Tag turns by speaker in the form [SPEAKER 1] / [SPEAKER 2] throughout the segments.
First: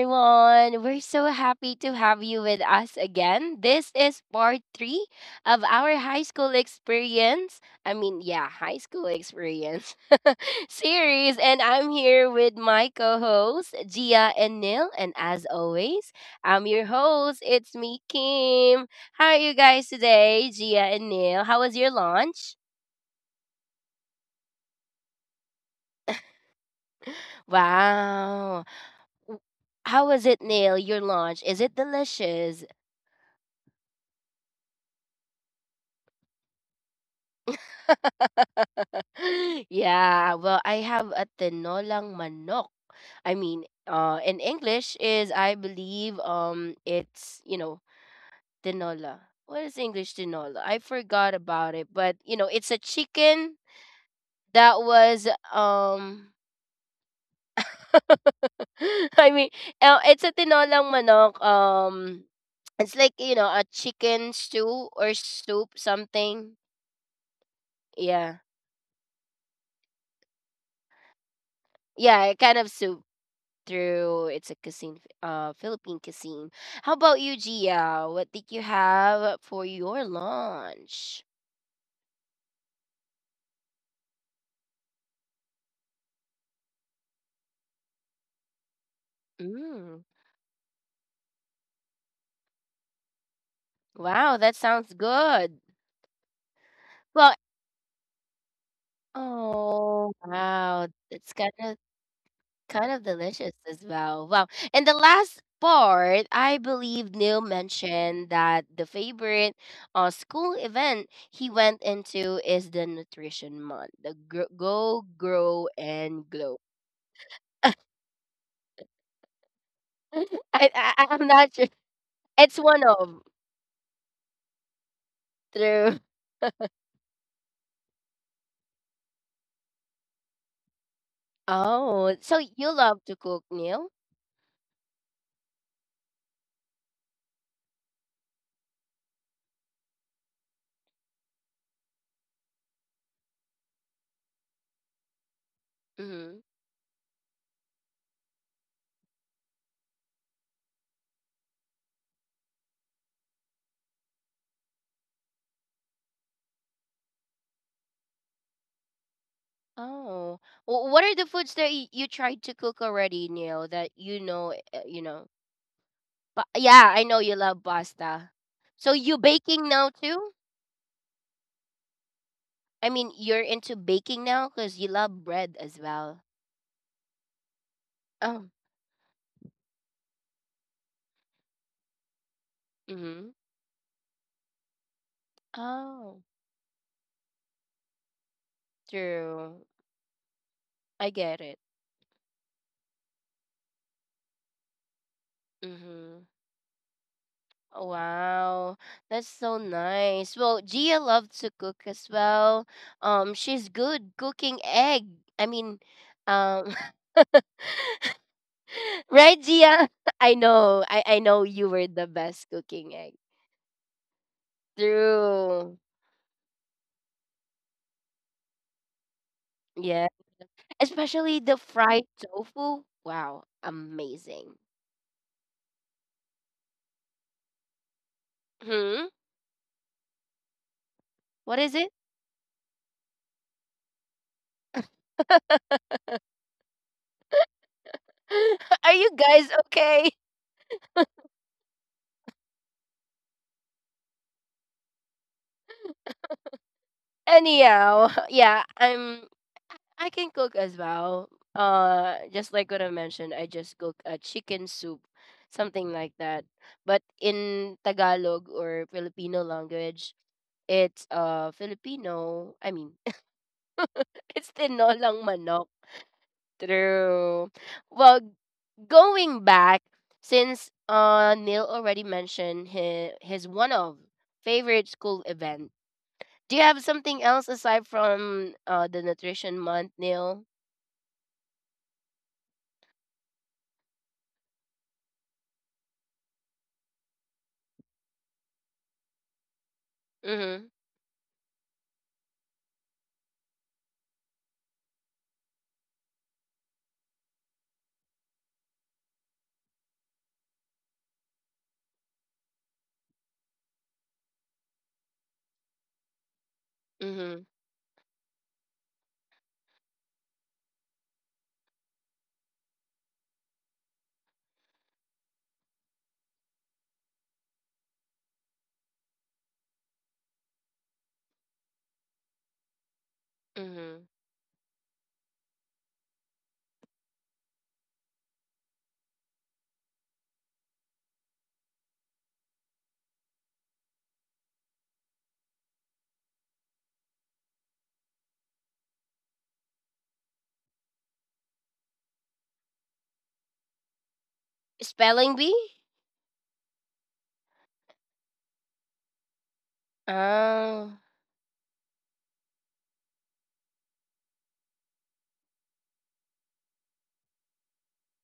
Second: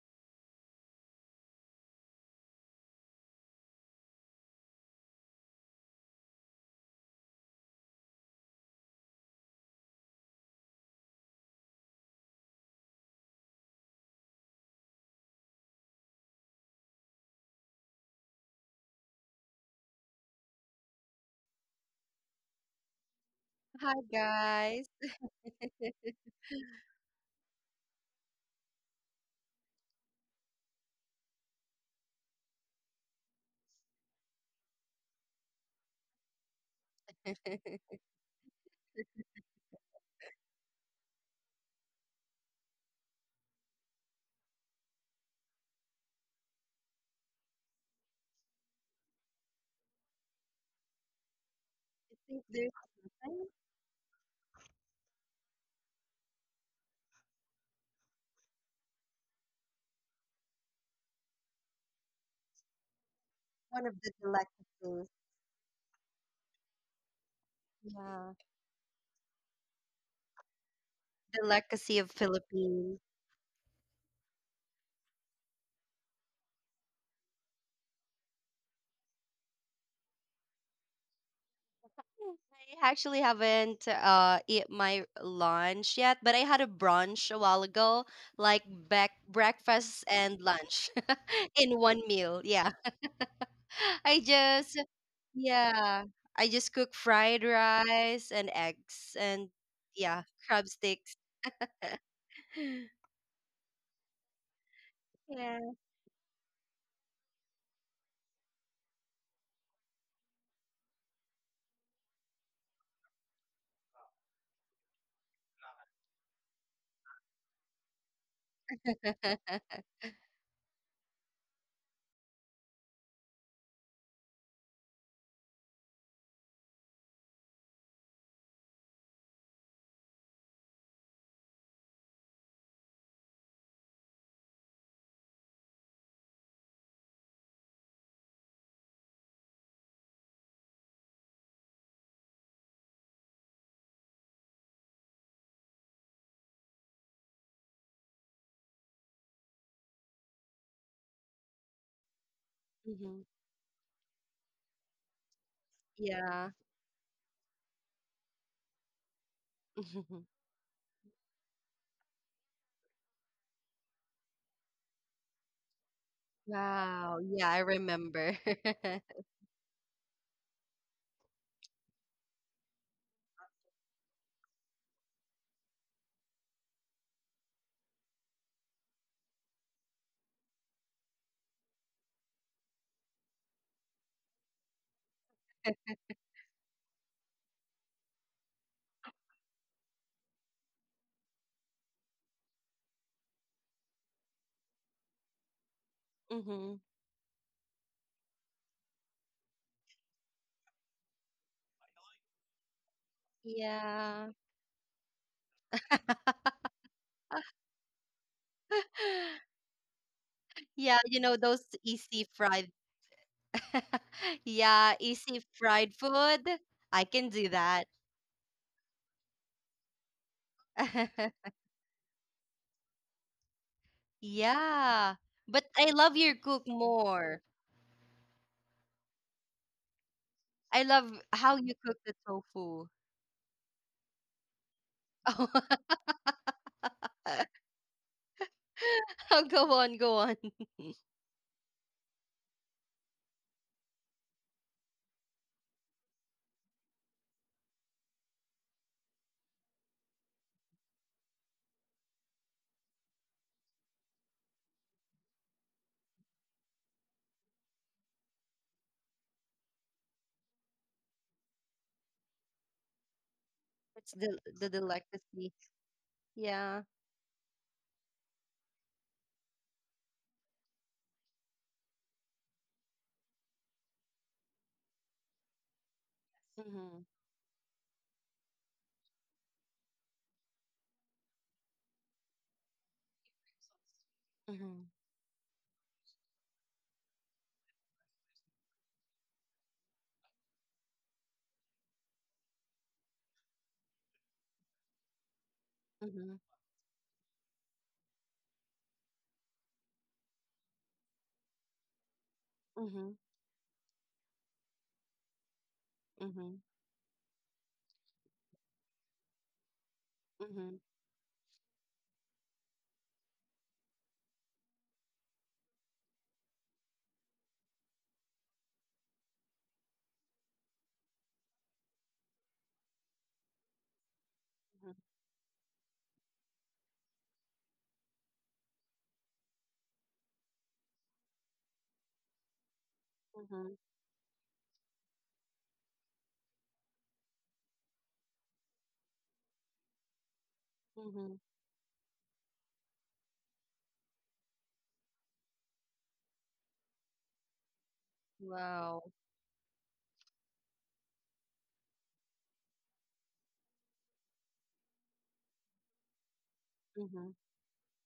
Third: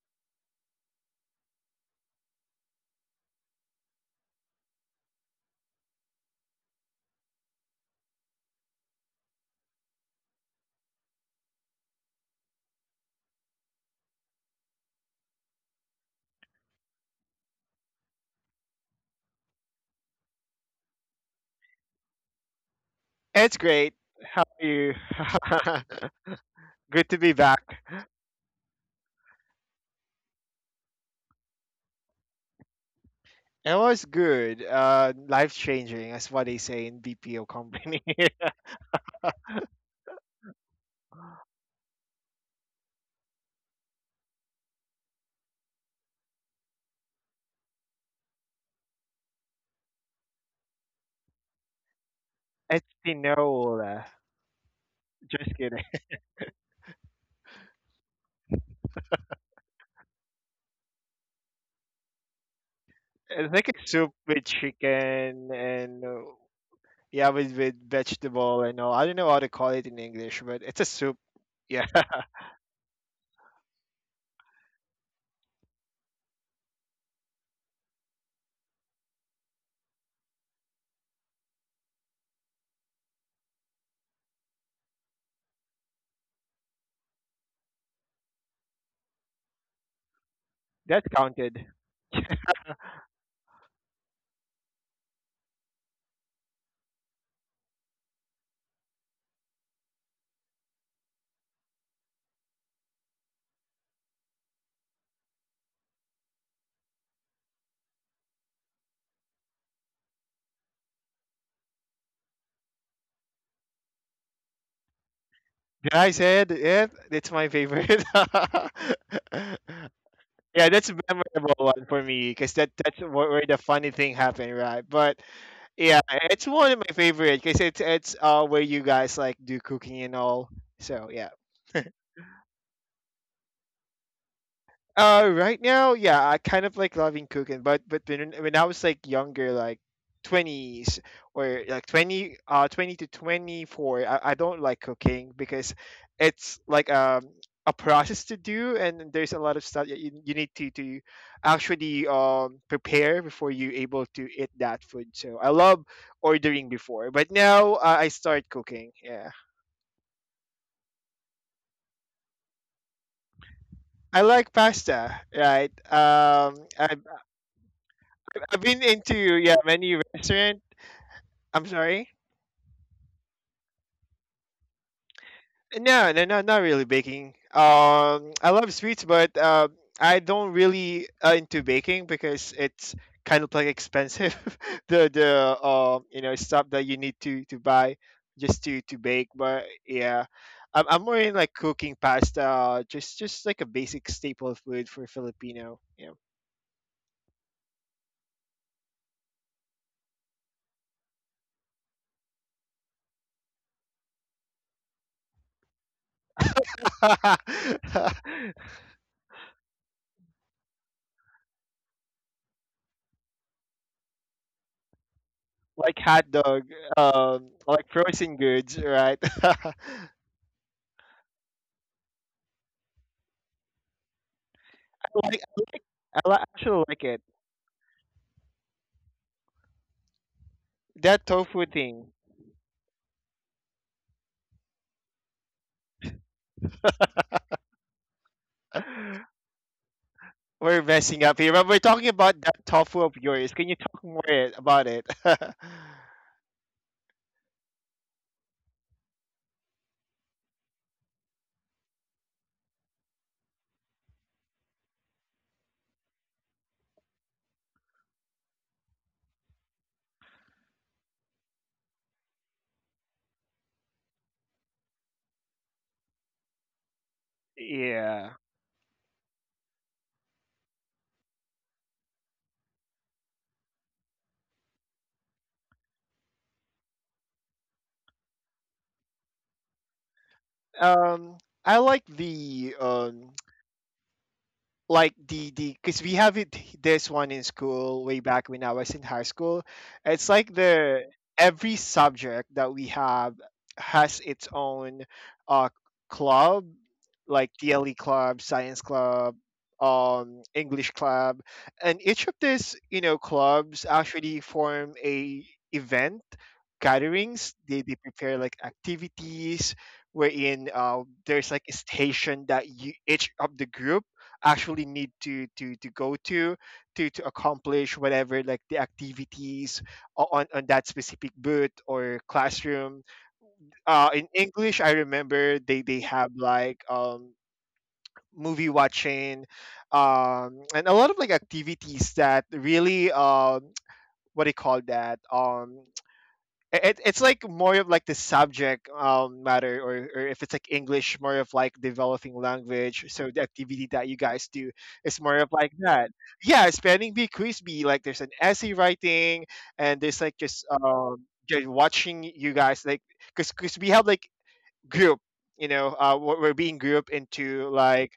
[SPEAKER 1] everyone. We're so happy to have you with us again. This is part three of our high school experience. I mean, yeah, high school experience series. And I'm here with my co hosts, Gia and Neil. And as always, I'm your host. It's me, Kim. How are you guys today, Gia and Neil? How was your lunch?
[SPEAKER 2] It's
[SPEAKER 3] Hi
[SPEAKER 2] great. How are
[SPEAKER 3] guys.
[SPEAKER 2] you?
[SPEAKER 3] I
[SPEAKER 2] Good to be back.
[SPEAKER 1] Wow. w- How was it, Neil? Your lunch? Is it delicious?
[SPEAKER 2] It was good. Life changing. That's what they say in BPO company.
[SPEAKER 1] Yeah, well, I have a tinolang manok. I mean, in English is I believe it's tinola. What is English tinola? I forgot about it, but
[SPEAKER 3] think there's
[SPEAKER 1] it's a
[SPEAKER 2] It's
[SPEAKER 3] I think
[SPEAKER 1] chicken
[SPEAKER 2] tinola.
[SPEAKER 1] that was
[SPEAKER 2] Just kidding.
[SPEAKER 1] um I mean it's a tinolang manok. It's like
[SPEAKER 2] It's like
[SPEAKER 1] a
[SPEAKER 2] a
[SPEAKER 3] one of the
[SPEAKER 2] soup
[SPEAKER 1] chicken
[SPEAKER 2] with
[SPEAKER 1] stew
[SPEAKER 3] delicacies.
[SPEAKER 1] or
[SPEAKER 2] chicken
[SPEAKER 1] soup
[SPEAKER 2] and
[SPEAKER 1] something.
[SPEAKER 2] yeah, with
[SPEAKER 3] Yeah.
[SPEAKER 1] Yeah,
[SPEAKER 2] vegetable and all. I don't know how to call it in English, but it's a soup. Yeah,
[SPEAKER 3] Delicacy of
[SPEAKER 1] yeah, a kind of
[SPEAKER 3] Philippines.
[SPEAKER 1] soup. Through it's a cuisine, Philippine cuisine. How about you, Gia? What did you have for your lunch?
[SPEAKER 3] I actually haven't eat my lunch yet, but I had a brunch a while ago, like back breakfast
[SPEAKER 1] Mm.
[SPEAKER 3] and lunch
[SPEAKER 2] that counted.
[SPEAKER 3] in one meal. Yeah. I
[SPEAKER 1] Wow, that
[SPEAKER 3] just
[SPEAKER 1] sounds good.
[SPEAKER 3] yeah, I just cook fried
[SPEAKER 1] Well,
[SPEAKER 3] rice and eggs and
[SPEAKER 1] oh
[SPEAKER 3] yeah, crab
[SPEAKER 1] wow,
[SPEAKER 3] sticks.
[SPEAKER 1] it's kind of kind of delicious as well. Wow, and the last
[SPEAKER 3] Yeah.
[SPEAKER 1] part, I believe Neil mentioned that the favorite school event he went into is the nutrition month, the go grow
[SPEAKER 2] Did I
[SPEAKER 1] and
[SPEAKER 2] said it?
[SPEAKER 1] glow.
[SPEAKER 2] Yep, it's my favorite. Yeah,
[SPEAKER 1] I,
[SPEAKER 2] that's a
[SPEAKER 1] I I'm not
[SPEAKER 2] memorable
[SPEAKER 1] sure.
[SPEAKER 2] one for me because
[SPEAKER 1] It's
[SPEAKER 2] that
[SPEAKER 1] one
[SPEAKER 2] that's wh-
[SPEAKER 1] of
[SPEAKER 2] where the funny thing happened, right? But
[SPEAKER 1] true.
[SPEAKER 2] yeah, it's one of my favorite because it's where you guys like do cooking and all. So yeah.
[SPEAKER 1] Oh, so you love to cook, Neil?
[SPEAKER 2] Right now, yeah, I kind of like loving cooking, but when I was like younger, like twenties or like twenty, twenty to twenty four, I don't like cooking because
[SPEAKER 1] Mm-hmm.
[SPEAKER 2] it's like a process to do, and there's a lot of stuff that you need to actually prepare
[SPEAKER 3] Hmm.
[SPEAKER 2] before you able to eat that food. So I love
[SPEAKER 3] Yeah.
[SPEAKER 2] ordering before, but now I start cooking. Yeah.
[SPEAKER 1] Oh, What are the foods that you tried to cook already, Neil? That, you
[SPEAKER 2] I
[SPEAKER 1] know,
[SPEAKER 2] like
[SPEAKER 1] you
[SPEAKER 2] pasta,
[SPEAKER 1] know.
[SPEAKER 2] right?
[SPEAKER 1] But yeah, I know you
[SPEAKER 3] Wow.
[SPEAKER 1] love
[SPEAKER 3] Yeah, I
[SPEAKER 1] pasta.
[SPEAKER 3] remember.
[SPEAKER 2] I've been
[SPEAKER 1] So you
[SPEAKER 2] into yeah
[SPEAKER 1] baking now
[SPEAKER 2] many
[SPEAKER 1] too?
[SPEAKER 2] restaurant. I'm sorry.
[SPEAKER 1] I mean, you're into baking now because you love bread as
[SPEAKER 2] No,
[SPEAKER 1] well.
[SPEAKER 2] no, no, not really baking.
[SPEAKER 1] Oh.
[SPEAKER 2] I love sweets, but I don't really into baking because it's
[SPEAKER 1] Mm-hmm.
[SPEAKER 2] kind of like expensive. the the um
[SPEAKER 1] Oh,
[SPEAKER 2] you know stuff that you need to buy just to bake.
[SPEAKER 1] true.
[SPEAKER 2] But yeah, I'm
[SPEAKER 1] I
[SPEAKER 2] more in
[SPEAKER 1] get it.
[SPEAKER 2] like cooking pasta, just like a basic staple food for Filipino. Yeah,
[SPEAKER 1] Mm-hmm.
[SPEAKER 3] Hmm.
[SPEAKER 1] Wow, that's so nice. Well, Gia loves to cook as well. She's good cooking
[SPEAKER 3] Yeah.
[SPEAKER 1] egg. I mean, um, right, Gia? I know, I I
[SPEAKER 3] Yeah,
[SPEAKER 1] know
[SPEAKER 3] you know
[SPEAKER 1] you were
[SPEAKER 3] those
[SPEAKER 1] the best
[SPEAKER 3] easy
[SPEAKER 1] cooking
[SPEAKER 3] fried.
[SPEAKER 1] egg.
[SPEAKER 3] Yeah, easy
[SPEAKER 1] True.
[SPEAKER 2] like
[SPEAKER 3] fried
[SPEAKER 2] hot dog,
[SPEAKER 3] food. I can do
[SPEAKER 2] like
[SPEAKER 3] that.
[SPEAKER 2] frozen goods, right? I
[SPEAKER 1] Yeah, especially the fried tofu. Wow, amazing.
[SPEAKER 3] Yeah.
[SPEAKER 2] like
[SPEAKER 3] But I
[SPEAKER 2] I
[SPEAKER 3] love
[SPEAKER 2] li-
[SPEAKER 3] your
[SPEAKER 2] actually
[SPEAKER 3] cook
[SPEAKER 2] like it.
[SPEAKER 3] more.
[SPEAKER 1] Hmm.
[SPEAKER 3] I
[SPEAKER 2] That
[SPEAKER 3] love
[SPEAKER 1] What
[SPEAKER 2] tofu
[SPEAKER 1] is
[SPEAKER 3] how
[SPEAKER 1] it?
[SPEAKER 3] you
[SPEAKER 2] thing.
[SPEAKER 3] cook the tofu.
[SPEAKER 1] Are you guys
[SPEAKER 3] Oh, go
[SPEAKER 1] okay?
[SPEAKER 3] on, go on.
[SPEAKER 2] We're messing up here, but we're talking about that tofu of yours. Can you talk about it?
[SPEAKER 1] Anyhow, yeah, I can cook as well. Just like what I mentioned, I just cook a chicken soup, something like that. But in Tagalog or Filipino language, it's Filipino. I mean,
[SPEAKER 3] It's
[SPEAKER 1] it's
[SPEAKER 3] the
[SPEAKER 1] tinolang manok.
[SPEAKER 3] delicacy. Yeah.
[SPEAKER 1] True. Well,
[SPEAKER 2] Yeah.
[SPEAKER 1] going back, since Neil already mentioned his one of favorite school event, do you have something
[SPEAKER 3] Mm-hmm.
[SPEAKER 1] else aside from the nutrition month, Neil?
[SPEAKER 2] Um, I like the
[SPEAKER 3] Mm-hmm.
[SPEAKER 2] like the because we have it this one in school way back when I was in high school. It's like
[SPEAKER 1] Mhm.
[SPEAKER 2] the every subject that we have has its own uh
[SPEAKER 3] Mm-hmm.
[SPEAKER 2] club, like DLE club, science club, um, English club, and each of these you know
[SPEAKER 3] Mm-hmm.
[SPEAKER 2] clubs actually form a event
[SPEAKER 1] Mhm.
[SPEAKER 2] gatherings. They prepare like activities wherein
[SPEAKER 3] Mm-hmm.
[SPEAKER 2] there's like a station that you each of the group actually need to go to to accomplish whatever like the activities on that specific booth or classroom
[SPEAKER 1] Mhm.
[SPEAKER 2] in english I remember they have like movie watching, um, and a lot of like activities that really
[SPEAKER 3] Mm-hmm.
[SPEAKER 2] what do you call that it's like more of like the subject matter, or if it's like English, more
[SPEAKER 3] Mhm.
[SPEAKER 2] of like developing language. So the activity that you guys do is
[SPEAKER 1] Spelling
[SPEAKER 2] more
[SPEAKER 1] bee?
[SPEAKER 2] of like that. Yeah, spelling bee, quiz bee. Like there's an essay
[SPEAKER 3] Wow.
[SPEAKER 2] writing, and there's like
[SPEAKER 1] Oh.
[SPEAKER 2] just watching you guys like because we have like group you know we're being grouped
[SPEAKER 3] Mhm.
[SPEAKER 2] into like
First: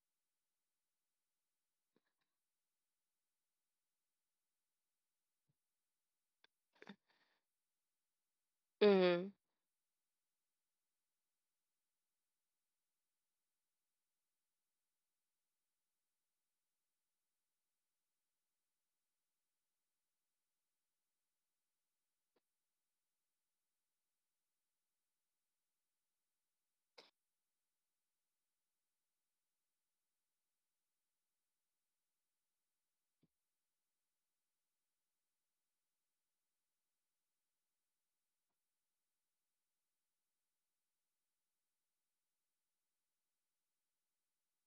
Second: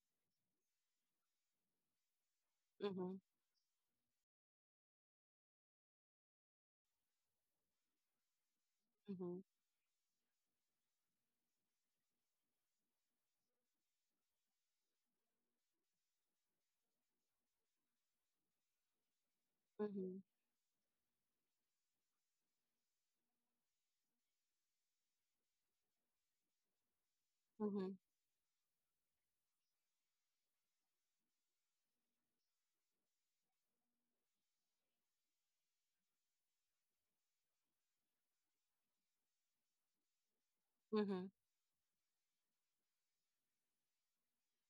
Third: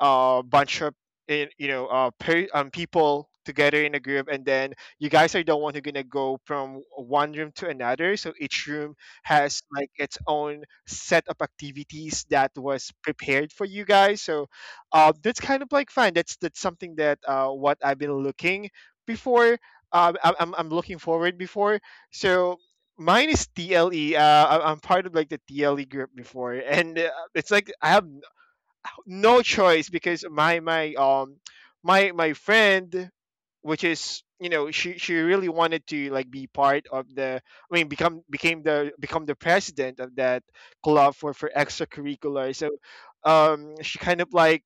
[SPEAKER 2] a bunch of you know
[SPEAKER 3] Mhm.
[SPEAKER 2] people together in a group and then you guys are the one who's gonna go from one room to another, so each room
[SPEAKER 1] Mhm.
[SPEAKER 3] Mhm.
[SPEAKER 2] has like its own set of activities that was prepared for you guys, so that's kind of like fun. That's something that what I've been looking before.
[SPEAKER 3] Mhm.
[SPEAKER 2] I'm looking forward before. So mine is TLE. I'm part of like the TLE group before, and it's like I
[SPEAKER 3] Mhm.
[SPEAKER 2] have no choice because my friend, which is you know she really wanted to like be part of the become the president of that club
[SPEAKER 3] Mhm.
[SPEAKER 2] for extracurricular, so um, she kind of like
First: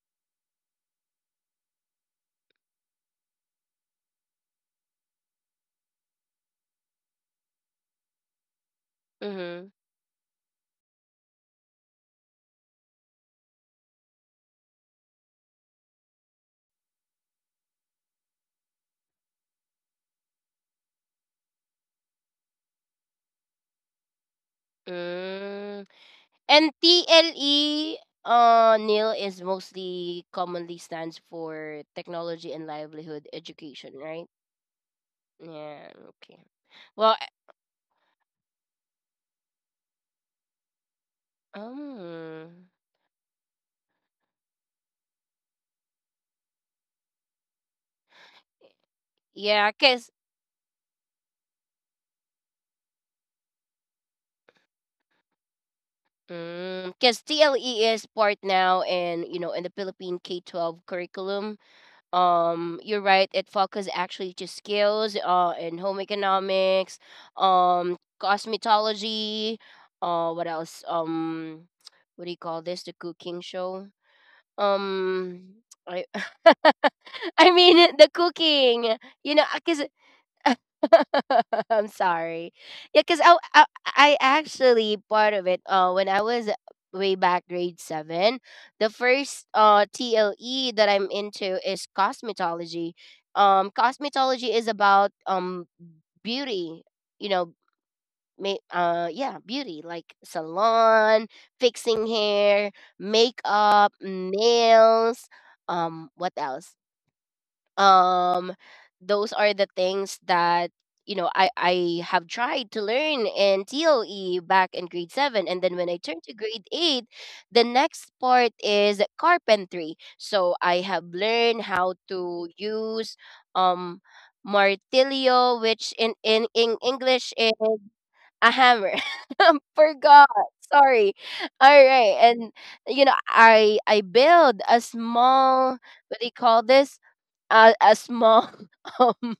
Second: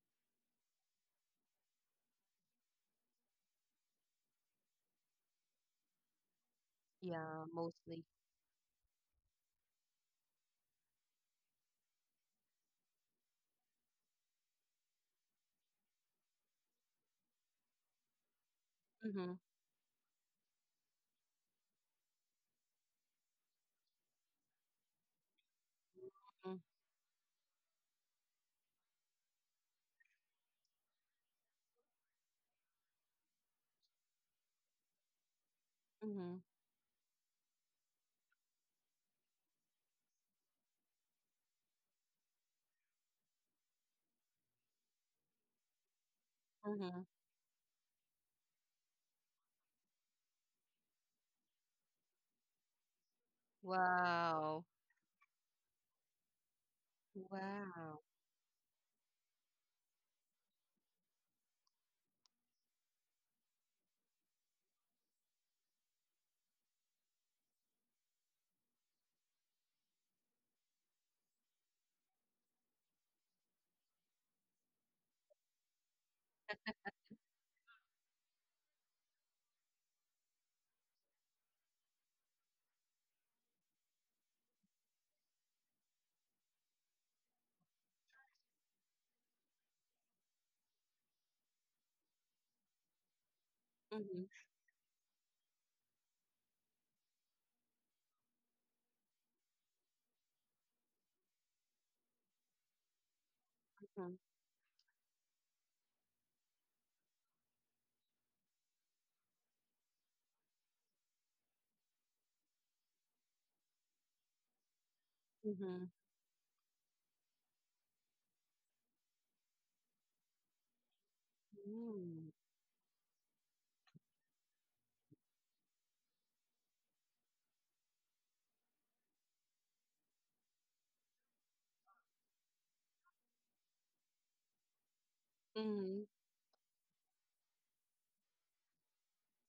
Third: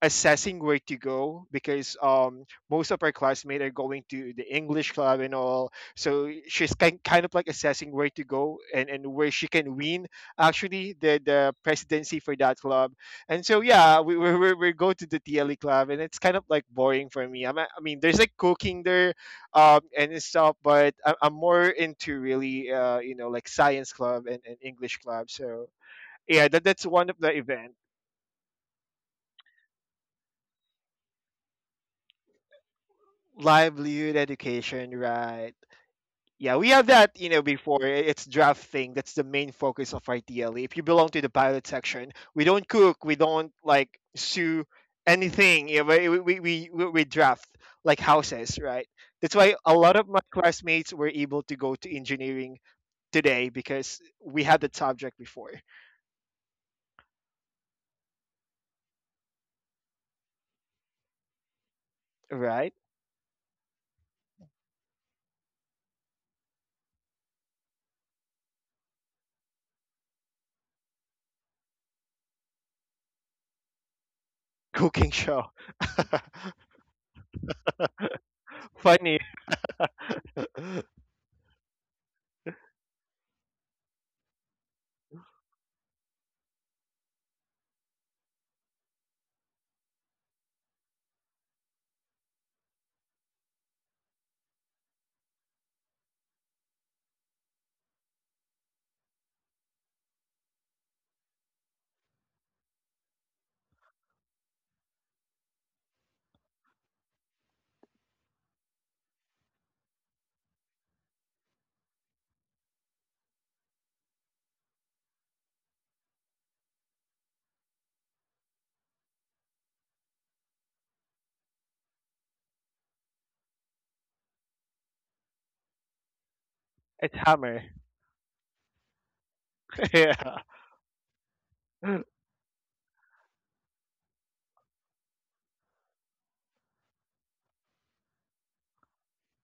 [SPEAKER 2] assessing where to go because um, most of our classmates are going to the English club and all, so she's kind of
[SPEAKER 3] Yeah,
[SPEAKER 2] like assessing
[SPEAKER 3] mostly.
[SPEAKER 2] where to go and where she
[SPEAKER 1] Mhm.
[SPEAKER 2] can win actually the presidency for that club. And so yeah, we go to the TLE club, and it's kind of like boring for me. I'm, a- I mean, There's like cooking there,
[SPEAKER 3] Mhm.
[SPEAKER 2] and stuff, but I'm more into really, you know, like science club and English club. So
[SPEAKER 1] Mm.
[SPEAKER 2] yeah,
[SPEAKER 3] Mhm.
[SPEAKER 2] that
[SPEAKER 1] And
[SPEAKER 2] that's one of the event.
[SPEAKER 1] TLE, Neil, is mostly commonly stands for technology and livelihood education,
[SPEAKER 2] Livelihood
[SPEAKER 1] right?
[SPEAKER 2] education, right?
[SPEAKER 1] Yeah,
[SPEAKER 3] Mhm.
[SPEAKER 1] okay.
[SPEAKER 2] Yeah, we have that,
[SPEAKER 1] Well, I-
[SPEAKER 2] you know, before. It's drafting. That's the main focus of our TLE. If you belong to the pilot section, we
[SPEAKER 1] um
[SPEAKER 2] don't cook, we don't like sue anything. Yeah, know, we, we, we, we
[SPEAKER 3] Mhm.
[SPEAKER 2] we draft like houses, right? That's why
[SPEAKER 1] yeah,
[SPEAKER 2] a lot of
[SPEAKER 1] cuz
[SPEAKER 2] my classmates were able to go to engineering today because we
[SPEAKER 3] Wow.
[SPEAKER 2] had that subject before,
[SPEAKER 1] Because TLE
[SPEAKER 3] Wow.
[SPEAKER 1] is part now, and in the Philippine K-12 curriculum,
[SPEAKER 2] right?
[SPEAKER 1] you're right, it focuses actually to skills in home economics, cosmetology, what else, what do you call this, the cooking show,
[SPEAKER 2] Cooking show.
[SPEAKER 1] um I I mean the cooking,
[SPEAKER 2] Funny.
[SPEAKER 1] because I'm sorry. Yeah, because I actually part of it. When I was way back grade 7, the first TLE that I'm into is cosmetology.
[SPEAKER 3] Mhm.
[SPEAKER 1] Cosmetology is about beauty. You know, yeah, beauty like salon, fixing hair, makeup,
[SPEAKER 3] Mhm.
[SPEAKER 1] nails. What else? um those are the things that I have tried to learn in toe back in grade 7, and then
[SPEAKER 3] Mhm.
[SPEAKER 1] when I turned to grade 8, the next part is carpentry, so I have learned how
[SPEAKER 3] Mm.
[SPEAKER 1] to use um martillo, which in
[SPEAKER 2] It's
[SPEAKER 1] English is
[SPEAKER 2] hammer.
[SPEAKER 1] a hammer. Forgot,
[SPEAKER 2] Yeah.
[SPEAKER 1] sorry. All right, and I build a small,
[SPEAKER 3] Mhm.
[SPEAKER 1] what do you call this, a small um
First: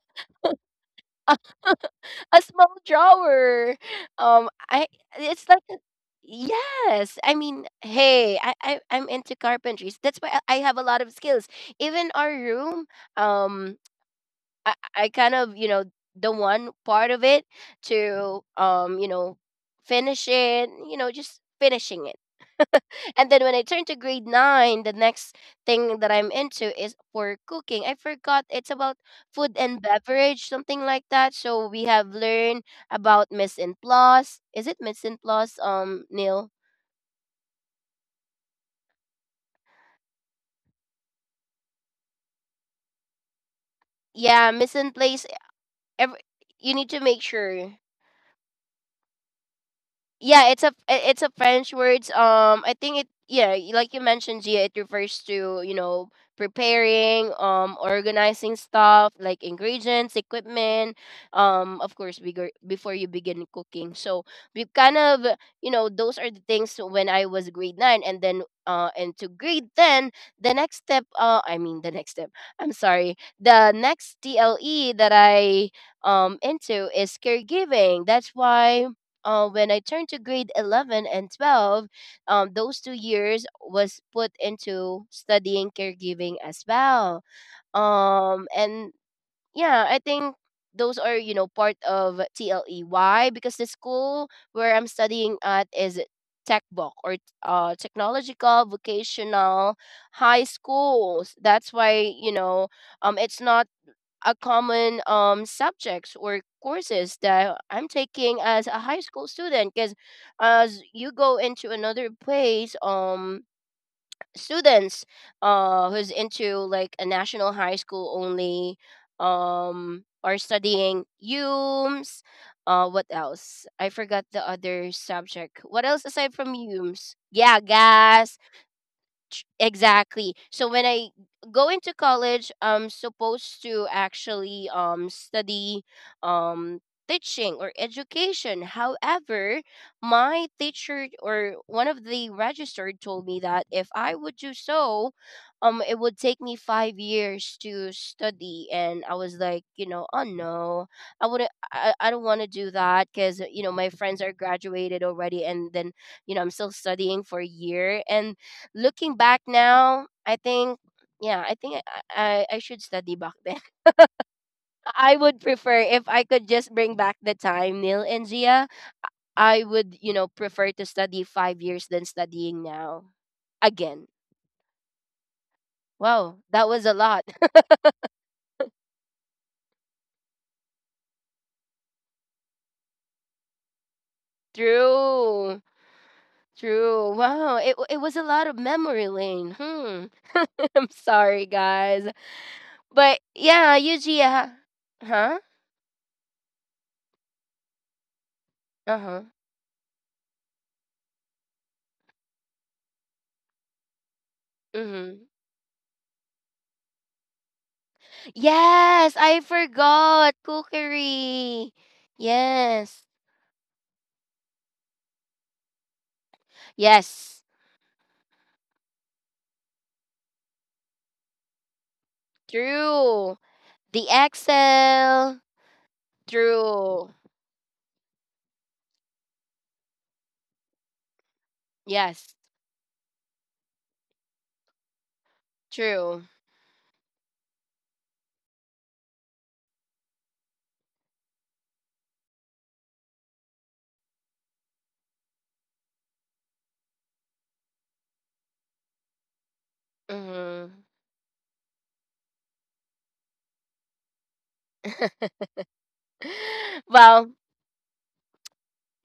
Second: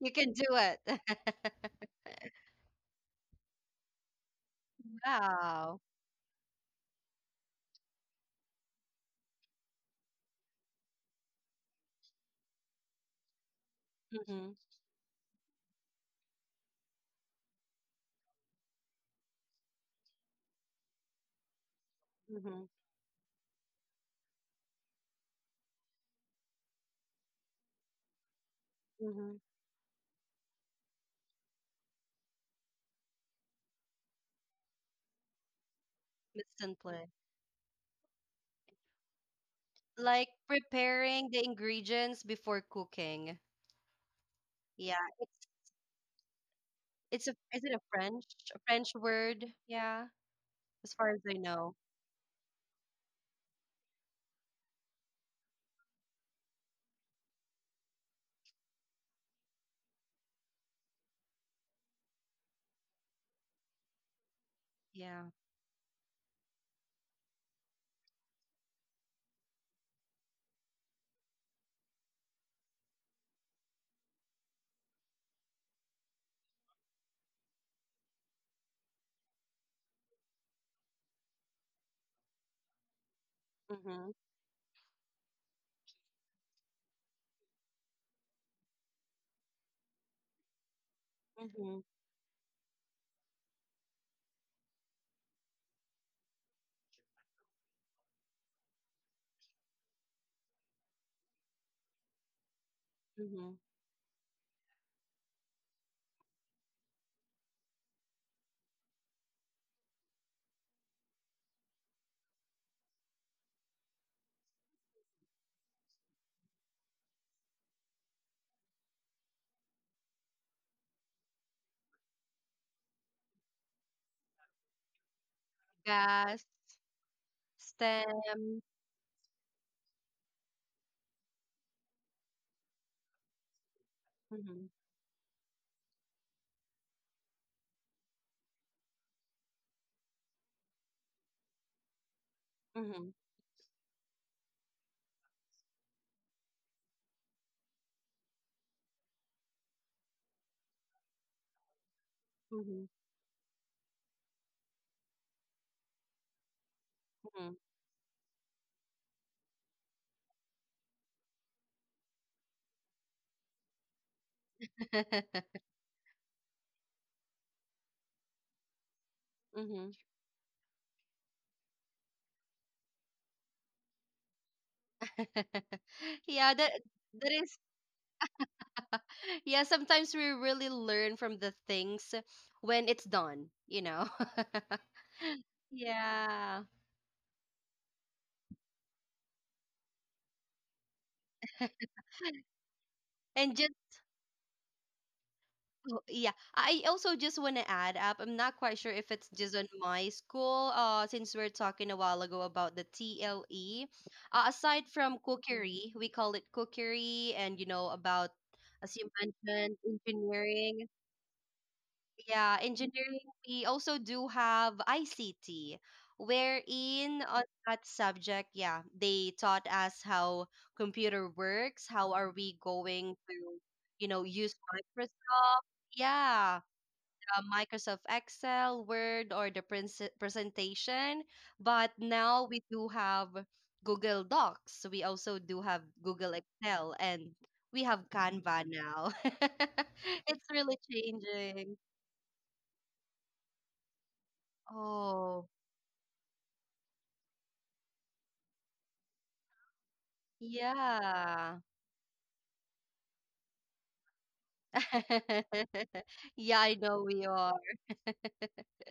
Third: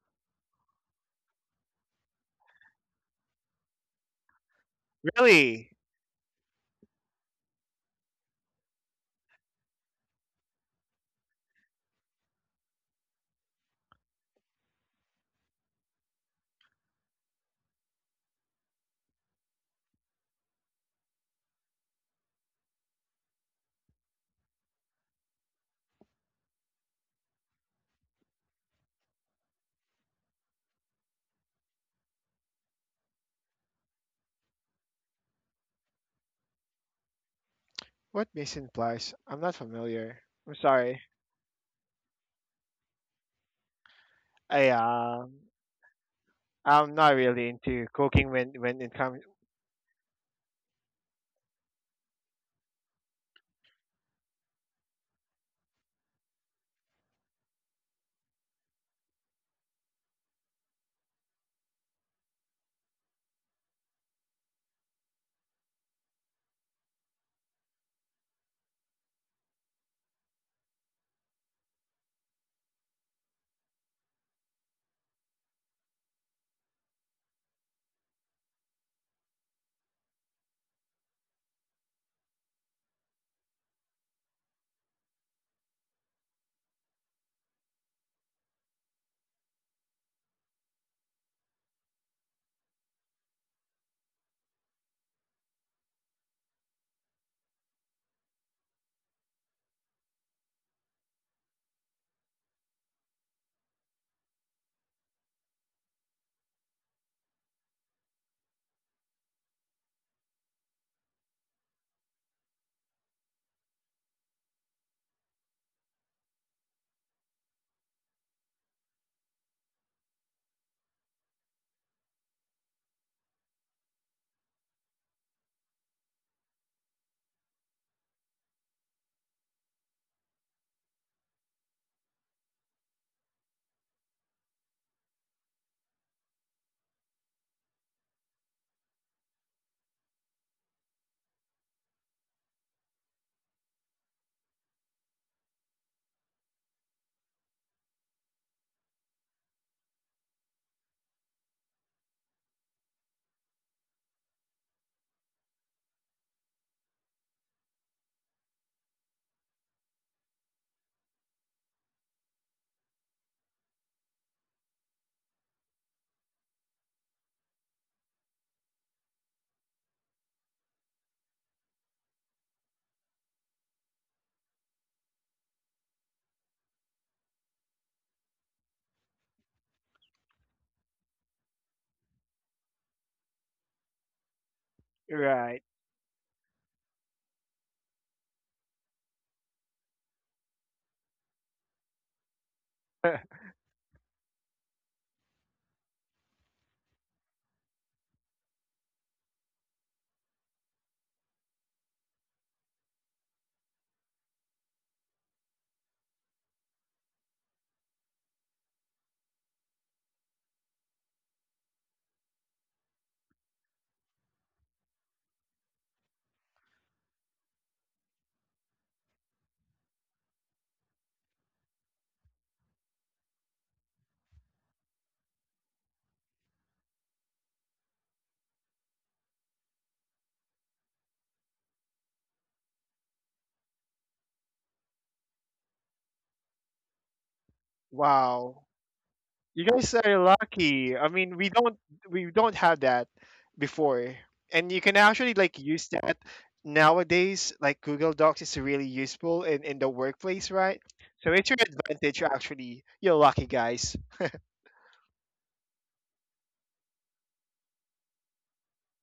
[SPEAKER 3] You can do it.
[SPEAKER 1] a small drawer. I It's like
[SPEAKER 2] Really?
[SPEAKER 3] Wow.
[SPEAKER 1] yes, I mean, hey, I'm into carpentries, that's why I have a lot of skills, even our room, um
[SPEAKER 3] Mhm.
[SPEAKER 1] I kind of, you know, the one part of it, to, you know, finish it, you know, just finishing it.
[SPEAKER 3] Mhm.
[SPEAKER 1] And then when I turned to grade 9, the next thing that I'm into is for cooking. I forgot, it's about
[SPEAKER 3] Mhm.
[SPEAKER 1] food and beverage, something like that. So we have learned about mise en place. Is it mise en place,
[SPEAKER 3] It's
[SPEAKER 1] Neil?
[SPEAKER 3] simply
[SPEAKER 2] What mission implies? I'm not familiar.
[SPEAKER 3] like
[SPEAKER 2] I'm sorry.
[SPEAKER 3] preparing the ingredients before cooking.
[SPEAKER 1] Yeah,
[SPEAKER 2] I
[SPEAKER 1] mise
[SPEAKER 3] Yeah,
[SPEAKER 1] en place.
[SPEAKER 2] um.
[SPEAKER 1] Every, you
[SPEAKER 2] I'm
[SPEAKER 1] need
[SPEAKER 2] not
[SPEAKER 1] to
[SPEAKER 3] it's a
[SPEAKER 1] make
[SPEAKER 2] really
[SPEAKER 3] is it a
[SPEAKER 2] into
[SPEAKER 1] sure.
[SPEAKER 2] cooking when
[SPEAKER 3] French
[SPEAKER 2] it comes.
[SPEAKER 3] word? Yeah,
[SPEAKER 1] Yeah, it's a
[SPEAKER 3] as far as I
[SPEAKER 1] it's a
[SPEAKER 3] know.
[SPEAKER 1] French words. I think it, yeah, like you mentioned, Gia, it refers to preparing, organizing stuff like ingredients, equipment, of course, bigger before you begin cooking. So we kind
[SPEAKER 3] Yeah.
[SPEAKER 1] of those are the things when I was grade 9, and then into grade 10, the next step. I mean the next step. I'm sorry. The next TLE that I into is caregiving. That's why when I turned to grade 11 and 12, those 2 years was
[SPEAKER 3] Mm-hmm.
[SPEAKER 1] put into studying caregiving as well. And yeah, I think those are, you know, part
[SPEAKER 3] Mm-hmm.
[SPEAKER 1] of TLE. Why? Because the school where I'm studying at is tech book, or technological vocational high schools, that's why it's
[SPEAKER 3] Mm-hmm.
[SPEAKER 1] not a common subjects or courses that I'm taking as a high school student, because as you go into another place, students who's into like a national high school only are studying UMS, what else, I forgot the other subject, what else aside from
[SPEAKER 3] Gas,
[SPEAKER 1] UMS, yeah, gas.
[SPEAKER 3] stem.
[SPEAKER 1] Exactly. So when I go into college, I'm supposed to actually
[SPEAKER 3] Mm-hmm.
[SPEAKER 1] study um teaching or education. However, my teacher, or one of the registered, told me
[SPEAKER 3] Mm-hmm.
[SPEAKER 1] that if I would do so, it would take me 5 years to study, and I was like, you know, oh no. I wouldn't, I don't want to do that,
[SPEAKER 3] Mm-hmm.
[SPEAKER 1] cuz you know, my friends are graduated already, and then you know, I'm still studying for a year. And looking back now, I think, yeah, I think I should study back then. I would
[SPEAKER 3] Mm-hmm.
[SPEAKER 1] prefer if I could just bring back the time, Neil and Zia. I would, you know,
[SPEAKER 3] Mm-hmm.
[SPEAKER 1] prefer to study 5 years than studying now again. Wow, that was a
[SPEAKER 3] Yeah,
[SPEAKER 1] lot.
[SPEAKER 3] that that is yeah, sometimes we really learn from the things when it's done, you know.
[SPEAKER 1] True.
[SPEAKER 2] Right.
[SPEAKER 3] Yeah.
[SPEAKER 1] True. Wow, it it was a lot of memory lane. Hmm. I'm sorry, guys, but yeah,
[SPEAKER 3] And just
[SPEAKER 1] Yuji. Huh?
[SPEAKER 3] oh, yeah. I also just want to add up. I'm not
[SPEAKER 1] Uh
[SPEAKER 3] quite
[SPEAKER 1] huh.
[SPEAKER 3] sure if it's just on my school, since we're talking a while ago about the TLE. Aside
[SPEAKER 1] Mhm.
[SPEAKER 3] from cookery, we call it cookery, and you know, about,
[SPEAKER 1] Yes,
[SPEAKER 3] as you
[SPEAKER 1] I
[SPEAKER 3] mentioned,
[SPEAKER 1] forgot
[SPEAKER 3] engineering.
[SPEAKER 1] cookery.
[SPEAKER 3] Yeah,
[SPEAKER 1] Yes,
[SPEAKER 3] engineering. We also do have ICT, wherein
[SPEAKER 1] yes,
[SPEAKER 3] on that subject, yeah, they taught us how computer works, how are we going
[SPEAKER 1] true.
[SPEAKER 3] to,
[SPEAKER 1] The
[SPEAKER 3] you know, use Microsoft.
[SPEAKER 1] Excel,
[SPEAKER 3] Yeah,
[SPEAKER 1] true.
[SPEAKER 3] Microsoft Excel, Word, or the presen- presentation. But
[SPEAKER 1] Yes,
[SPEAKER 3] now we do have Google Docs. We also do have
[SPEAKER 1] true.
[SPEAKER 3] Google Excel, and we have
[SPEAKER 2] Wow.
[SPEAKER 3] Canva now.
[SPEAKER 2] You guys are
[SPEAKER 3] It's really
[SPEAKER 2] lucky. I mean, we don't
[SPEAKER 3] changing.
[SPEAKER 2] we don't have that before. And you can actually like
[SPEAKER 3] Oh,
[SPEAKER 2] use that nowadays. Like Google Docs is really useful in the workplace,
[SPEAKER 1] Mm-hmm.
[SPEAKER 2] right? So it's your
[SPEAKER 3] yeah.
[SPEAKER 2] advantage actually. You're lucky, guys.
[SPEAKER 3] Yeah, I know
[SPEAKER 1] Well,
[SPEAKER 3] we are.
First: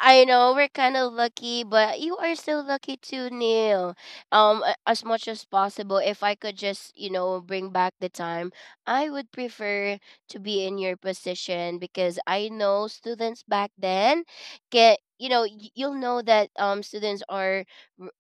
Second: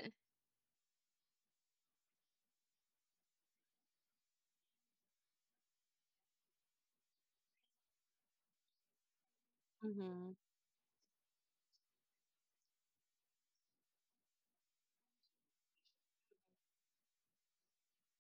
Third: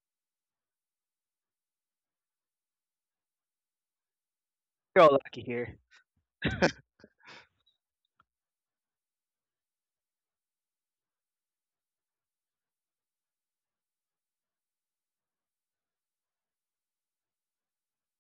[SPEAKER 1] I know we're kind of lucky, but you are still lucky too, Neil. As
[SPEAKER 2] You're
[SPEAKER 1] much
[SPEAKER 2] lucky
[SPEAKER 1] as
[SPEAKER 2] here.
[SPEAKER 1] possible, if I could just, you know, bring back the time, I would prefer
[SPEAKER 3] Mm-hmm.
[SPEAKER 1] to be in your position because I know students back then get, you know, you'll know that students are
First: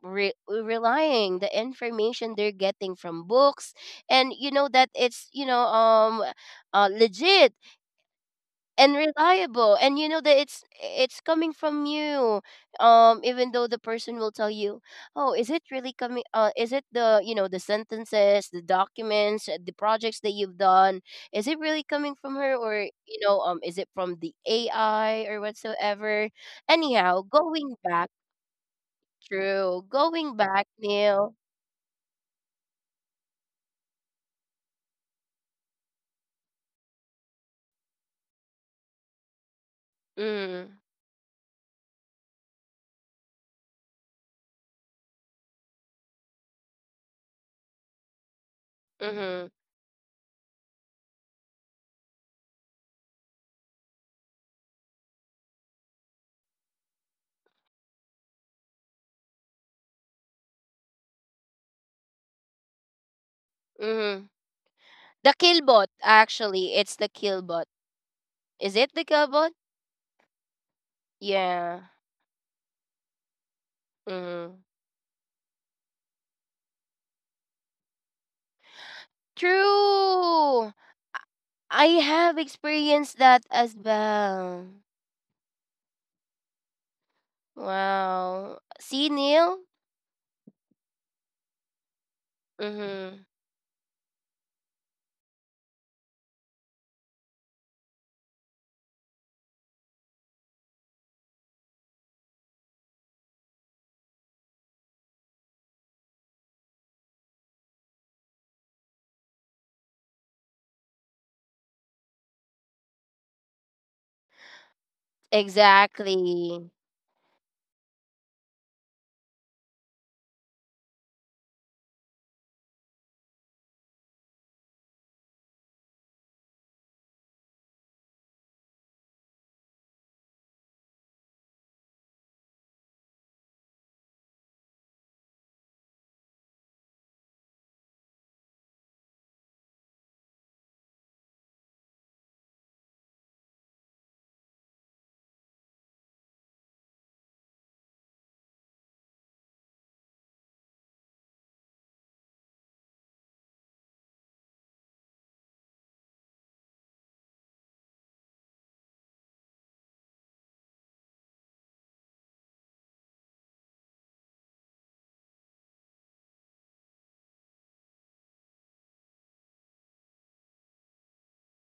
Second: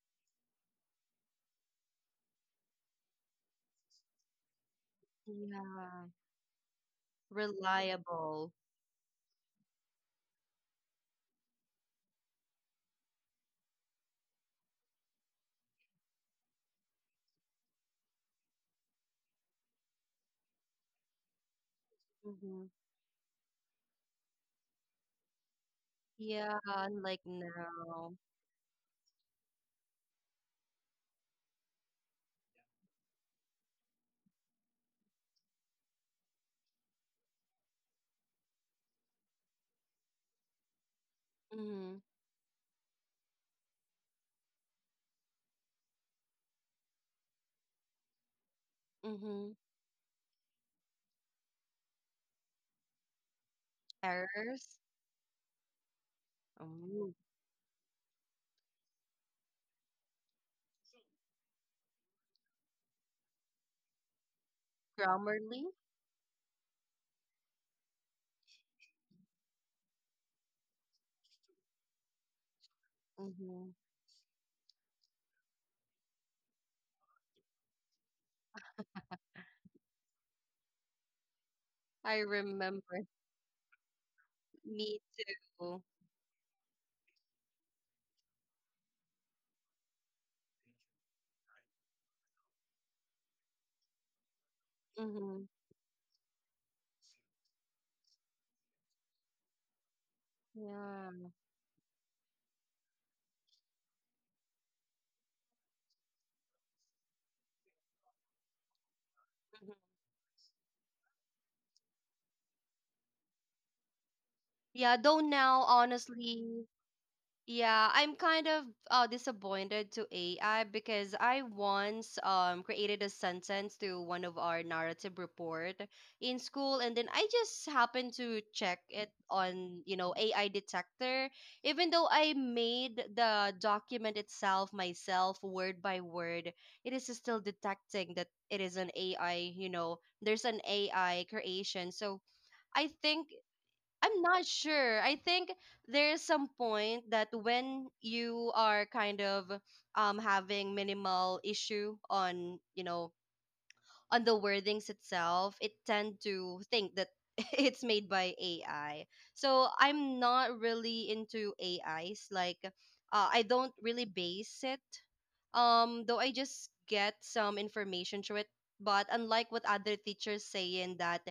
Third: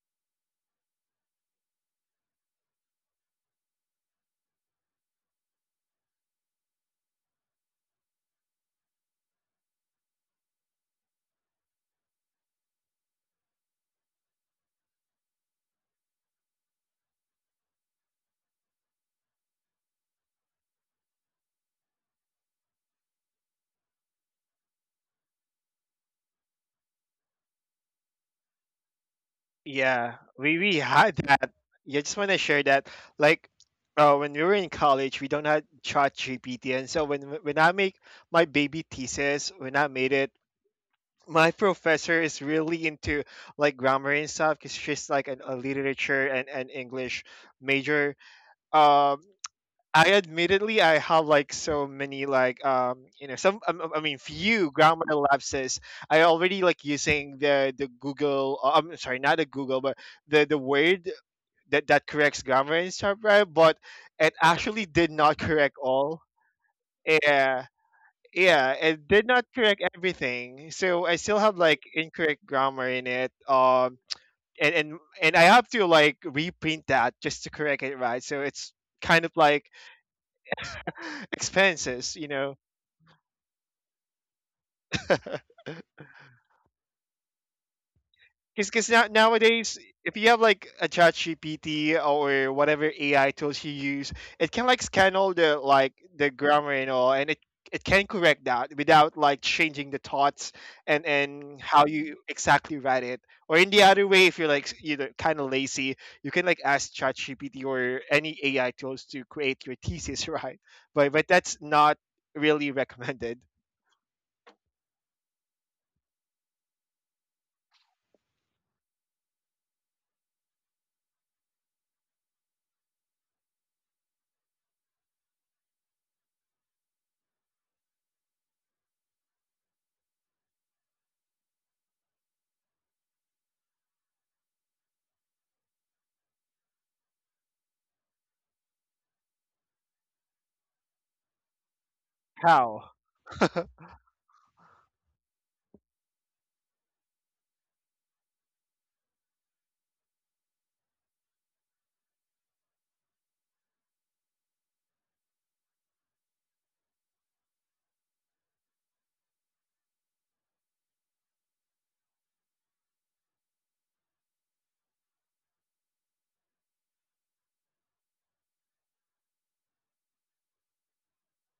[SPEAKER 1] relying the information they're getting from books, and you know that it's, you know,
[SPEAKER 3] Yeah,
[SPEAKER 1] legit
[SPEAKER 3] reliable.
[SPEAKER 1] and reliable, and you know that it's coming from you, even though the person will tell you, oh, is it really coming, is it the, you know, the sentences, the documents, the projects that you've done, is it really coming from her,
[SPEAKER 3] Mm-hmm.
[SPEAKER 1] or you know, is it from the AI or whatsoever.
[SPEAKER 3] Yeah,
[SPEAKER 1] Anyhow,
[SPEAKER 3] like
[SPEAKER 1] going back,
[SPEAKER 3] now.
[SPEAKER 1] through
[SPEAKER 2] Yeah,
[SPEAKER 1] going
[SPEAKER 2] we
[SPEAKER 1] back,
[SPEAKER 2] we had
[SPEAKER 1] Neil.
[SPEAKER 2] that. Yeah, I just want to share that. Like, when we were in college, we don't have Chat GPT, and so when I make my baby thesis, when I made it,
[SPEAKER 1] Mm,
[SPEAKER 2] my
[SPEAKER 3] Mm-hmm.
[SPEAKER 2] professor is really into like grammar and stuff because she's like a literature and English major. Um,
[SPEAKER 1] mm-hmm,
[SPEAKER 3] Mm-hmm.
[SPEAKER 2] I admittedly I have like so many like you know some I mean few
[SPEAKER 3] Errors.
[SPEAKER 2] grammar lapses. I already like
[SPEAKER 3] Oh.
[SPEAKER 2] using the Google. I'm sorry, not the Google, but the word that corrects grammar and stuff, right? But
[SPEAKER 1] mm-hmm.
[SPEAKER 2] it actually did
[SPEAKER 1] The
[SPEAKER 2] not correct
[SPEAKER 3] Grammarly.
[SPEAKER 1] killbot,
[SPEAKER 2] all.
[SPEAKER 1] actually, it's the
[SPEAKER 2] Yeah,
[SPEAKER 1] killbot.
[SPEAKER 2] yeah,
[SPEAKER 1] Is it the
[SPEAKER 2] it did not
[SPEAKER 1] killbot?
[SPEAKER 2] correct everything. So I still have like
[SPEAKER 1] Yeah,
[SPEAKER 2] incorrect grammar in it.
[SPEAKER 3] Mm-hmm.
[SPEAKER 2] Um,
[SPEAKER 1] mm-hmm.
[SPEAKER 2] and and and I have to like reprint that just to correct it, right? So it's kind of like
[SPEAKER 1] True. I
[SPEAKER 2] expenses, you
[SPEAKER 1] have
[SPEAKER 3] I
[SPEAKER 2] know.
[SPEAKER 1] experienced
[SPEAKER 3] remember.
[SPEAKER 1] that as well.
[SPEAKER 3] Me too.
[SPEAKER 1] Wow.
[SPEAKER 2] Because now,
[SPEAKER 1] See, Neil?
[SPEAKER 2] nowadays, if you have like a chat GPT or whatever
[SPEAKER 1] Mm-hmm.
[SPEAKER 2] AI tools you use, it can like scan all the
[SPEAKER 3] Mm-hmm.
[SPEAKER 2] like the grammar and all, and it can correct that without like changing the thoughts and
[SPEAKER 3] Yeah.
[SPEAKER 2] how you exactly write it. Or in the other way, if you're like you know kind of lazy, you can like ask chat GPT or any AI tools to create your
[SPEAKER 3] Mhm.
[SPEAKER 2] thesis, right? But that's not really recommended.
[SPEAKER 3] Yeah, though now,
[SPEAKER 1] Exactly.
[SPEAKER 3] honestly, yeah, I'm kind of disappointed to AI because I once created a sentence to one of our narrative report in school, and then I just happened to check it on you know AI detector. Even though I made the document itself myself word by word, it is still detecting that it is an AI. You know, there's an AI creation. So
[SPEAKER 2] How?
[SPEAKER 3] I think I'm not sure. I think there's some point that when you are kind of having minimal issue on, you know, on the wordings itself, it tend to think that it's made by AI. So I'm not really into AIs. Like, I don't really base it. Though I just get some information through it. But unlike what other teachers saying that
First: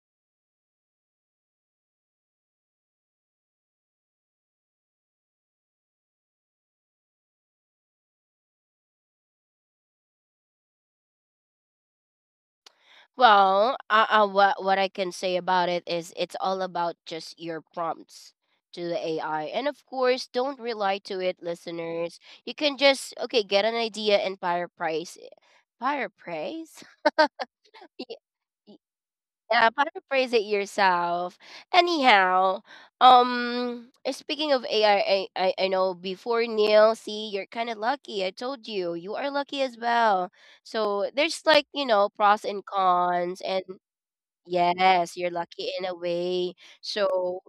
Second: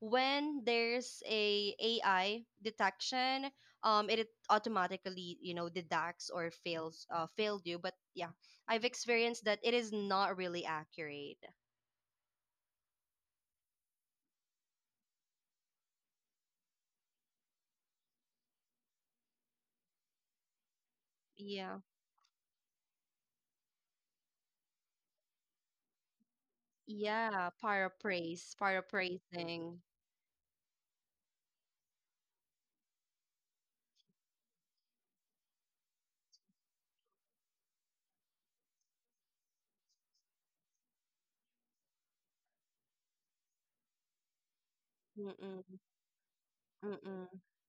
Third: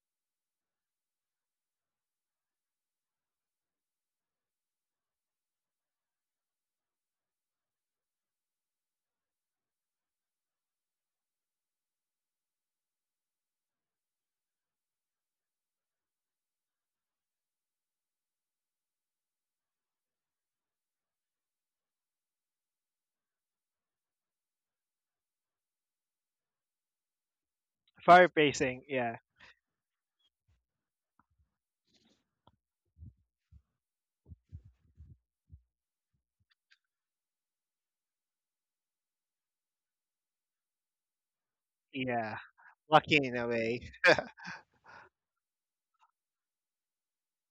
[SPEAKER 3] when there's a AI detection, it automatically you know deducts or fails failed you. But yeah, I've experienced that it is not really accurate.
[SPEAKER 1] Well, what I can say about it is it's all about just your prompts to the AI. And of course, don't rely to it,
[SPEAKER 3] Yeah.
[SPEAKER 1] listeners. You can just, okay, get an idea and paraphrase it. Paraphrase?
[SPEAKER 3] Yeah,
[SPEAKER 1] Yeah,
[SPEAKER 2] Fire
[SPEAKER 3] paraphrase,
[SPEAKER 2] pacing, yeah,
[SPEAKER 3] paraphrasing.
[SPEAKER 1] yeah, paraphrase it yourself. Anyhow, speaking of AI, I know before Neil, see, you're kind of lucky. I told you, you are lucky as well. So there's like, you know,
[SPEAKER 2] yeah.
[SPEAKER 1] pros and
[SPEAKER 2] Lucky in
[SPEAKER 1] cons,
[SPEAKER 2] a
[SPEAKER 1] and
[SPEAKER 2] way.
[SPEAKER 1] yes, you're
[SPEAKER 3] Mm-mm,
[SPEAKER 1] lucky in a way.
[SPEAKER 3] mm-mm.
[SPEAKER 1] So,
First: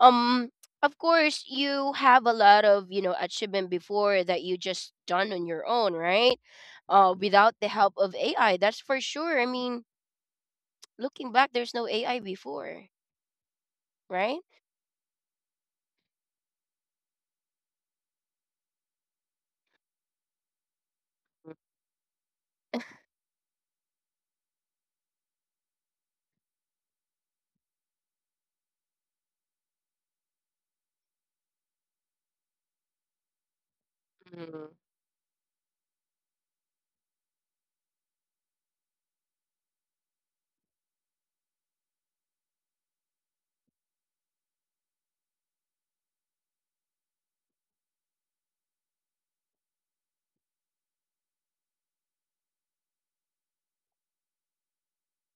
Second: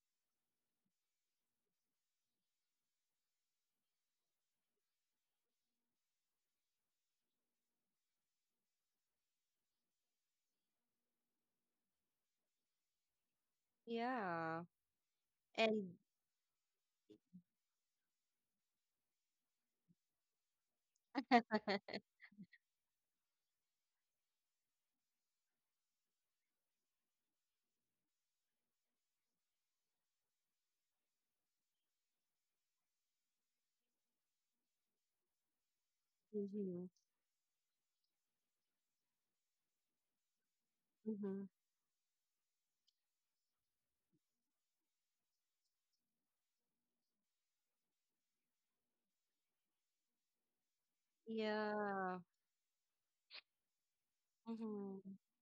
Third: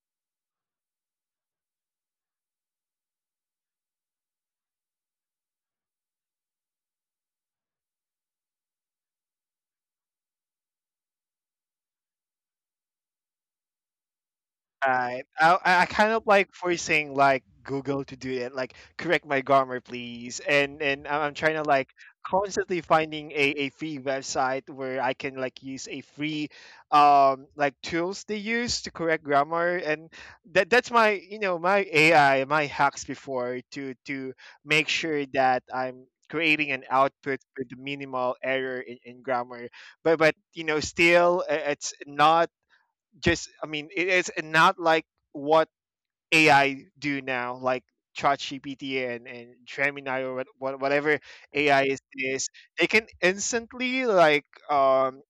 [SPEAKER 1] um, of course, you have a lot of, you know, achievement before that you just done on your own, right? Without the help of AI, that's for sure. I mean, looking back, there's no AI before, right?
[SPEAKER 3] Yeah.
[SPEAKER 2] Right. I
[SPEAKER 3] And
[SPEAKER 2] kind of like forcing like Google to do it, like correct my grammar, please. And I'm trying to like constantly finding a free website where I can like use a free like tools they use to correct grammar. And that's my you know my AI, my hacks before to
[SPEAKER 1] Hmm.
[SPEAKER 2] make sure that I'm creating
[SPEAKER 3] mm-hmm,
[SPEAKER 2] an output with minimal error in grammar. But you know
[SPEAKER 3] mm-hmm.
[SPEAKER 2] still it's not just it is not like what AI do now, like ChatGPT and Gemini or whatever AI is,
[SPEAKER 3] Yeah.
[SPEAKER 2] they can instantly like
[SPEAKER 3] Mm-hmm,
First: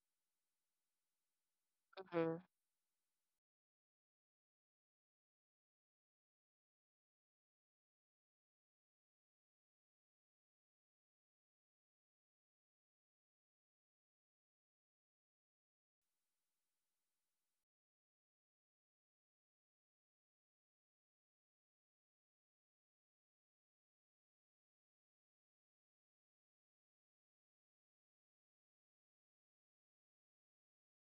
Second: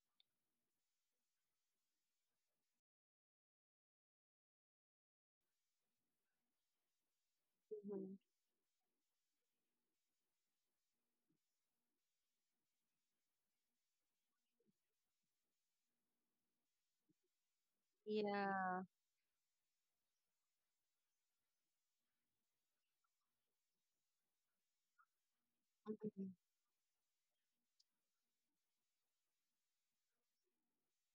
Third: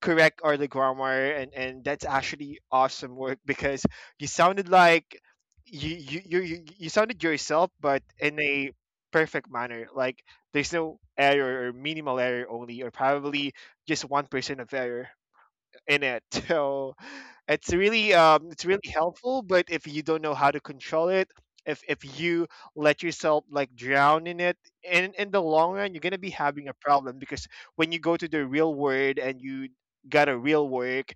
[SPEAKER 2] correct all the grammar and that's
[SPEAKER 1] Hmm.
[SPEAKER 2] actually awesome work because you sounded like you sounded yourself but
[SPEAKER 3] mm-hmm.
[SPEAKER 2] in a perfect manner, like there's no error or minimal error only, or probably just 1% of error in it. So it's
[SPEAKER 3] Yeah.
[SPEAKER 2] really helpful. But if you don't know how to control it, if you let yourself like drown in it, in the long run, you're gonna be
[SPEAKER 3] Mm-hmm,
[SPEAKER 2] having a problem because when you go to the real world and you got a real work,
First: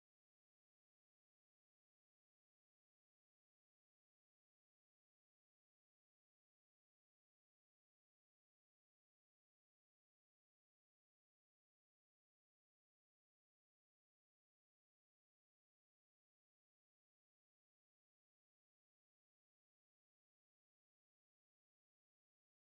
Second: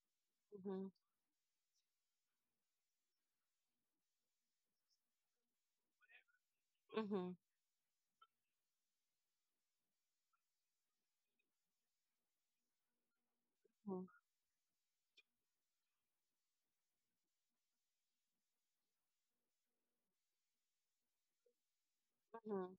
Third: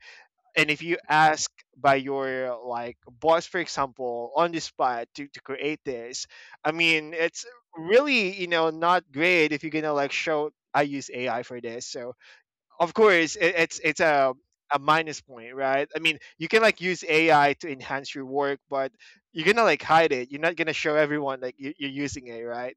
[SPEAKER 2] and if
[SPEAKER 3] mm-hmm,
[SPEAKER 2] you ask by your like boss for example on the spot to create this
[SPEAKER 3] mm-hmm,
[SPEAKER 2] it's really you know not great if you're gonna like show I use AI for this. So of course it's a minus point, right? I mean you can like use AI to enhance your work but you're gonna like hide it, you're not gonna show everyone like you're using it,
[SPEAKER 3] mm-hmm,
[SPEAKER 2] right?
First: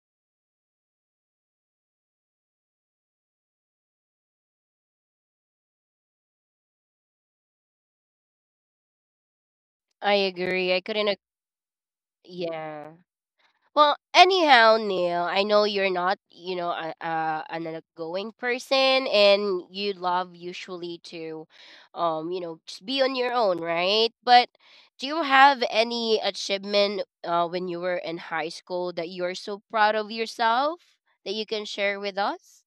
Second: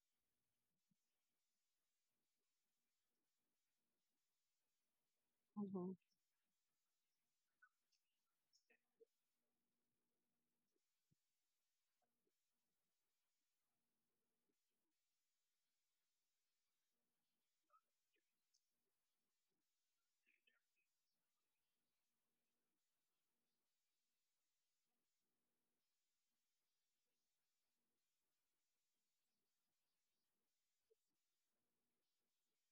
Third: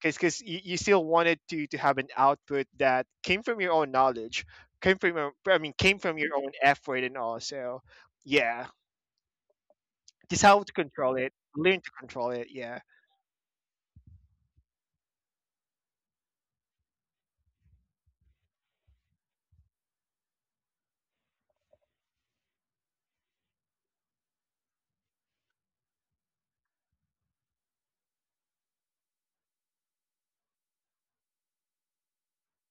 [SPEAKER 2] Because you, you still wanted to have an output that came from your own knowledge, came from your
[SPEAKER 3] mm-hmm,
[SPEAKER 2] came from your own effort and all. So yeah,
[SPEAKER 1] I
[SPEAKER 2] just how to
[SPEAKER 1] agree. I couldn't.
[SPEAKER 2] control it, learn to control it, yeah.
[SPEAKER 1] Yeah. Well, anyhow, Neil, I know you're not, you know, a, an outgoing person, and you love usually to, you know, just be on your own, right? But do you have any achievement when you were in high school that you're so proud of yourself that you can share with us?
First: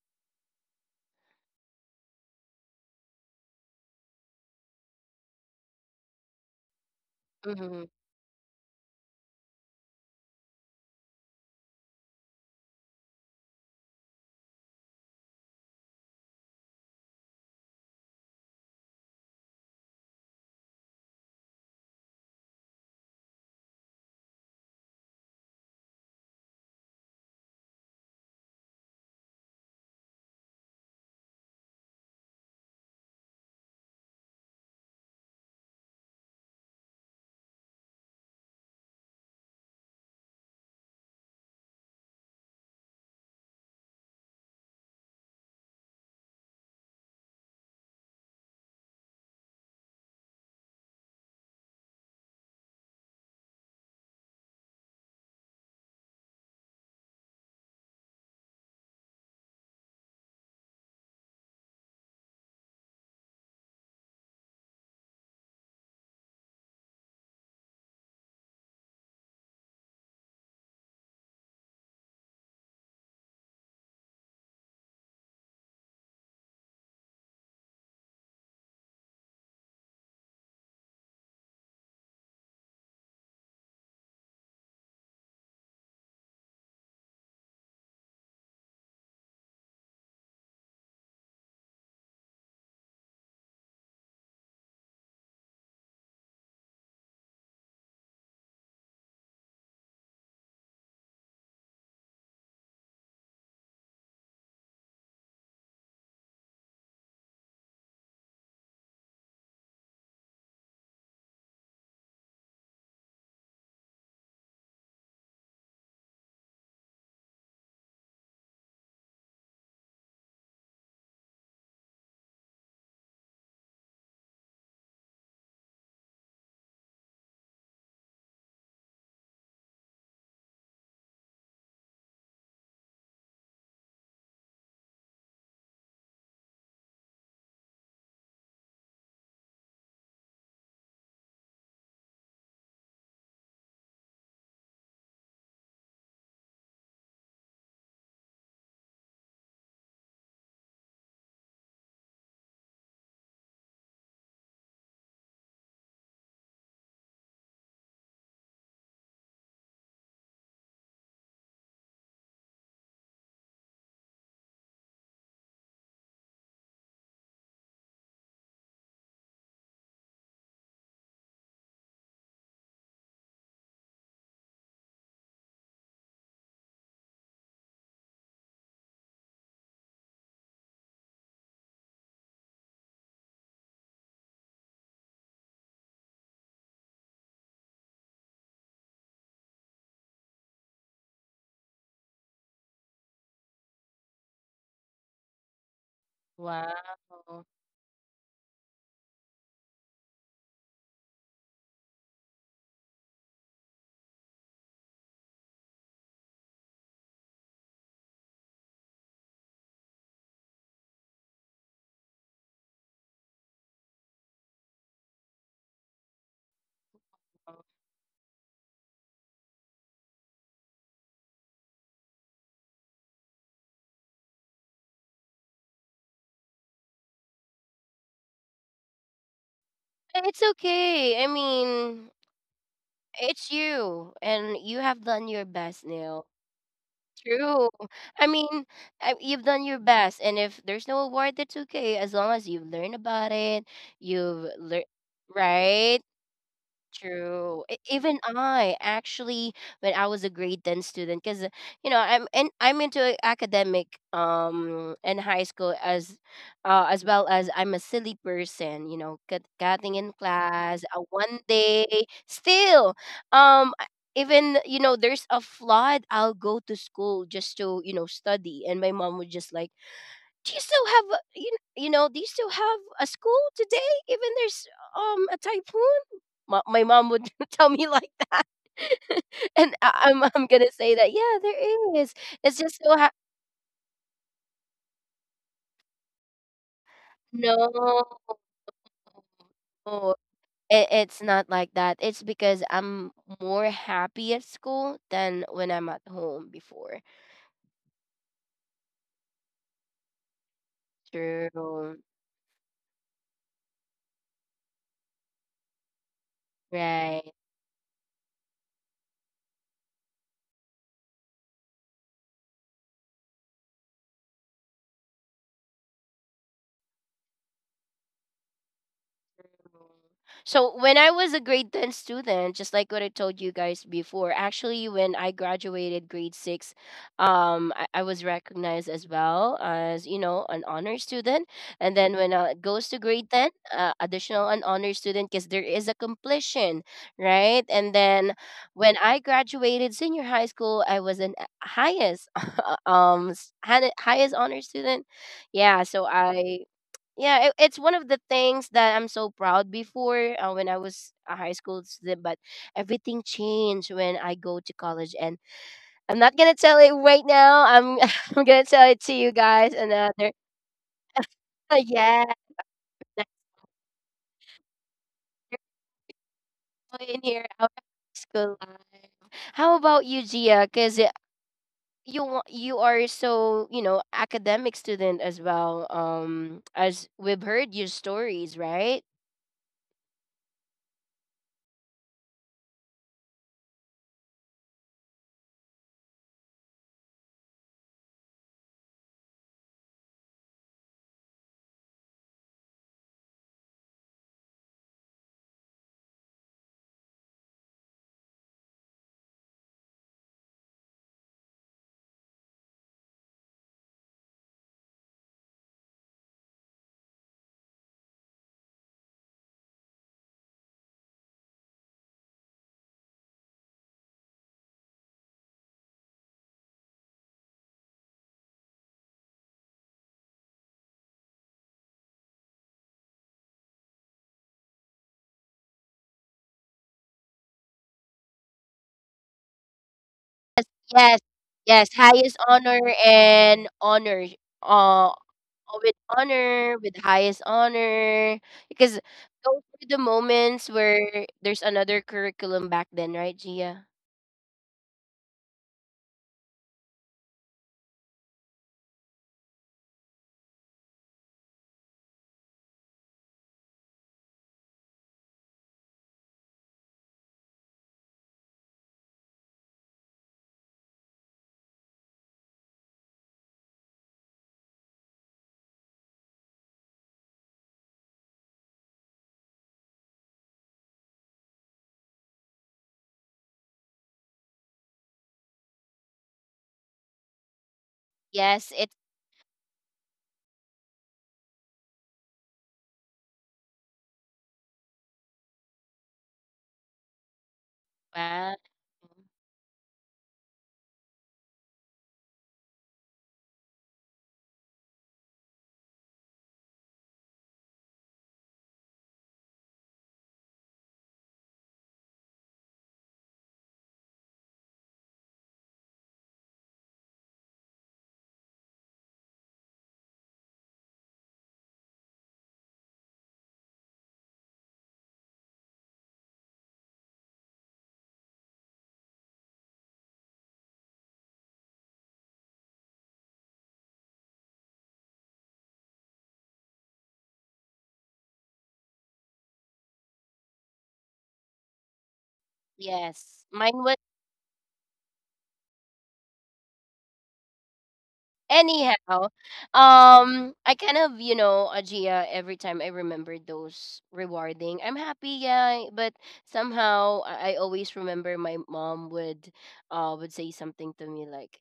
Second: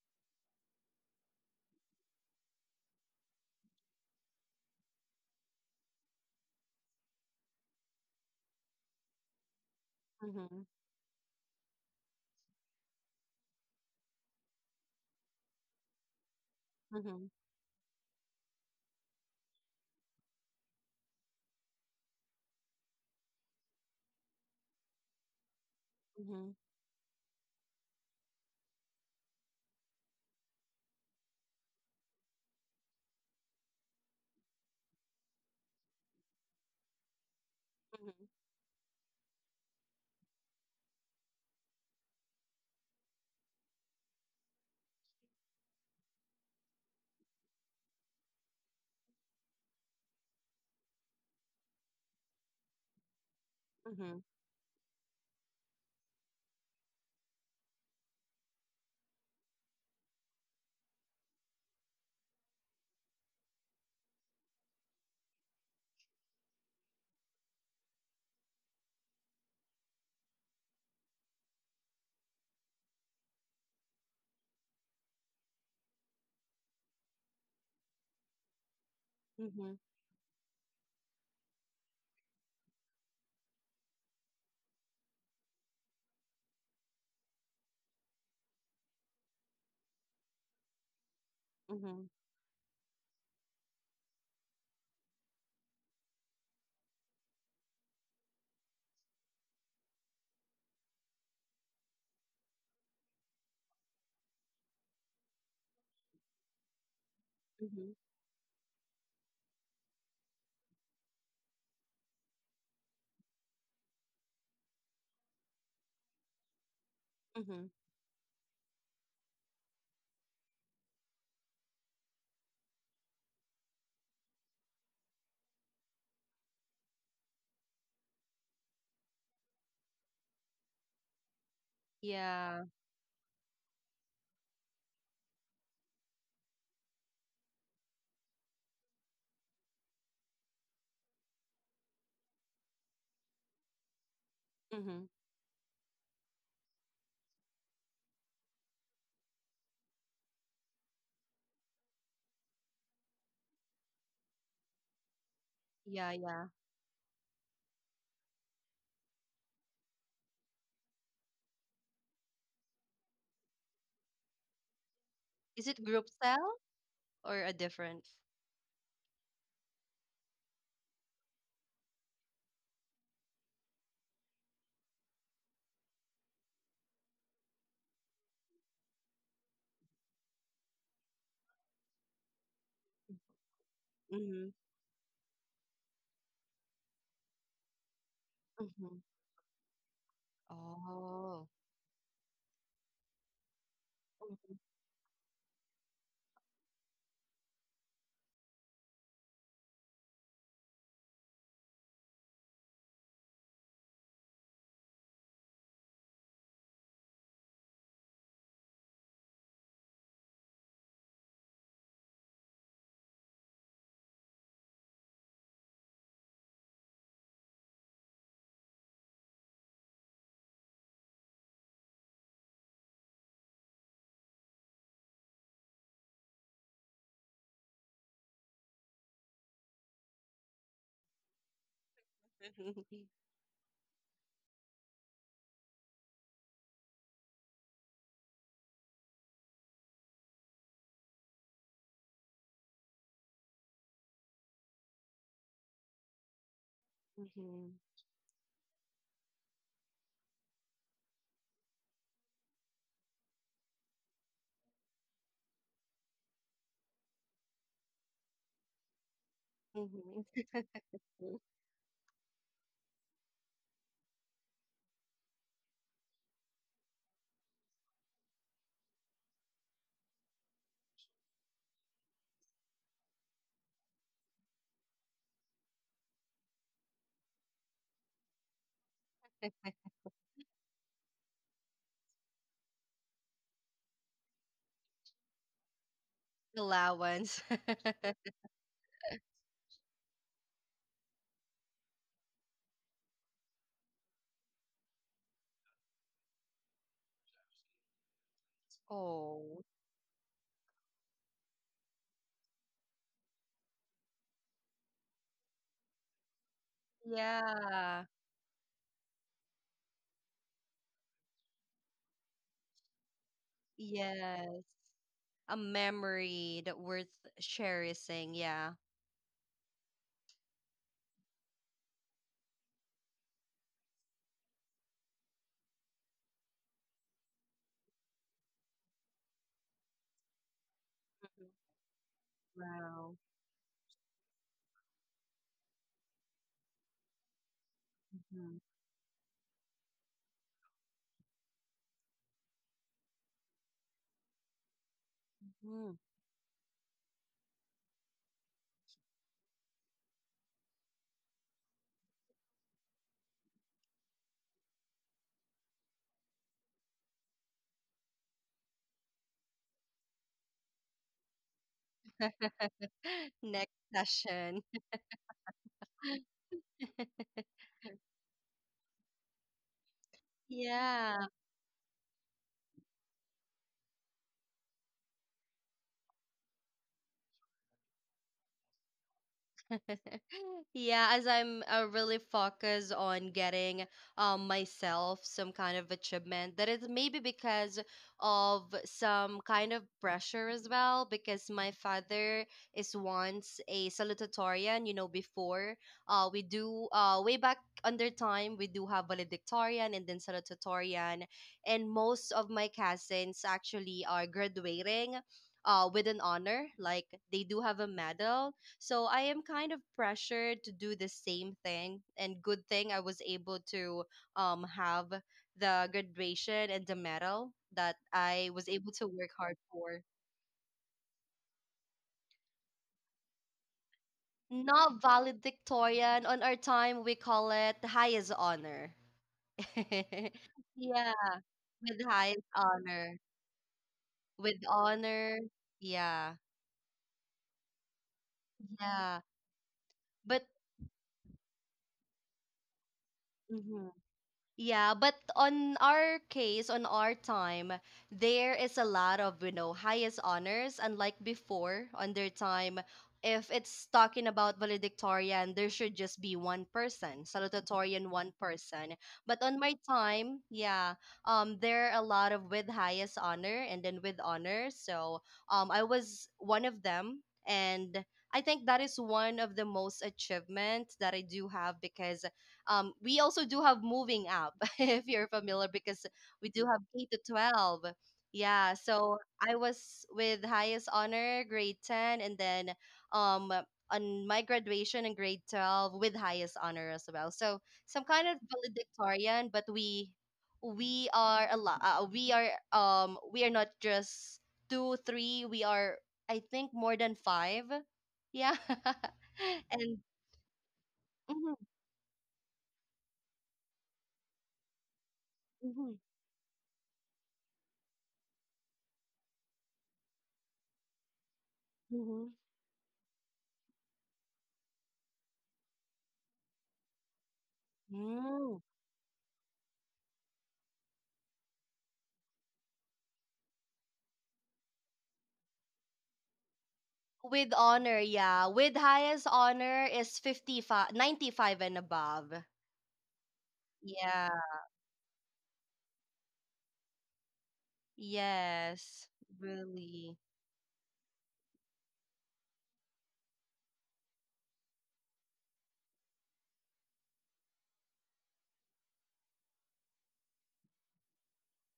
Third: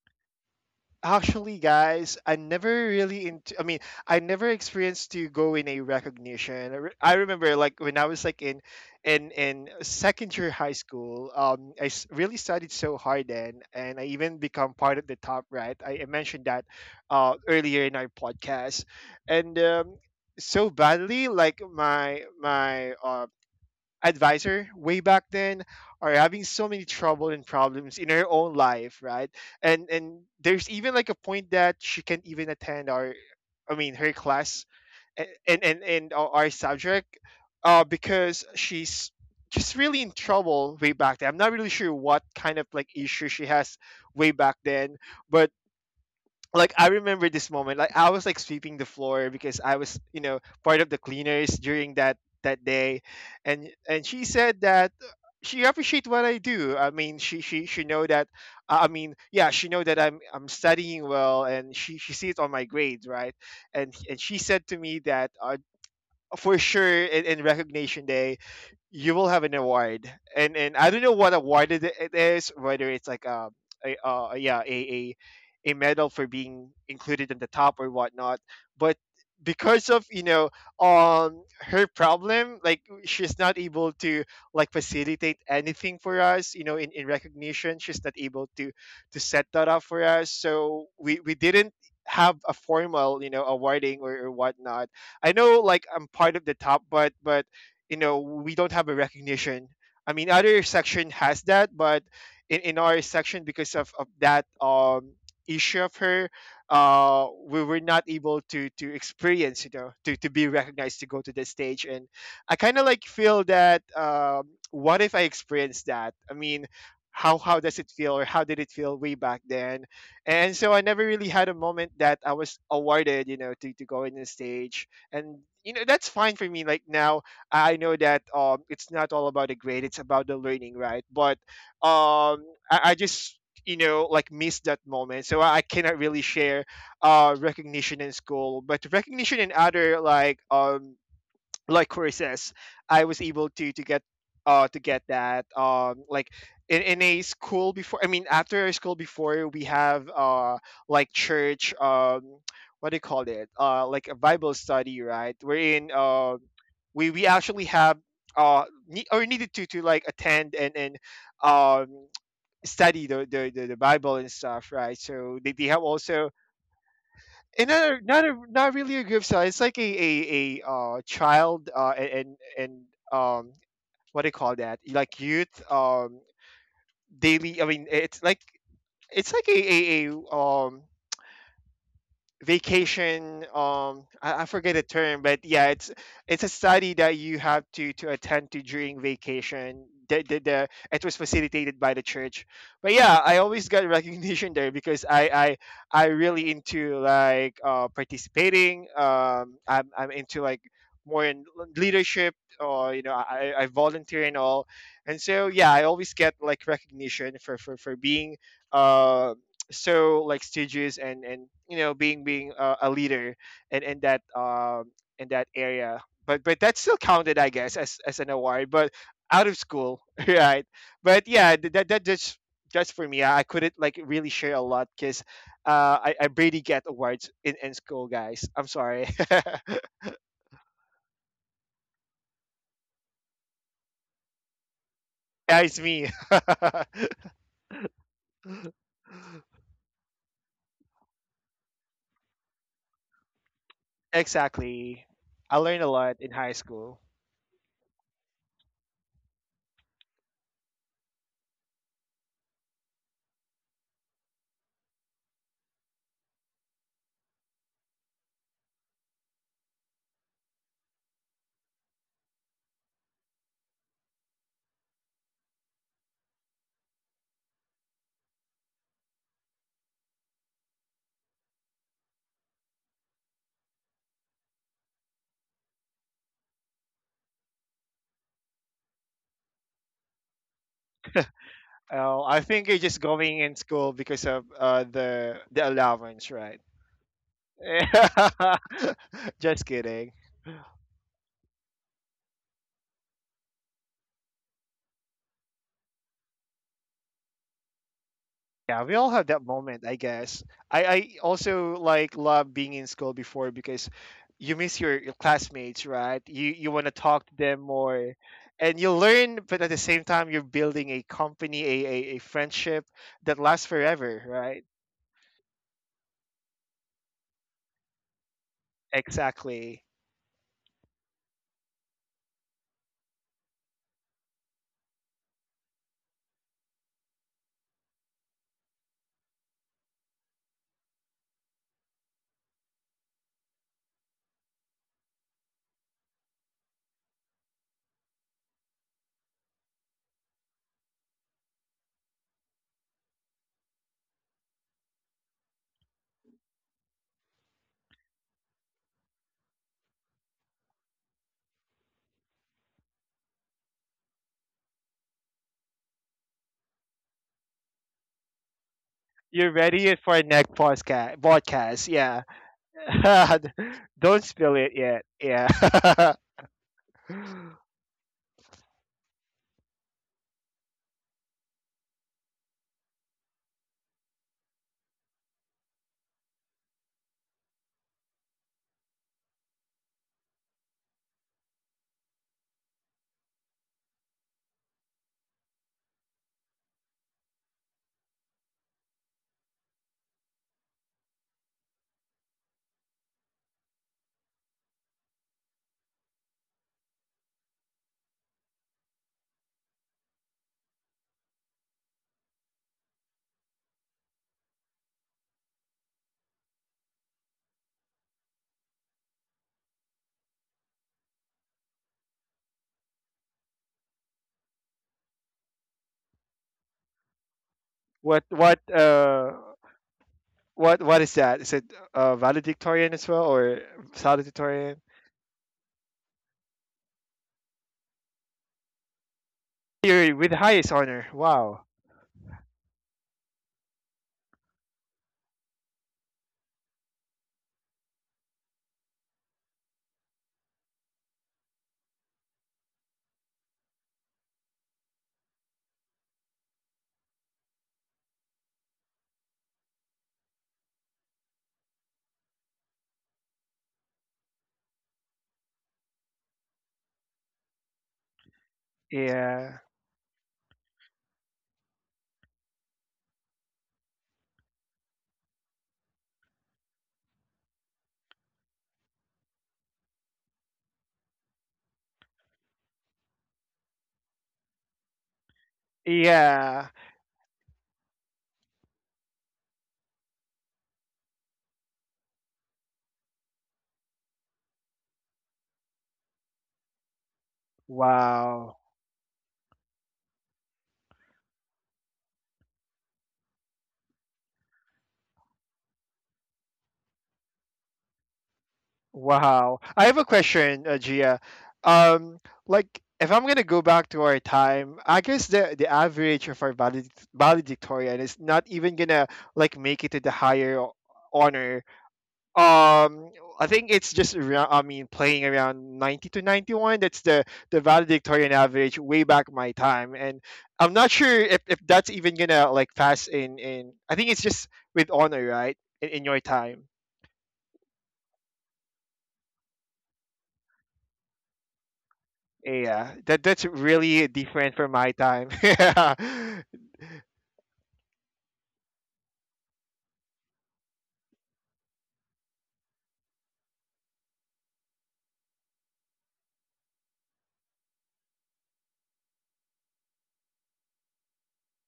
[SPEAKER 2] Actually, guys, I never really into. I never experienced to go in a recognition. I remember, like
[SPEAKER 1] Mm-hmm.
[SPEAKER 2] when I was like in second year
[SPEAKER 3] mm-hmm,
[SPEAKER 2] high school. Really studied so hard then, and I even become part of the top, right. I mentioned that,
[SPEAKER 3] mm-hmm, mm-hmm,
[SPEAKER 2] earlier in our podcast, and so badly, like my advisor way back then are having
[SPEAKER 3] mm-hmm,
[SPEAKER 2] so many trouble and problems in her own life, right? And there's even like a point that she can't even attend our, I mean, her class, and our subject, because she's just really in trouble way back then. I'm not really sure what kind of like issue she has way back then, but like I remember this moment. Like I was like sweeping the floor because I was, part of the cleaners during that day, and she said that she appreciate what I do. I mean, she know that. I mean, yeah, she know that I'm studying well, and she sees on my grades, right? And she said to me that for sure in recognition day, you will have an award, and I don't know what award it is, whether it's like a, yeah a medal for being included in the top or whatnot, but
[SPEAKER 3] mm-hmm,
[SPEAKER 2] because of her problem, like she's not able to like facilitate anything for us, in recognition. She's not able to set that up for us, so we didn't
[SPEAKER 3] mm-hmm,
[SPEAKER 2] have a formal awarding or whatnot. I know, like, I'm part of the top, but we don't have a recognition. I mean, other section has that, but in our section, because of that issue of her, we were
[SPEAKER 3] mm-hmm,
[SPEAKER 2] not able to experience, to be recognized, to go to the stage, and I kind of like feel that, what if I experienced that? I mean, how
[SPEAKER 3] mm-hmm.
[SPEAKER 2] how does it feel, or how did it feel way back then? And so I never really had a moment that I was awarded, to go in the stage, and That's fine for me, like, now. I know that, it's not all about the grade; it's about the learning, right? But um,
[SPEAKER 3] Yeah.
[SPEAKER 2] I just like missed that moment, so I cannot really share recognition in school, but recognition in other, like, like Corey says, I was able to to get uh to
[SPEAKER 3] Mm-hmm.
[SPEAKER 2] get that like in a school before. I mean, after school, before we have, like, church, what do you call it, like a Bible study, right, wherein
[SPEAKER 3] Yeah, yeah.
[SPEAKER 2] we actually have, ne- or needed to like attend, and um study the Bible and stuff, right. So they,
[SPEAKER 3] Is
[SPEAKER 2] they
[SPEAKER 3] it
[SPEAKER 2] have
[SPEAKER 3] group
[SPEAKER 2] also,
[SPEAKER 3] cell or a
[SPEAKER 2] and
[SPEAKER 3] different?
[SPEAKER 2] not really a group style. It's like a child, a- and um what do you call that? Like youth, daily. I mean, it's like a vacation,
[SPEAKER 3] Mm-hmm,
[SPEAKER 2] I forget the term, but yeah, it's a study that you have to attend to
[SPEAKER 3] mm-hmm.
[SPEAKER 2] during vacation. The, the, the it was
[SPEAKER 3] Oh.
[SPEAKER 2] facilitated by the church. But yeah, I always got recognition there because I really into,
[SPEAKER 1] Wow.
[SPEAKER 2] like, participating, I'm into, like, more in leadership, or I volunteer and all, and so yeah, I always get like recognition for being, uh so, like, stages, and being a leader, and in that, in that area. But that still counted, I guess, as an award. But out of school, right? But yeah, that just for me, I couldn't like really share a lot because, I barely get awards in school, guys. I'm sorry. Yeah,
[SPEAKER 1] It's okay. I mean, it's you, and you have done your
[SPEAKER 2] it's
[SPEAKER 1] best,
[SPEAKER 2] me.
[SPEAKER 1] Neil. True. I mean, I, you've done your best, and if there's no award, that's okay. As long as you've learned about it, you've learned,
[SPEAKER 2] Exactly. I learned a
[SPEAKER 1] right?
[SPEAKER 2] lot in high school.
[SPEAKER 1] True.
[SPEAKER 3] Mhm,
[SPEAKER 1] Even I actually, when I was a grade 10 student, because you know I'm into academic in high school, as well as I'm a silly person. You know, cutting in
[SPEAKER 3] mhm.
[SPEAKER 1] class. One day still, um, I- even you know there's a flood, I'll go to school just to you know study. And my mom would just like, do you still have a, you know, do you still have a school today even there's a typhoon? My mom would tell me like that. And I'm gonna say that, yeah, there is.
[SPEAKER 2] Oh, I
[SPEAKER 1] It's
[SPEAKER 2] think you're
[SPEAKER 1] just so
[SPEAKER 2] just
[SPEAKER 1] ha-
[SPEAKER 2] going in school because of, the allowance, right?
[SPEAKER 3] Allowance.
[SPEAKER 1] No,
[SPEAKER 2] Just kidding.
[SPEAKER 1] it's not like that. It's because I'm more happy at school than when I'm at home before.
[SPEAKER 2] Yeah, we all have that
[SPEAKER 3] Oh,
[SPEAKER 2] moment, I guess. I also
[SPEAKER 1] True,
[SPEAKER 2] like love being in school before, because you miss your classmates, right? You want to
[SPEAKER 1] right?
[SPEAKER 2] talk to them
[SPEAKER 3] yeah.
[SPEAKER 2] more, and you learn, but at the same time you're building a company, a friendship that lasts forever,
[SPEAKER 3] Yes.
[SPEAKER 2] right?
[SPEAKER 3] A memory that worth cherishing. Yeah.
[SPEAKER 2] Exactly.
[SPEAKER 1] So when I was a grade 10 student, just like what I told you guys before, actually when I graduated grade 6, I was recognized as well as, you know, an honor
[SPEAKER 3] Mhm.
[SPEAKER 1] student. And then when it goes to
[SPEAKER 3] Wow.
[SPEAKER 1] grade 10, additional an honor student because there is a completion, right? And then
[SPEAKER 3] Mhm.
[SPEAKER 1] when I graduated senior high school, I was an highest highest honor student. Yeah,
[SPEAKER 3] Mhm.
[SPEAKER 1] so I, yeah, it's one of the things that I'm so proud before, when I was a high school student. But everything changed when I go to college, and I'm not gonna tell it right now. I'm I'm gonna tell it to you
[SPEAKER 2] You're
[SPEAKER 1] guys
[SPEAKER 2] ready for our
[SPEAKER 1] another.
[SPEAKER 2] next podcast podcast, yeah.
[SPEAKER 1] Yeah, now,
[SPEAKER 3] Next
[SPEAKER 2] Don't
[SPEAKER 3] session.
[SPEAKER 2] spill it yet. Yeah.
[SPEAKER 1] in here, our high school life. How about you, Gia? Because
[SPEAKER 3] Yeah.
[SPEAKER 1] you are so, you know, academic student as well, as we've heard your stories, right?
[SPEAKER 3] Yeah, as I'm really focused on getting myself some kind of achievement, that is maybe because of some kind of pressure as well. Because my father is once a salutatorian, you know, before we do way back under time, we do have valedictorian and then salutatorian, and most of my cousins actually are graduating. With an honor, like they do have a medal, so I am kind of pressured to do the same thing. And good thing I was able to have the graduation and the medal that
[SPEAKER 2] what
[SPEAKER 3] I
[SPEAKER 2] what
[SPEAKER 3] was able to work
[SPEAKER 2] uh
[SPEAKER 3] hard for.
[SPEAKER 2] what is that? Is it, valedictorian as well, or salutatorian?
[SPEAKER 3] Not valedictorian. On our time, we call it the highest honor.
[SPEAKER 2] You're with
[SPEAKER 1] Yes,
[SPEAKER 2] highest honor.
[SPEAKER 3] Yeah,
[SPEAKER 1] yes,
[SPEAKER 2] Wow.
[SPEAKER 1] yes,
[SPEAKER 3] with
[SPEAKER 1] highest
[SPEAKER 3] highest
[SPEAKER 1] honor
[SPEAKER 3] honor,
[SPEAKER 1] and honor,
[SPEAKER 3] with
[SPEAKER 1] uh,
[SPEAKER 3] honor.
[SPEAKER 1] with
[SPEAKER 3] Yeah,
[SPEAKER 1] honor, with highest honor, because
[SPEAKER 3] yeah.
[SPEAKER 1] those were the
[SPEAKER 3] But
[SPEAKER 1] moments where there's another curriculum back then, right, Gia?
[SPEAKER 3] mhm. Yeah, but on our case, on our time, there is a lot of, you know, highest honors. Unlike before, on their time, if it's talking about valedictorian, there should just be one person, salutatorian, one person. But on
[SPEAKER 2] Yeah.
[SPEAKER 3] my time, yeah, there are a lot of with highest honor and then with honor. So I was one of them. And I think that is one of the most achievements that I do have because we also do have moving up if you're familiar because we do
[SPEAKER 2] Yeah.
[SPEAKER 3] have K to 12, yeah,
[SPEAKER 1] Yes, it's
[SPEAKER 3] so I was with highest honor grade 10, and then um on my graduation in grade 12 with highest honor as well, so some kind of
[SPEAKER 2] Wow.
[SPEAKER 1] uh,
[SPEAKER 3] valedictorian, but we are a lot. Uh, we are not just two, three, we are I think more than five, yeah.
[SPEAKER 2] Wow. I
[SPEAKER 3] And
[SPEAKER 2] have a question, Gia.
[SPEAKER 3] mhm,
[SPEAKER 2] Um, like, if I'm gonna go back to our time, I guess the
[SPEAKER 3] mhm,
[SPEAKER 2] average of our valedictorian is not even gonna like make it to the higher honor.
[SPEAKER 3] mhm,
[SPEAKER 2] um I think it's just around, I mean playing around, 90 to 91. That's the valedictorian
[SPEAKER 3] mm.
[SPEAKER 2] average way back my time, and I'm not sure if that's even gonna like pass in. I think it's just with honor, right, in your time.
[SPEAKER 3] With honor, yeah. With highest honor is 55, 95 and above.
[SPEAKER 2] Yeah, that's
[SPEAKER 1] yes. Mine was.
[SPEAKER 2] really
[SPEAKER 3] Yeah.
[SPEAKER 2] different from my time.
[SPEAKER 3] Yes.
[SPEAKER 1] Anyhow,
[SPEAKER 3] Really.
[SPEAKER 1] I kind of, you know, Ajia, every time I remember those rewarding, I'm happy, yeah, but somehow I always remember my mom would say something to me like,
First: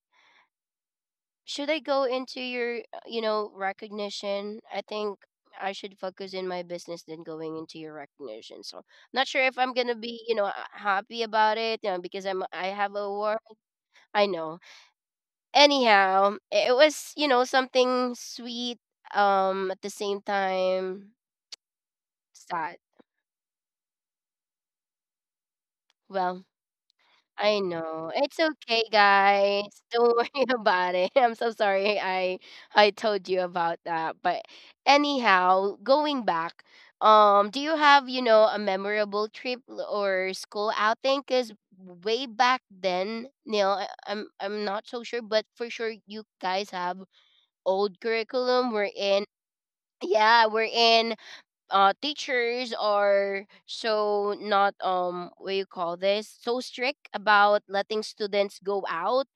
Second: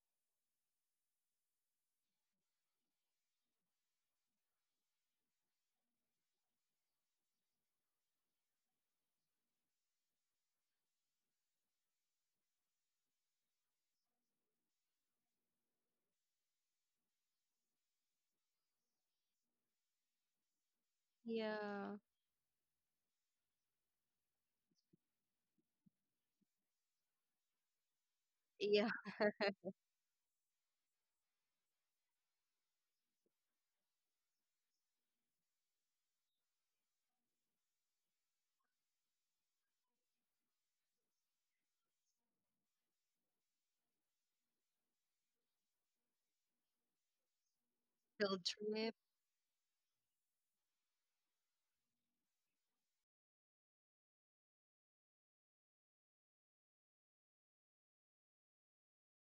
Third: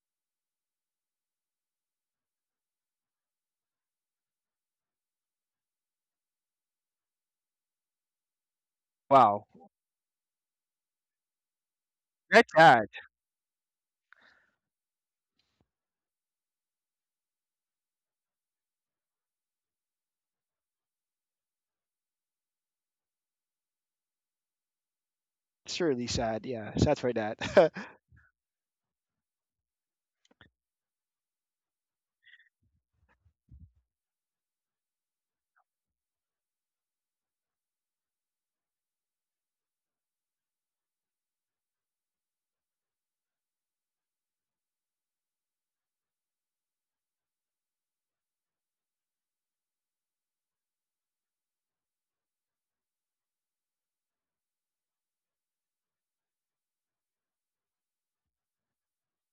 [SPEAKER 1] "Should I go into your, you know, recognition? I think I should focus in my business than going into your recognition." So, not sure
[SPEAKER 2] Wow,
[SPEAKER 1] if I'm going to be, you know, happy about it, you know, because I'm
[SPEAKER 2] that's
[SPEAKER 1] I
[SPEAKER 2] sad.
[SPEAKER 1] have a award. I know, anyhow, it was, you know, something sweet, at the same time
[SPEAKER 3] Yeah.
[SPEAKER 1] sad.
[SPEAKER 2] It's really
[SPEAKER 1] Well,
[SPEAKER 2] sad, yeah, sad for that.
[SPEAKER 1] I know. It's okay,
[SPEAKER 3] Yeah.
[SPEAKER 1] guys. Don't worry about it. I'm so sorry I told you about that. But anyhow, going back, do you have, you know, a memorable trip or school outing? Because way back then, Neil, I'm not so sure, but for sure you guys have old
[SPEAKER 3] Field
[SPEAKER 1] curriculum
[SPEAKER 3] trip.
[SPEAKER 1] wherein, yeah, wherein teachers are so not what you call this, so strict about letting students go out,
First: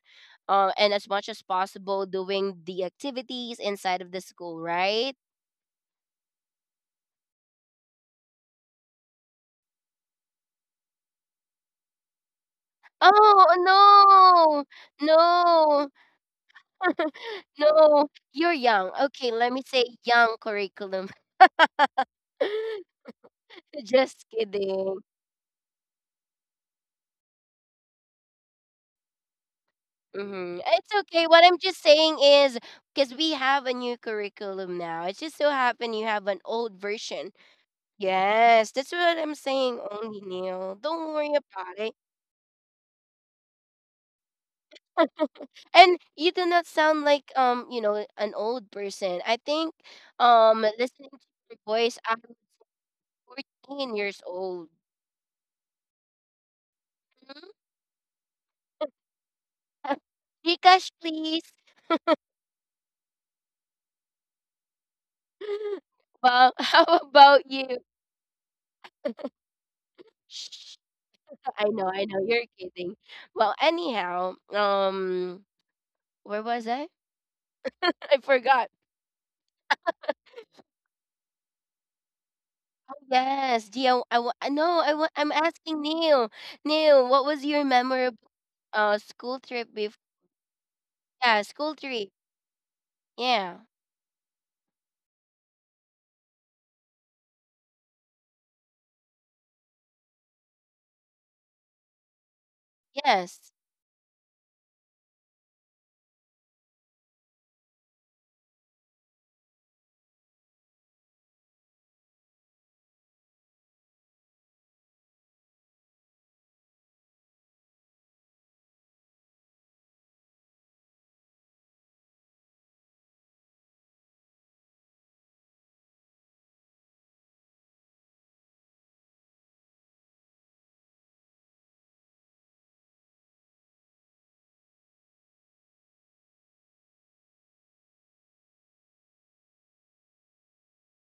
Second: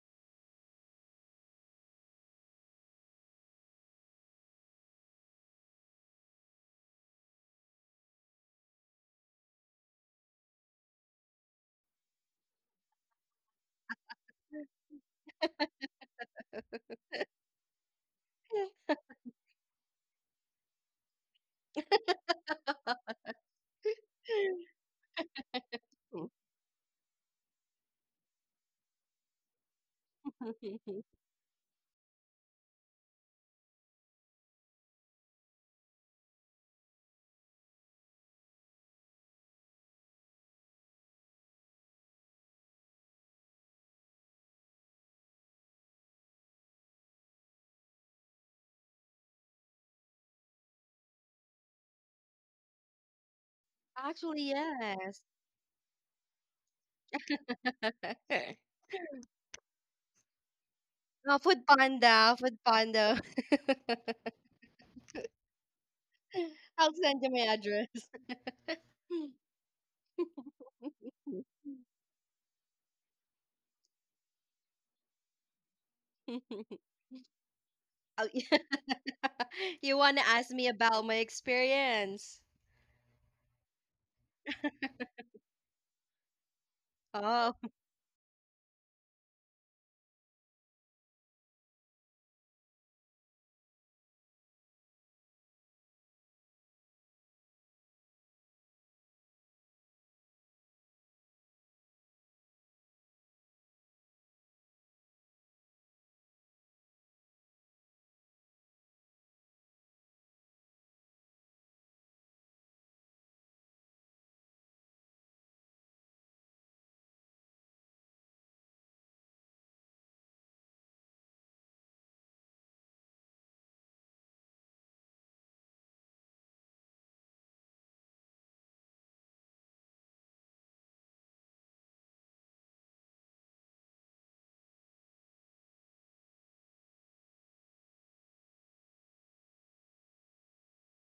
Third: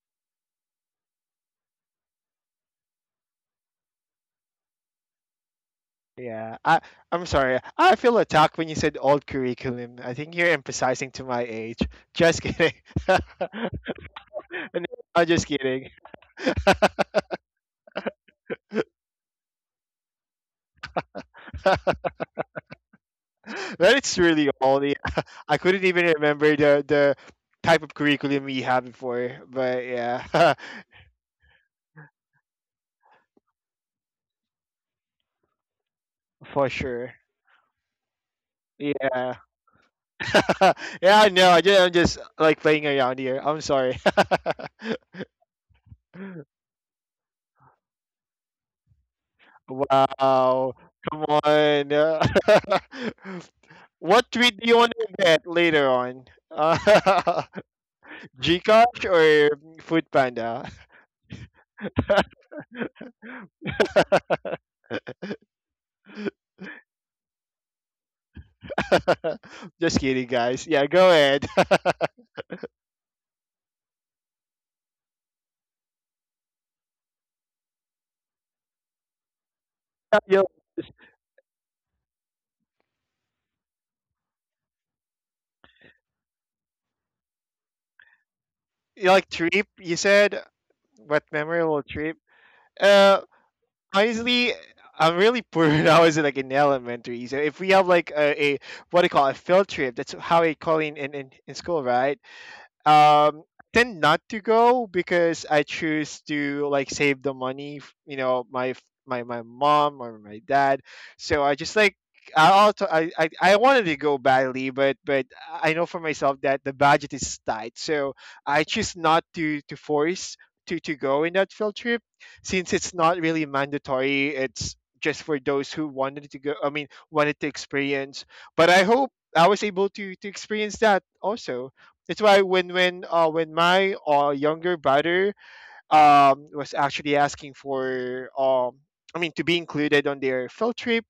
[SPEAKER 1] and as much as possible doing the activities inside of the school, right?
[SPEAKER 2] Yeah, I'm sorry. I feel attacked when you said old curriculum. I think you're emphasizing to my age. Just kidding.
[SPEAKER 1] Oh,
[SPEAKER 2] No,
[SPEAKER 1] no
[SPEAKER 2] I'm just
[SPEAKER 1] no
[SPEAKER 2] kidding.
[SPEAKER 1] no, you're young, okay, let me say young curriculum.
[SPEAKER 2] But it's
[SPEAKER 1] Just
[SPEAKER 2] really old.
[SPEAKER 1] kidding.
[SPEAKER 2] Yeah. I couldn't even remember the type of curriculum we had before. But yeah,
[SPEAKER 1] Mm-hmm. It's okay. What I'm just saying is because we have a new curriculum now. It just so happened you have an
[SPEAKER 2] for
[SPEAKER 1] old
[SPEAKER 2] sure.
[SPEAKER 1] version. Yes, that's what I'm
[SPEAKER 2] Yeah.
[SPEAKER 1] saying. Only Neil, don't
[SPEAKER 2] Yeah,
[SPEAKER 1] worry
[SPEAKER 2] I know. I
[SPEAKER 1] about
[SPEAKER 2] ju-
[SPEAKER 1] it.
[SPEAKER 2] I'm just like playing around here. I'm sorry.
[SPEAKER 1] And you do not sound like you know an old person. I think
[SPEAKER 2] Wow.
[SPEAKER 1] listening to
[SPEAKER 2] Come
[SPEAKER 1] your
[SPEAKER 2] on.
[SPEAKER 1] voice, I'm 14 years
[SPEAKER 2] What
[SPEAKER 3] Actually,
[SPEAKER 2] tweet
[SPEAKER 1] old.
[SPEAKER 2] do you want to
[SPEAKER 3] yes.
[SPEAKER 2] get later on? Uh,
[SPEAKER 1] Mhm.
[SPEAKER 2] Gcash or Foodpanda?
[SPEAKER 1] Rikash,
[SPEAKER 3] No,
[SPEAKER 1] please.
[SPEAKER 3] Food Panda, Food Panda.
[SPEAKER 1] Well, how
[SPEAKER 3] I'll send you
[SPEAKER 1] about
[SPEAKER 3] my
[SPEAKER 1] you?
[SPEAKER 3] address.
[SPEAKER 2] Just kidding, guys.
[SPEAKER 1] Shh.
[SPEAKER 2] Yeah, go ahead.
[SPEAKER 1] I know, you're kidding. Well, anyhow, where was I? I
[SPEAKER 3] Oh,
[SPEAKER 1] forgot.
[SPEAKER 3] you want to
[SPEAKER 2] you,
[SPEAKER 3] ask me about my experience?
[SPEAKER 1] Oh, yes, Gia. I wa- no, I wa- I'm asking Neil. Neil, what was
[SPEAKER 3] Oh.
[SPEAKER 1] your memorable
[SPEAKER 2] you like
[SPEAKER 1] school
[SPEAKER 2] trip?
[SPEAKER 1] trip before?
[SPEAKER 2] You said what
[SPEAKER 1] Yeah, school
[SPEAKER 2] memorable
[SPEAKER 1] trip.
[SPEAKER 2] trip? Uh,
[SPEAKER 1] Yeah.
[SPEAKER 2] Honestly, I'm really poor when I was like in elementary. So if we have like a what do you call it, a field trip? That's how we call it in school, right? um
[SPEAKER 1] Yes.
[SPEAKER 2] I tend not to go because I choose to like save the money, my mom or my dad. So I just, like, I also, I wanted to go badly, but I know for myself that the budget is tight, so I choose not to force to go in that field trip, since it's not really mandatory. It's just for those who wanted to go. I mean, wanted to experience. But I hope I was able to experience that also. That's why when my younger brother was actually asking for, I mean, to be included on their field trip,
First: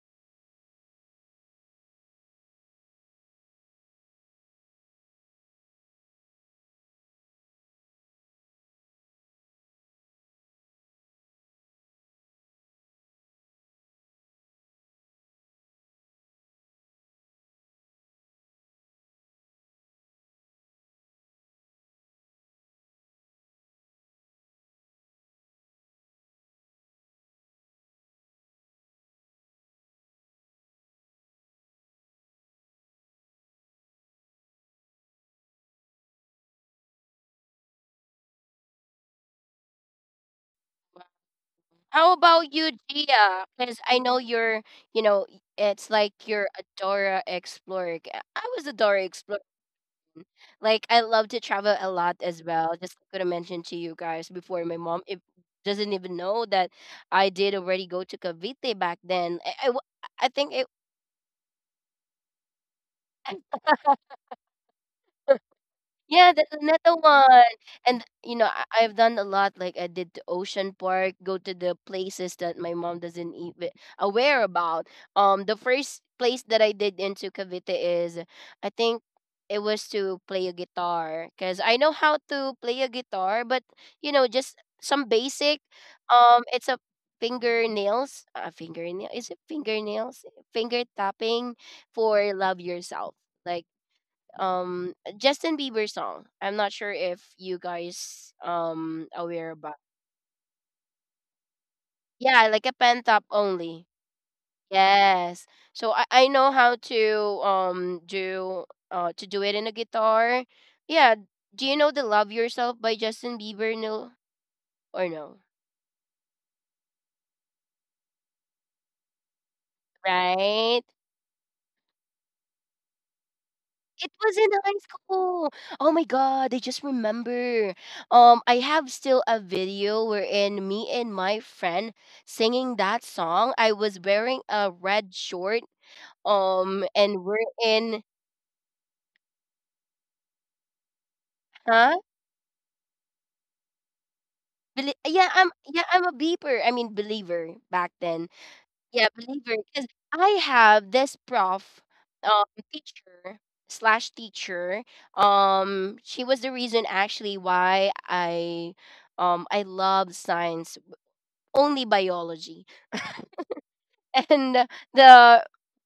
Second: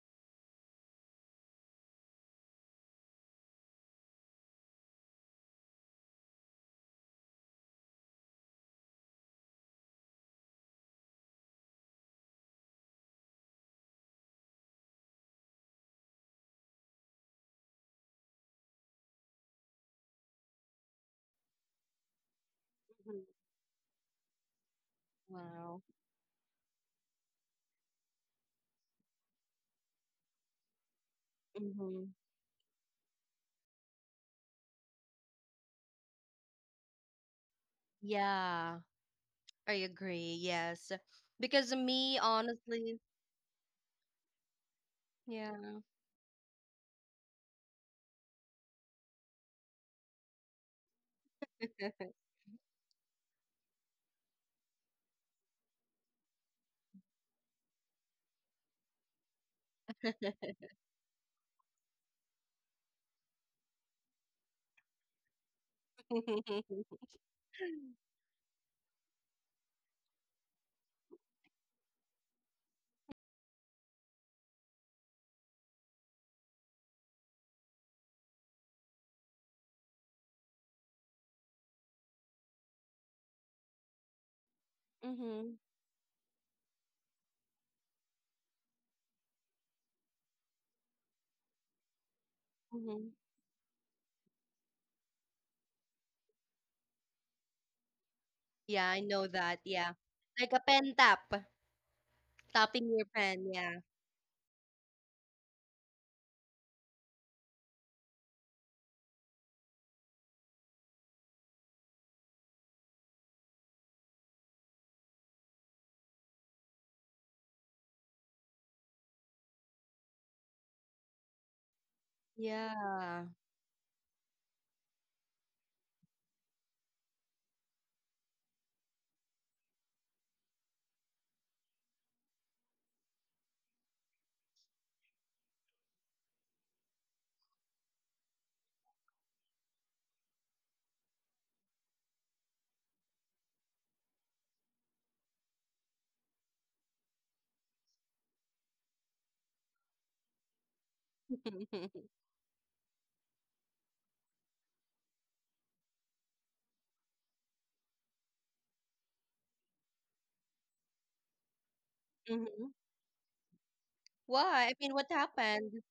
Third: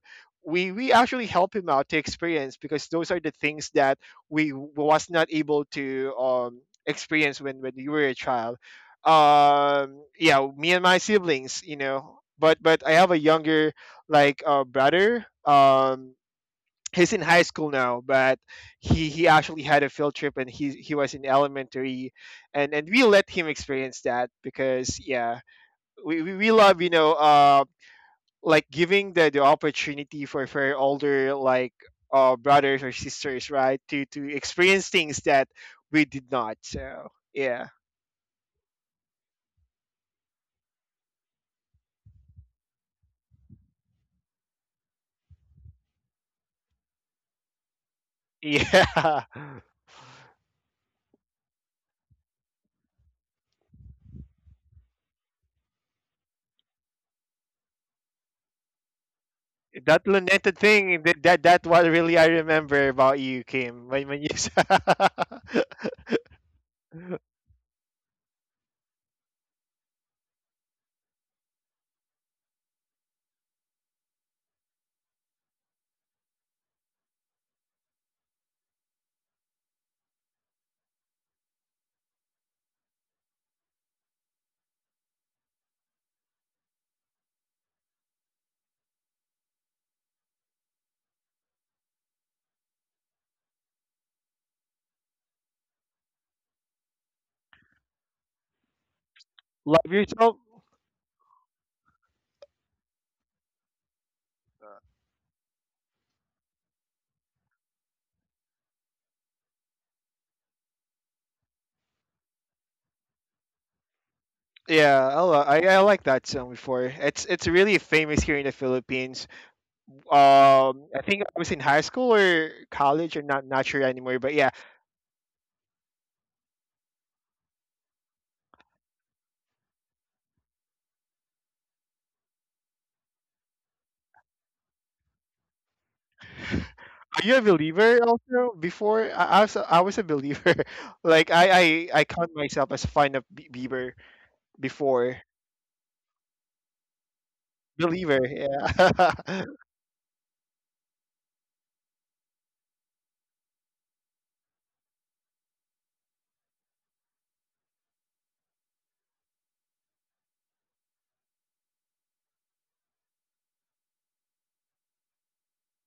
[SPEAKER 2] we actually help him out to experience, because those are the things that we was not able to experience when we were a child. Yeah, me and my siblings. But I have a younger, like, brother. He's in high school now, but he actually had a field trip, and he was in elementary, and we
[SPEAKER 3] Mhm.
[SPEAKER 2] let him experience that because, yeah,
[SPEAKER 3] Wow.
[SPEAKER 2] we love, like, giving the opportunity for older, like,
[SPEAKER 3] Mm-hmm.
[SPEAKER 2] brothers or sisters, right, to experience things that we did not. So yeah.
[SPEAKER 3] Yeah, I agree. Yes. Because
[SPEAKER 1] How
[SPEAKER 3] me,
[SPEAKER 1] about you,
[SPEAKER 3] honestly,
[SPEAKER 1] Gia? Because I know you're, you know,
[SPEAKER 3] yeah.
[SPEAKER 1] it's like you're a Dora Explorer. I was a Dora Explorer. Like, I love to travel a lot as well. Just gonna mention to you guys before, my mom, if doesn't even know that I did already go to Cavite back then.
[SPEAKER 2] Yeah, that
[SPEAKER 1] I think
[SPEAKER 2] Luneta
[SPEAKER 1] it.
[SPEAKER 2] thing, that what really I remember about you, Kim. When you
[SPEAKER 1] Yeah, that's another one. And you know, I've done a lot. Like I did to Ocean Park, go to the places that my mom doesn't even aware about. The first place that I did into Cavite is, I think it was to play a guitar because I know how to play a guitar, but you know, just some
[SPEAKER 3] Mm-hmm.
[SPEAKER 1] basic. It's a fingernails, fingernail. Is it fingernails? Finger tapping for love
[SPEAKER 3] Mm-hmm.
[SPEAKER 1] yourself. Like Justin Bieber song. I'm not sure if you guys
[SPEAKER 3] Yeah, I know
[SPEAKER 1] aware
[SPEAKER 3] that.
[SPEAKER 1] about.
[SPEAKER 2] love
[SPEAKER 3] Yeah.
[SPEAKER 2] yourself,
[SPEAKER 3] Like a pen tap,
[SPEAKER 1] Yeah, like a
[SPEAKER 3] tapping
[SPEAKER 1] pen
[SPEAKER 3] your
[SPEAKER 1] top
[SPEAKER 3] pen. Yeah.
[SPEAKER 1] only. Yes. So I know how to do to do it in a guitar. Yeah. Do you know the Love Yourself by Justin Bieber? No
[SPEAKER 2] yeah,
[SPEAKER 1] or
[SPEAKER 2] I,
[SPEAKER 1] no?
[SPEAKER 2] li- I like that song before. It's really famous here in the Philippines.
[SPEAKER 1] Right?
[SPEAKER 2] I think I was in high school or college,
[SPEAKER 3] Yeah.
[SPEAKER 2] or not sure
[SPEAKER 1] It
[SPEAKER 2] anymore. But
[SPEAKER 1] was
[SPEAKER 2] yeah,
[SPEAKER 1] in high school. Oh my god, I just remember. I have still a video wherein me and my friend singing that song. I was wearing a red short.
[SPEAKER 2] are
[SPEAKER 1] And
[SPEAKER 2] you a
[SPEAKER 1] we're
[SPEAKER 2] believer
[SPEAKER 1] in,
[SPEAKER 2] also? Before I was a believer. Like I, I
[SPEAKER 1] huh?
[SPEAKER 2] I count myself as fan of Bieber before
[SPEAKER 1] Yeah, I'm a beeper. I mean believer back
[SPEAKER 2] believer.
[SPEAKER 1] then. Yeah,
[SPEAKER 2] Yeah,
[SPEAKER 1] believer. Because I have this prof, um, teacher slash teacher. She was the reason actually why I love science, only
[SPEAKER 3] Mm-hmm.
[SPEAKER 1] biology,
[SPEAKER 3] Why?
[SPEAKER 1] and
[SPEAKER 3] I mean, what
[SPEAKER 1] the
[SPEAKER 3] happened?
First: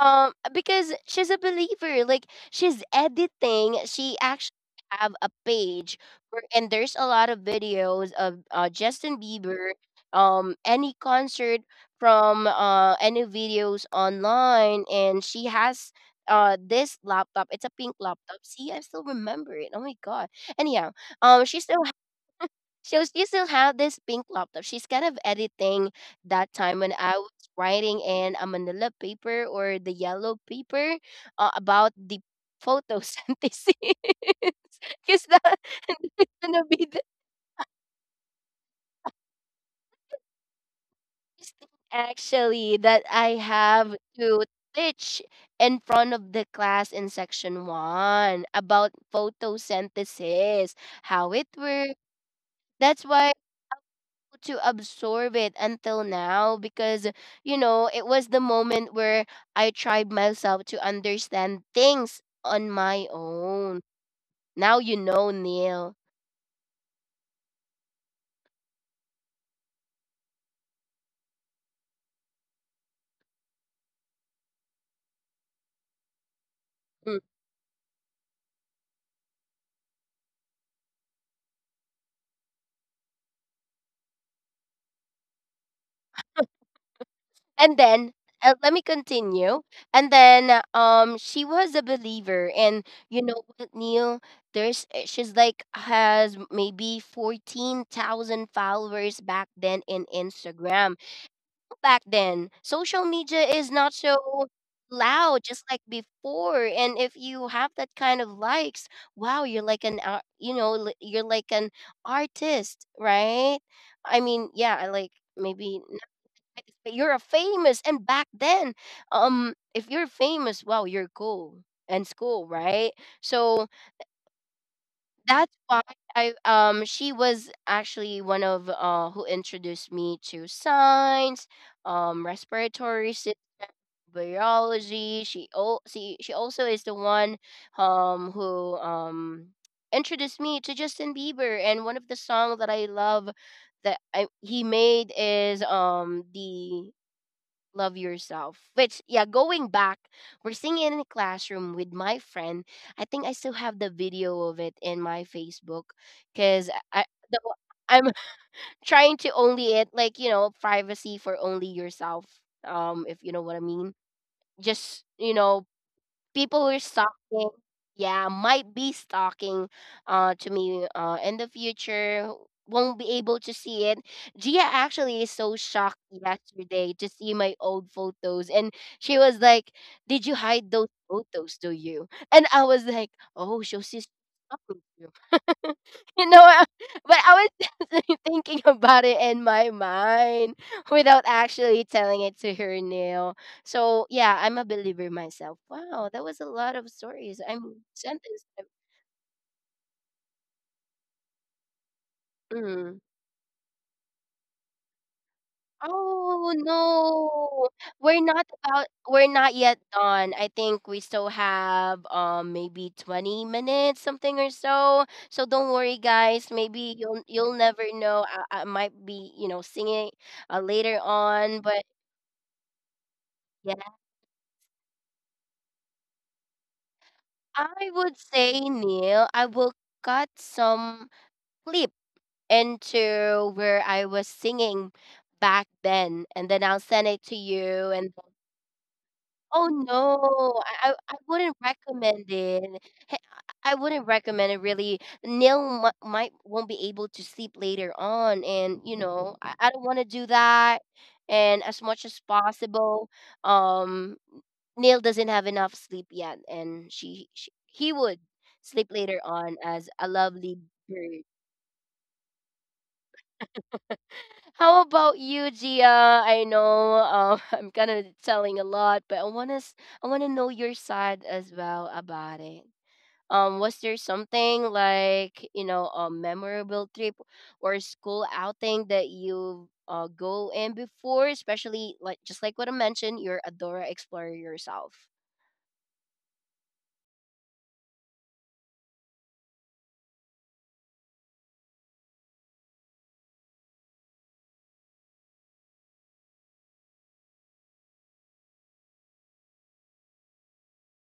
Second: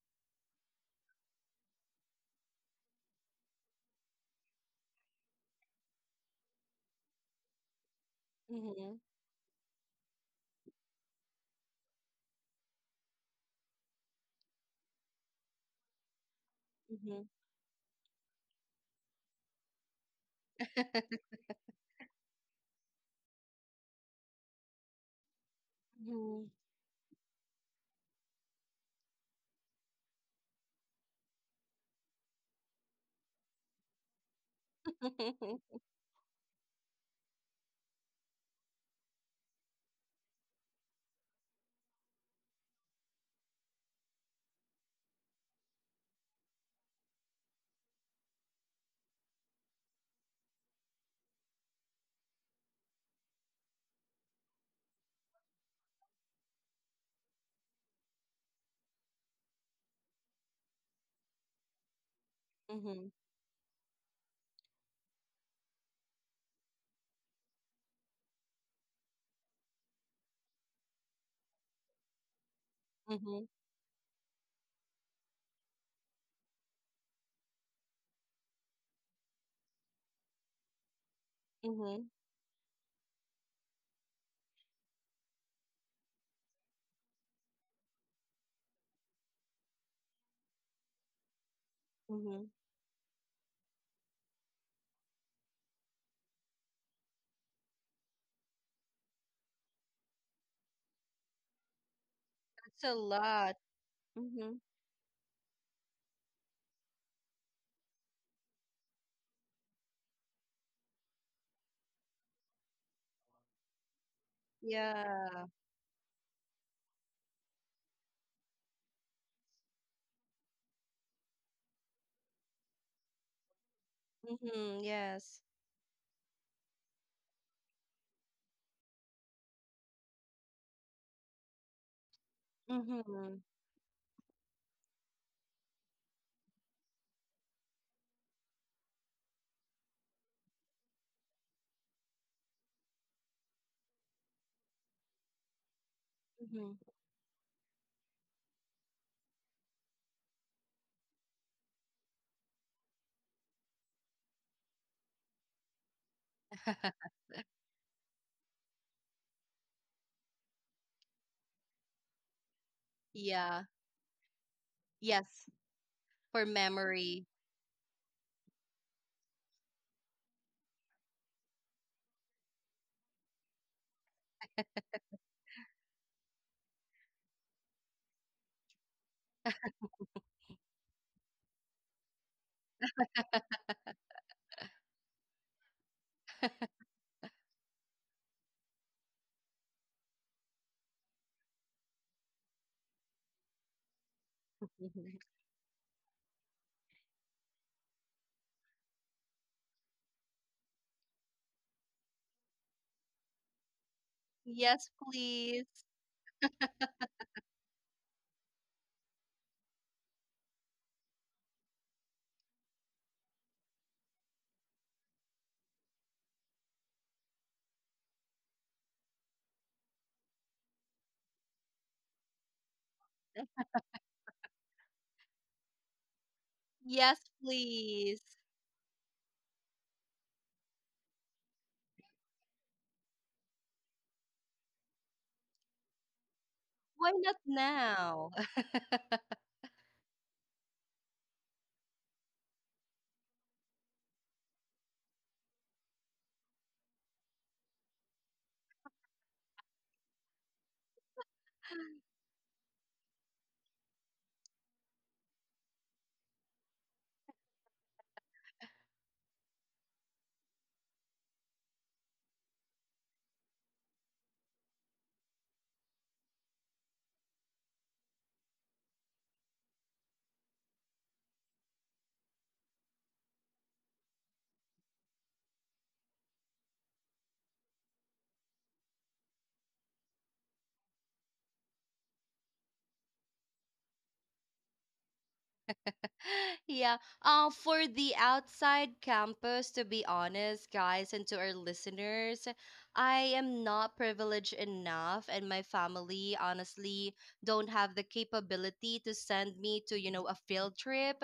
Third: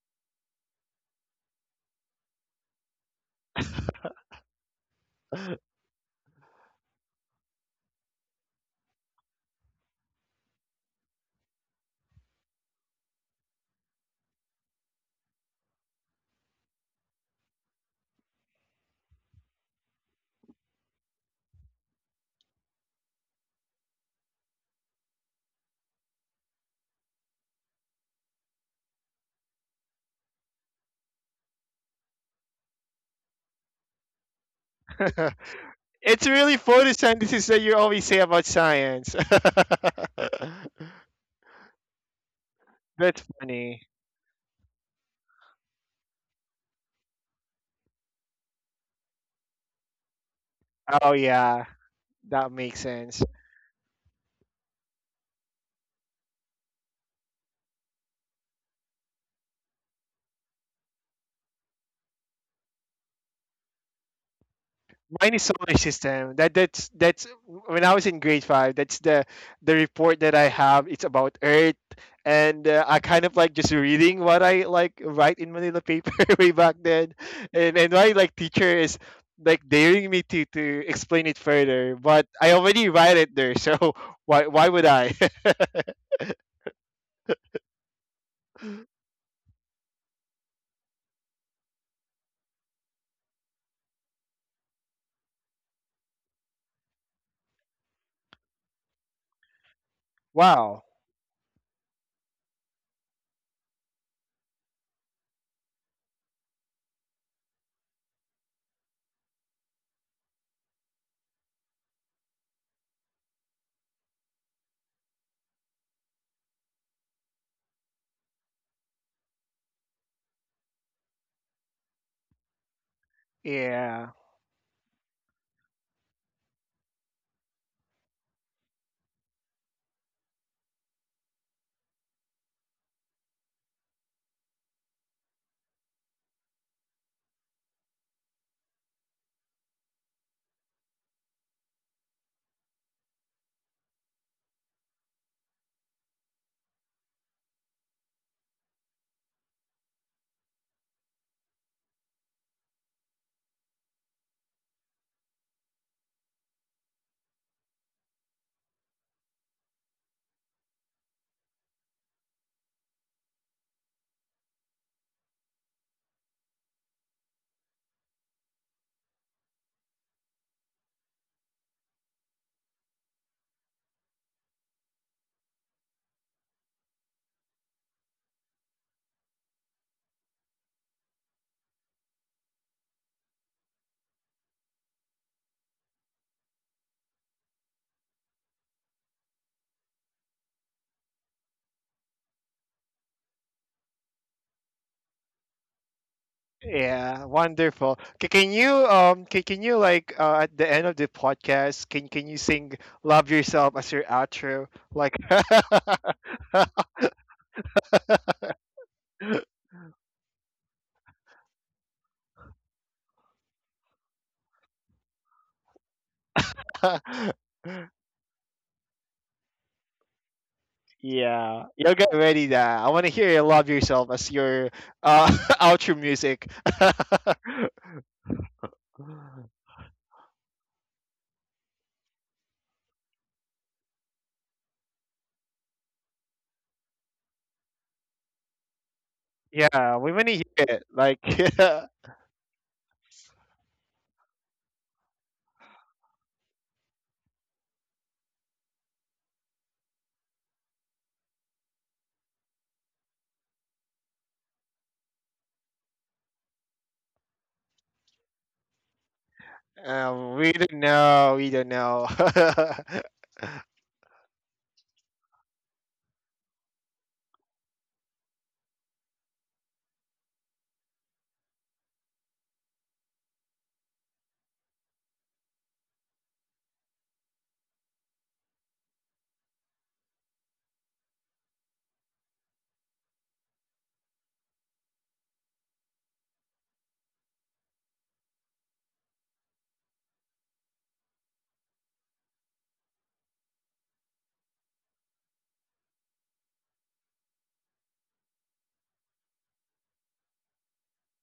[SPEAKER 1] Because she's a believer. Like, she's editing. She actually have a page where, and there's a lot of videos of
[SPEAKER 3] Mm-hmm.
[SPEAKER 1] Justin Bieber, any concert from any videos online, and she has this
[SPEAKER 3] Mm-hmm.
[SPEAKER 1] laptop. It's a pink laptop. See, I still remember it. Oh my god. Anyhow, um, she still she was, you still have this pink laptop. She's kind of editing
[SPEAKER 3] Mm-hmm.
[SPEAKER 1] that time when I was writing in a manila paper or the yellow paper about the photosynthesis. Because that
[SPEAKER 2] it's
[SPEAKER 1] that's
[SPEAKER 2] really
[SPEAKER 1] gonna be the
[SPEAKER 2] photosynthesis that you always say about science.
[SPEAKER 1] first thing actually that
[SPEAKER 2] That's
[SPEAKER 1] I
[SPEAKER 2] funny.
[SPEAKER 1] have to teach in front of the class in section one about photosynthesis,
[SPEAKER 2] Oh
[SPEAKER 1] how it
[SPEAKER 2] yeah,
[SPEAKER 1] works.
[SPEAKER 2] that makes
[SPEAKER 1] That's
[SPEAKER 2] sense.
[SPEAKER 1] why to absorb it until now because you know it was the moment where I tried myself to understand things on my
[SPEAKER 3] Mm-hmm.
[SPEAKER 1] own. Now you know,
[SPEAKER 2] Mine is solar
[SPEAKER 1] Neil.
[SPEAKER 2] system. That's when I was in grade five. That's the report that I have. It's about Earth, and, I kind of
[SPEAKER 3] Mm-hmm.
[SPEAKER 2] like just reading what I like write in Manila paper way back then,
[SPEAKER 1] Mm.
[SPEAKER 2] and my like teacher is like daring me to explain it further.
[SPEAKER 3] Mm-hmm.
[SPEAKER 2] But I already write it there, so why would I?
[SPEAKER 1] And then let me continue. And then she was a
[SPEAKER 3] Mm-hmm.
[SPEAKER 1] believer, and you know what, Neil? There's she's like has maybe 14,000 followers back then in
[SPEAKER 2] Wow.
[SPEAKER 1] Instagram back then.
[SPEAKER 3] That's a
[SPEAKER 1] Social media
[SPEAKER 3] lot.
[SPEAKER 1] is not so
[SPEAKER 3] Mm-hmm.
[SPEAKER 1] loud just like before, and if you have that kind of likes, wow, you're like an you know you're like an artist, right? I mean, yeah, I like
[SPEAKER 3] Yeah.
[SPEAKER 1] maybe not artist, but you're a famous, and back then, if you're famous, wow, you're cool and school, right? So
[SPEAKER 2] Yeah.
[SPEAKER 3] Mm-hmm. Yes.
[SPEAKER 1] that's why I she was actually one of who introduced me to signs, respiratory
[SPEAKER 3] Mm-hmm.
[SPEAKER 1] biology. She oh she also is the one who introduced me to Justin Bieber, and one of the songs that I love that I, he made is
[SPEAKER 3] Mhm.
[SPEAKER 1] the Love Yourself. Which yeah, going back, we're singing in a classroom with my friend. I think I still have the video of it in my Facebook because the, I'm trying to only it like you know privacy for only yourself. If you know what I
[SPEAKER 3] Yeah.
[SPEAKER 1] mean, just you
[SPEAKER 3] Yes.
[SPEAKER 1] know
[SPEAKER 3] For
[SPEAKER 1] people who are
[SPEAKER 3] memory.
[SPEAKER 1] stalking, yeah, might be stalking to me in the future won't be able to see it. Gia actually is so shocked yesterday to see my old photos, and she was like, did you hide those photos, do you? And I was like, oh, so she's stalking you. You know, but I was thinking about it in my mind without actually telling it to her now. So yeah, I'm a believer
[SPEAKER 3] Mhm.
[SPEAKER 1] myself. Wow, that was a lot of
[SPEAKER 2] Yeah,
[SPEAKER 1] stories. I'm
[SPEAKER 2] wonderful. Ca-
[SPEAKER 1] sentenced.
[SPEAKER 2] Can you um can, can you like, at the end of the podcast, can you sing
[SPEAKER 1] Mm.
[SPEAKER 2] "Love Yourself" as your outro?
[SPEAKER 3] Yes,
[SPEAKER 2] Like,
[SPEAKER 3] please.
[SPEAKER 1] Oh no, we're not about. We're not yet done. I think we still have maybe 20 minutes, something or so. So don't worry, guys. Maybe you'll never know. I might be you know singing later on,
[SPEAKER 2] yeah,
[SPEAKER 1] but
[SPEAKER 2] you'll get ready. That I want to hear you "Love
[SPEAKER 1] yeah,
[SPEAKER 2] Yourself" as your uh outro music.
[SPEAKER 3] Yes,
[SPEAKER 1] I would
[SPEAKER 3] please.
[SPEAKER 1] say Neil. I will cut some clip into where I was singing back then, and then I'll send
[SPEAKER 3] Why
[SPEAKER 1] it to
[SPEAKER 3] not
[SPEAKER 1] you. And
[SPEAKER 3] now?
[SPEAKER 1] oh
[SPEAKER 2] Yeah, we want to hear
[SPEAKER 1] no,
[SPEAKER 2] it.
[SPEAKER 1] I
[SPEAKER 2] Like,
[SPEAKER 1] wouldn't
[SPEAKER 2] uh,
[SPEAKER 1] recommend it. Hey, I wouldn't recommend it really. Neil might won't be able to sleep later on, and you know I don't want to do that. And as much as possible, um, Neil doesn't have enough sleep yet, and she he would sleep later on as a
[SPEAKER 2] we
[SPEAKER 1] lovely
[SPEAKER 2] don't
[SPEAKER 1] bird.
[SPEAKER 2] know, we don't know.
[SPEAKER 1] How about you, Gia? I know, I'm kind of telling a lot, but I want to know your side as well about it. Was there something like you know a memorable trip or school outing that you go in before, especially like just like what I mentioned, you're a Dora Explorer yourself.
[SPEAKER 3] Yeah. For the outside campus, to be honest, guys, and to our listeners, I am not privileged enough, and my family honestly don't have the capability to send me to, you know, a field trip.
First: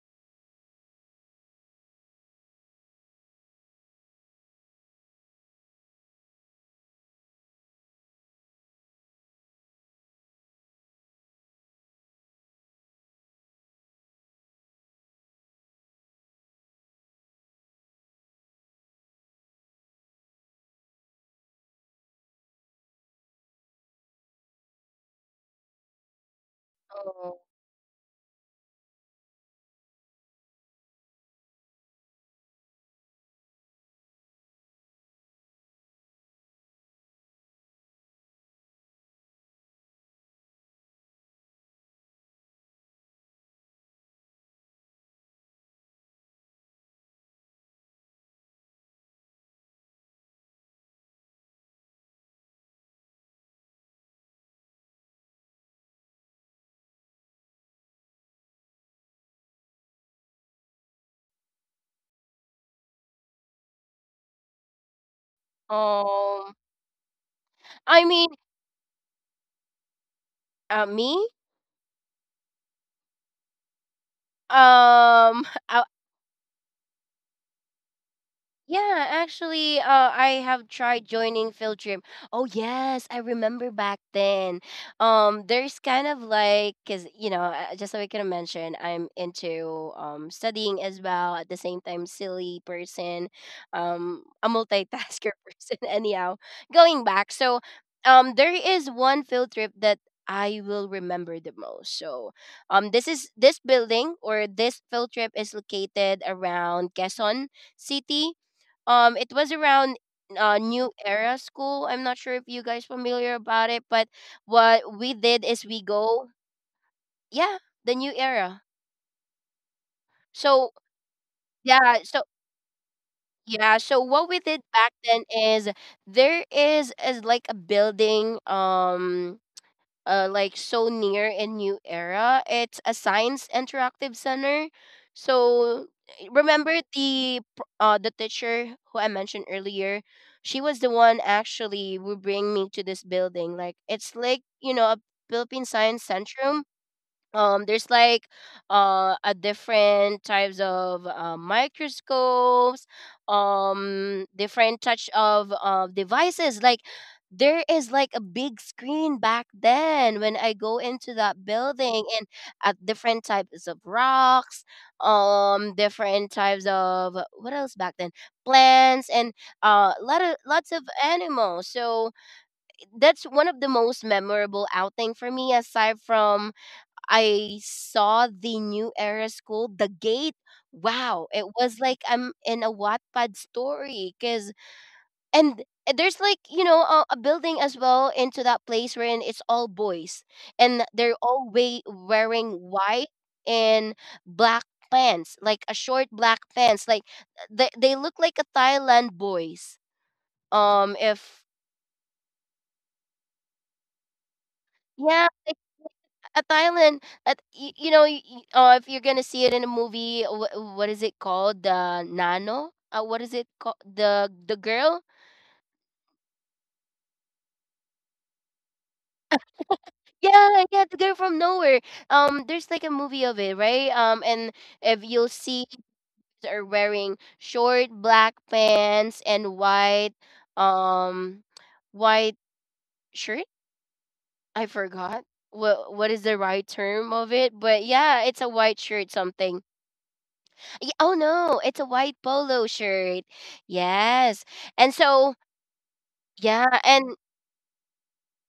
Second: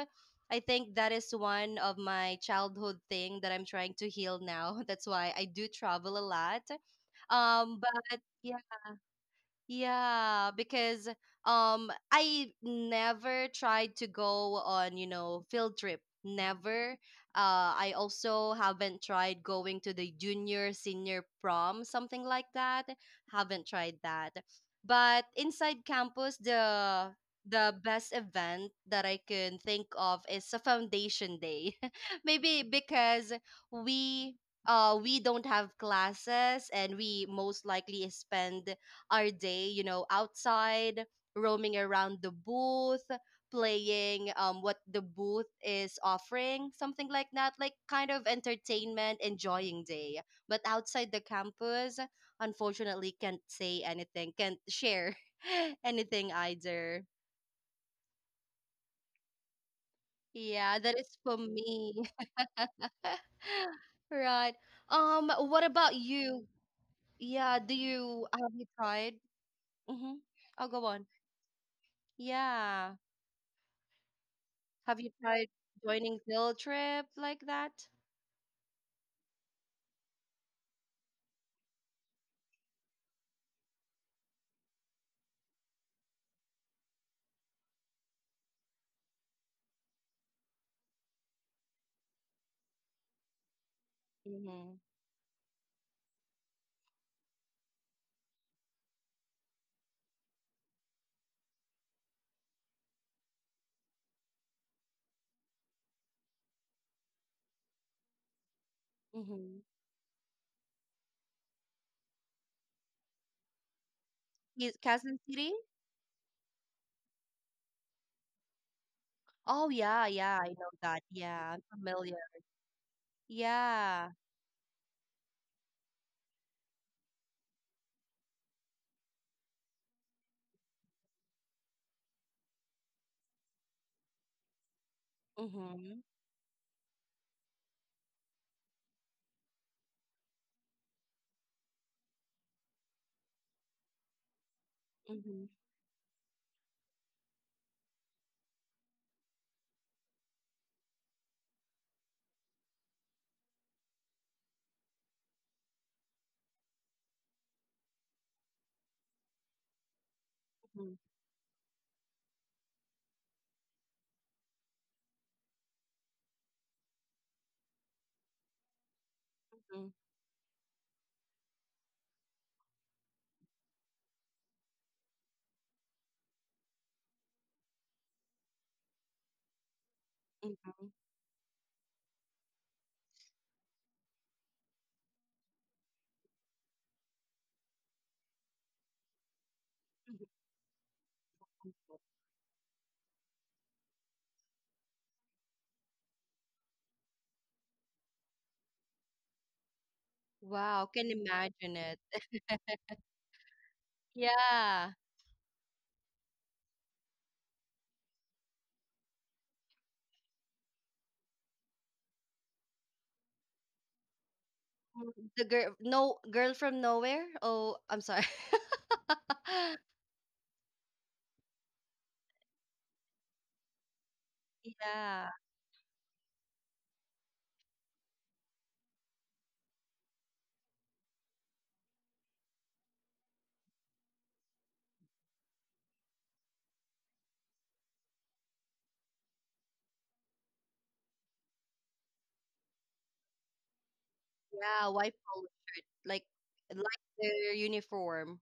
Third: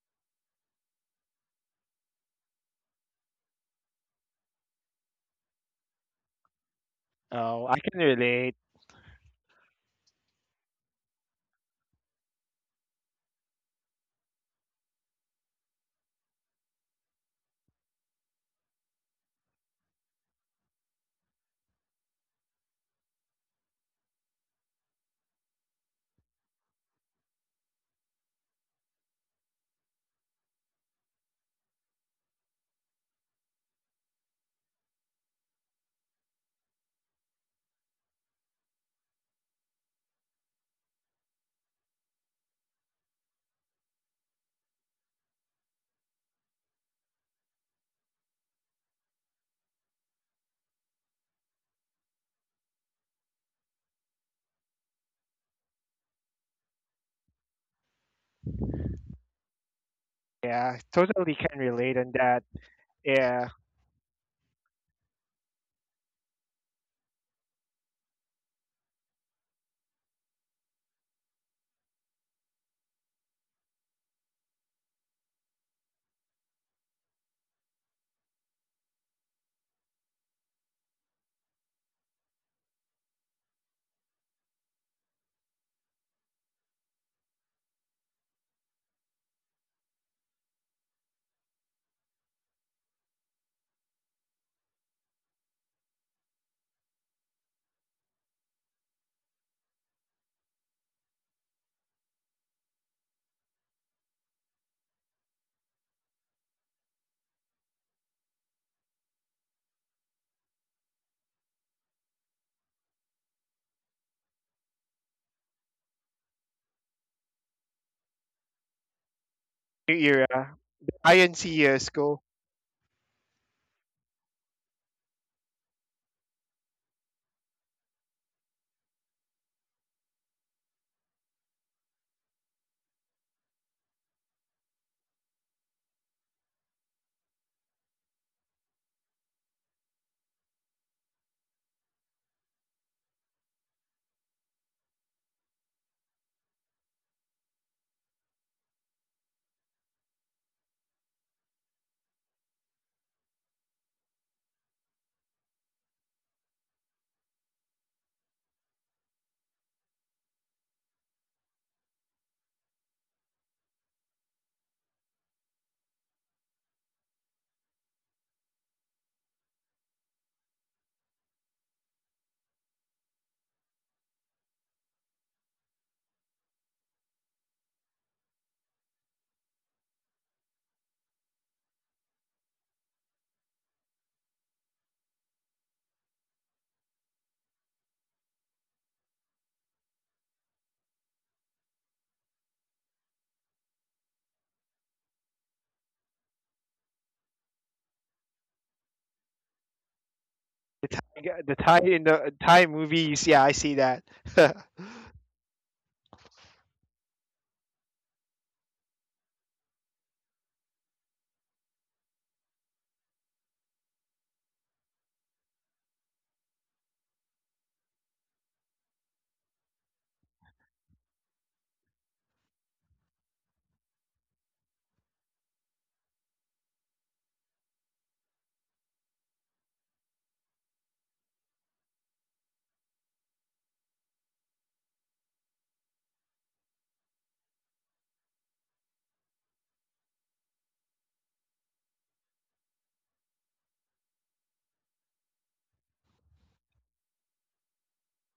[SPEAKER 3] I think that is one of my childhood thing that I'm trying to heal now. That's why I do travel a lot.
[SPEAKER 2] Oh, I can
[SPEAKER 3] But
[SPEAKER 2] relate.
[SPEAKER 3] yeah. Yeah, because I never tried to go on, you know, field trip. Never. Uh, I also haven't tried going to the junior senior prom, something like that. Haven't tried that. But inside campus, the
[SPEAKER 1] Oh,
[SPEAKER 3] the best event that I can think of is a foundation day. Maybe because we we don't have classes, and we most likely spend our day, you know, outside, roaming around the booth, playing what the booth is offering, something like that, like kind of entertainment, enjoying day. But outside the campus, unfortunately can't say anything, can't share anything either.
[SPEAKER 2] Yeah,
[SPEAKER 3] Yeah, that is
[SPEAKER 2] totally
[SPEAKER 3] for
[SPEAKER 2] can
[SPEAKER 3] me.
[SPEAKER 2] relate on that. Yeah,
[SPEAKER 3] Right. What about
[SPEAKER 1] um,
[SPEAKER 3] you? Yeah, do
[SPEAKER 1] I mean,
[SPEAKER 3] you have you tried? Mm-hmm. I'll go on.
[SPEAKER 1] me.
[SPEAKER 3] Yeah. Have you tried
[SPEAKER 1] I,
[SPEAKER 3] joining field trip like that?
[SPEAKER 1] yeah, actually, I have tried joining field trip. Oh yes, I remember back then. There's kind of like, cause you know, just like I can mention, I'm into studying as well. At the same time, silly person, a
[SPEAKER 3] Mm-hmm.
[SPEAKER 1] multitasker person. Anyhow, going back, so there is one field trip that I will remember the most. So, this is this building or this field trip is located around Quezon City. It was
[SPEAKER 3] Mm-hmm.
[SPEAKER 1] around New Era School. I'm not sure if you guys familiar about it, but
[SPEAKER 3] Is
[SPEAKER 1] what we
[SPEAKER 3] Quezon
[SPEAKER 1] did
[SPEAKER 3] City?
[SPEAKER 1] is we go, yeah, the New Era.
[SPEAKER 3] Oh
[SPEAKER 2] New
[SPEAKER 3] yeah, yeah, I
[SPEAKER 2] Era.
[SPEAKER 1] So
[SPEAKER 3] know that.
[SPEAKER 2] Thai and
[SPEAKER 3] Yeah, I'm
[SPEAKER 1] yeah,
[SPEAKER 3] familiar.
[SPEAKER 1] so
[SPEAKER 2] CS:GO.
[SPEAKER 1] yeah, so
[SPEAKER 3] Yeah.
[SPEAKER 1] what we did back then is there is like a building. Like so near in New Era. It's a science interactive center. So
[SPEAKER 3] Mm-hmm.
[SPEAKER 1] remember the the teacher who I mentioned earlier. She was the one actually who bring me to this building. Like it's like you know a
[SPEAKER 3] Mm-hmm.
[SPEAKER 1] Philippine Science Centrum. There's like a different types of microscopes, different touch of devices. Like there is like a big screen back then when I go into that building, and at different types of rocks, different types of what else back then, plants, and
[SPEAKER 3] Mm-hmm.
[SPEAKER 1] lots of animals. So that's one of the most memorable outing for me, aside from I saw the New Era School, the gate.
[SPEAKER 3] Mm-hmm.
[SPEAKER 1] Wow, it was like I'm in a Wattpad story. Cause and there's like you know a building as well into that place, wherein it's all boys, and they're all way wearing white and black pants, like a short black pants. Like they look like a Thailand boys.
[SPEAKER 2] The
[SPEAKER 3] Wow,
[SPEAKER 1] If
[SPEAKER 2] Thai,
[SPEAKER 3] can
[SPEAKER 2] the Thai in
[SPEAKER 3] imagine it.
[SPEAKER 2] the Thai movies. Yeah, I see that.
[SPEAKER 1] yeah
[SPEAKER 3] Yeah.
[SPEAKER 1] a Thailand, you know, if you're gonna see it in a movie, what is it called? The Nano. What is it called? The girl.
[SPEAKER 3] Mm, the girl, no, girl from nowhere? Oh, I'm sorry.
[SPEAKER 1] Yeah, yeah, the girl from nowhere. There's like a movie of it, right? And if you'll
[SPEAKER 3] Yeah.
[SPEAKER 1] see, they're wearing short black pants and white, um, white shirt. I forgot what is the right term of it, but yeah, it's a white shirt something. Y Oh, no, it's a white polo shirt. Yes. And
[SPEAKER 3] Yeah, white
[SPEAKER 1] so
[SPEAKER 3] polo shirt.
[SPEAKER 1] yeah,
[SPEAKER 3] Like
[SPEAKER 1] and
[SPEAKER 3] their uniform.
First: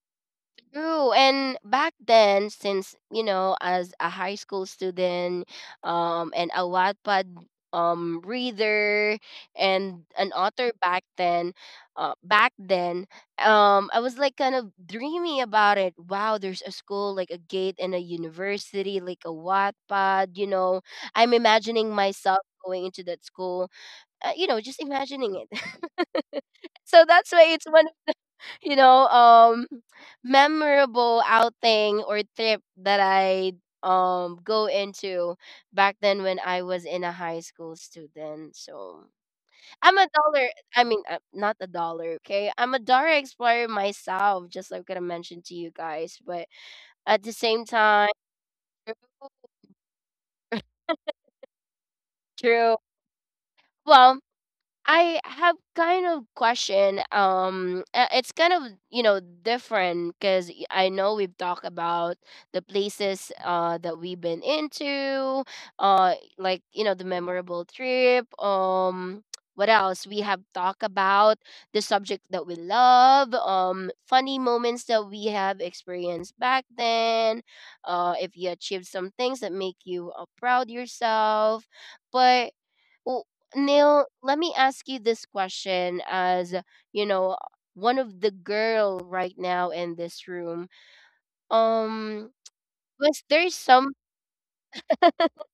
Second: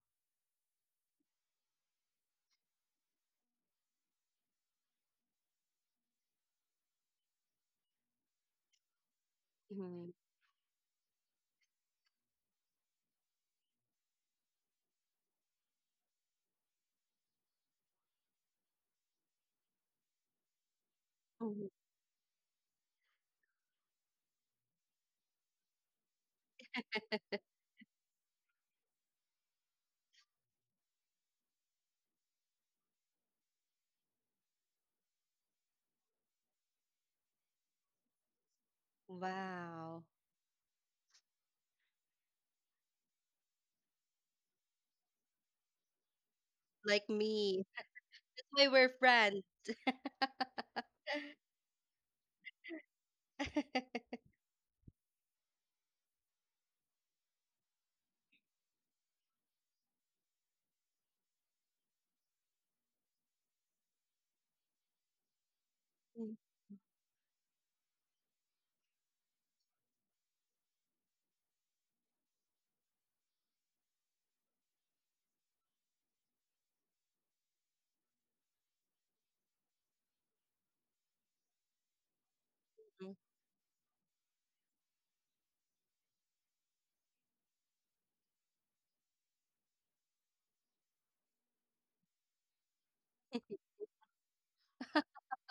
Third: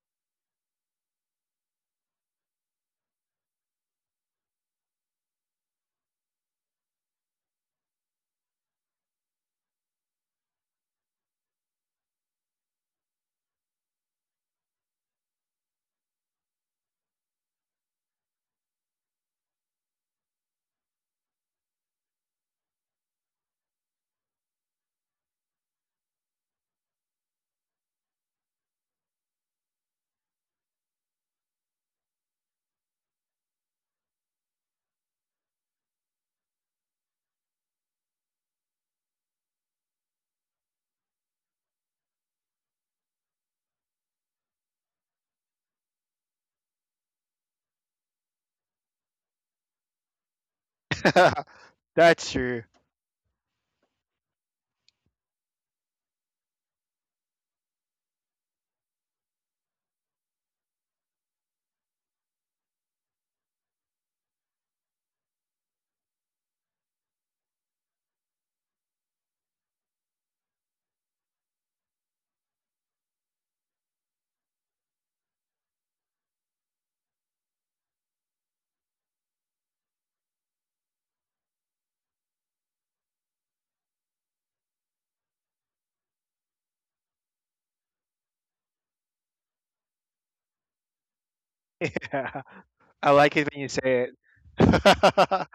[SPEAKER 1] true, and back then, since, you know, as a high school student, and a Wattpad reader and
[SPEAKER 3] Mm-hmm.
[SPEAKER 1] an author back then, uh, back then, I was like kind of dreamy about it. Wow, there's a school, like a gate and a university, like a Wattpad, you know. I'm imagining myself going into that school, you know, just imagining it. So that's why it's one, you know, memorable outing or trip that I go into back then when I was in a high school student. So I'm a
[SPEAKER 3] Wow.
[SPEAKER 1] dollar. I mean, not a dollar. Okay, I'm a dollar explorer myself, just like I mentioned to you guys. But
[SPEAKER 3] Like
[SPEAKER 1] at the same
[SPEAKER 3] me.
[SPEAKER 1] time,
[SPEAKER 3] Why we're
[SPEAKER 1] true.
[SPEAKER 3] friends.
[SPEAKER 2] That's true.
[SPEAKER 1] True. Well, I have kind of question. It's kind of you know different because I know we've talked about the places that we've been into,
[SPEAKER 3] Mhm,
[SPEAKER 1] like you know the memorable trip. What else? We have talked about the subject that we love. Funny moments that we have experienced back then. If you achieved some things that make you proud yourself, but well, Neil, let me ask you this question as, you know, one of the girl right now in this room. Um,
[SPEAKER 2] Yeah, I
[SPEAKER 1] was
[SPEAKER 2] like it
[SPEAKER 1] there
[SPEAKER 2] when you
[SPEAKER 1] some
[SPEAKER 2] say it.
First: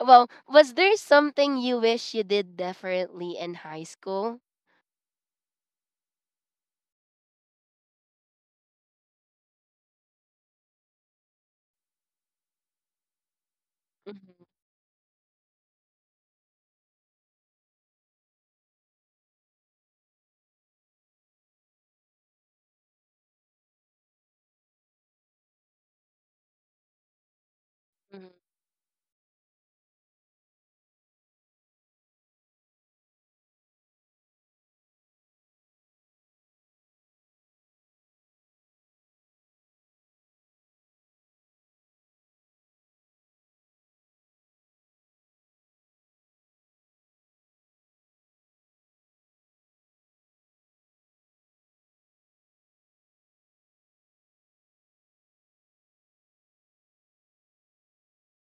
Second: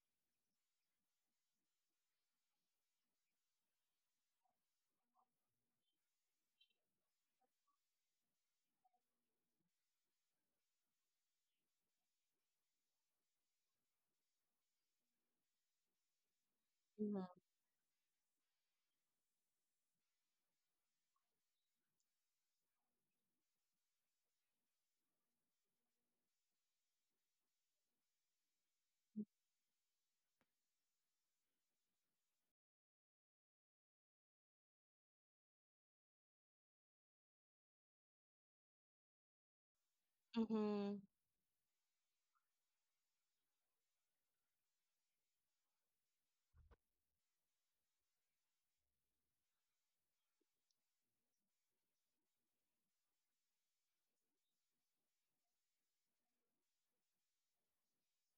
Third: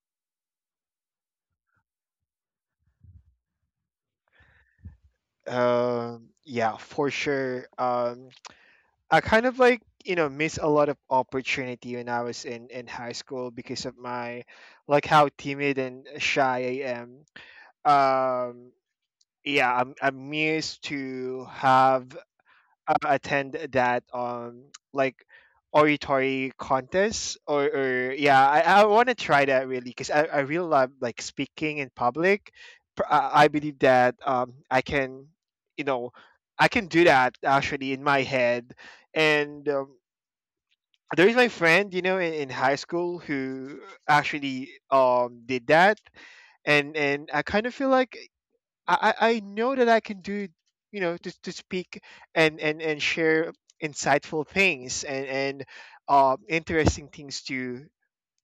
[SPEAKER 1] well, was there something you wish you did differently in high school?
[SPEAKER 2] Yeah, for sure. I kind of like miss a lot of opportunity when I was in high school because of
[SPEAKER 1] Mm-hmm.
[SPEAKER 2] my like how timid and shy I am.
[SPEAKER 3] mhm,
[SPEAKER 2] Um, yeah, I'm used to have attend that like oratory contest or yeah I want to try that really because I really love like speaking in public. I believe that I can you know I can do that actually in my head. And
[SPEAKER 3] mhm,
[SPEAKER 2] there is my friend in high school who actually did that. And I kind of feel like I know that I can do, you know, to speak and share insightful things and interesting things to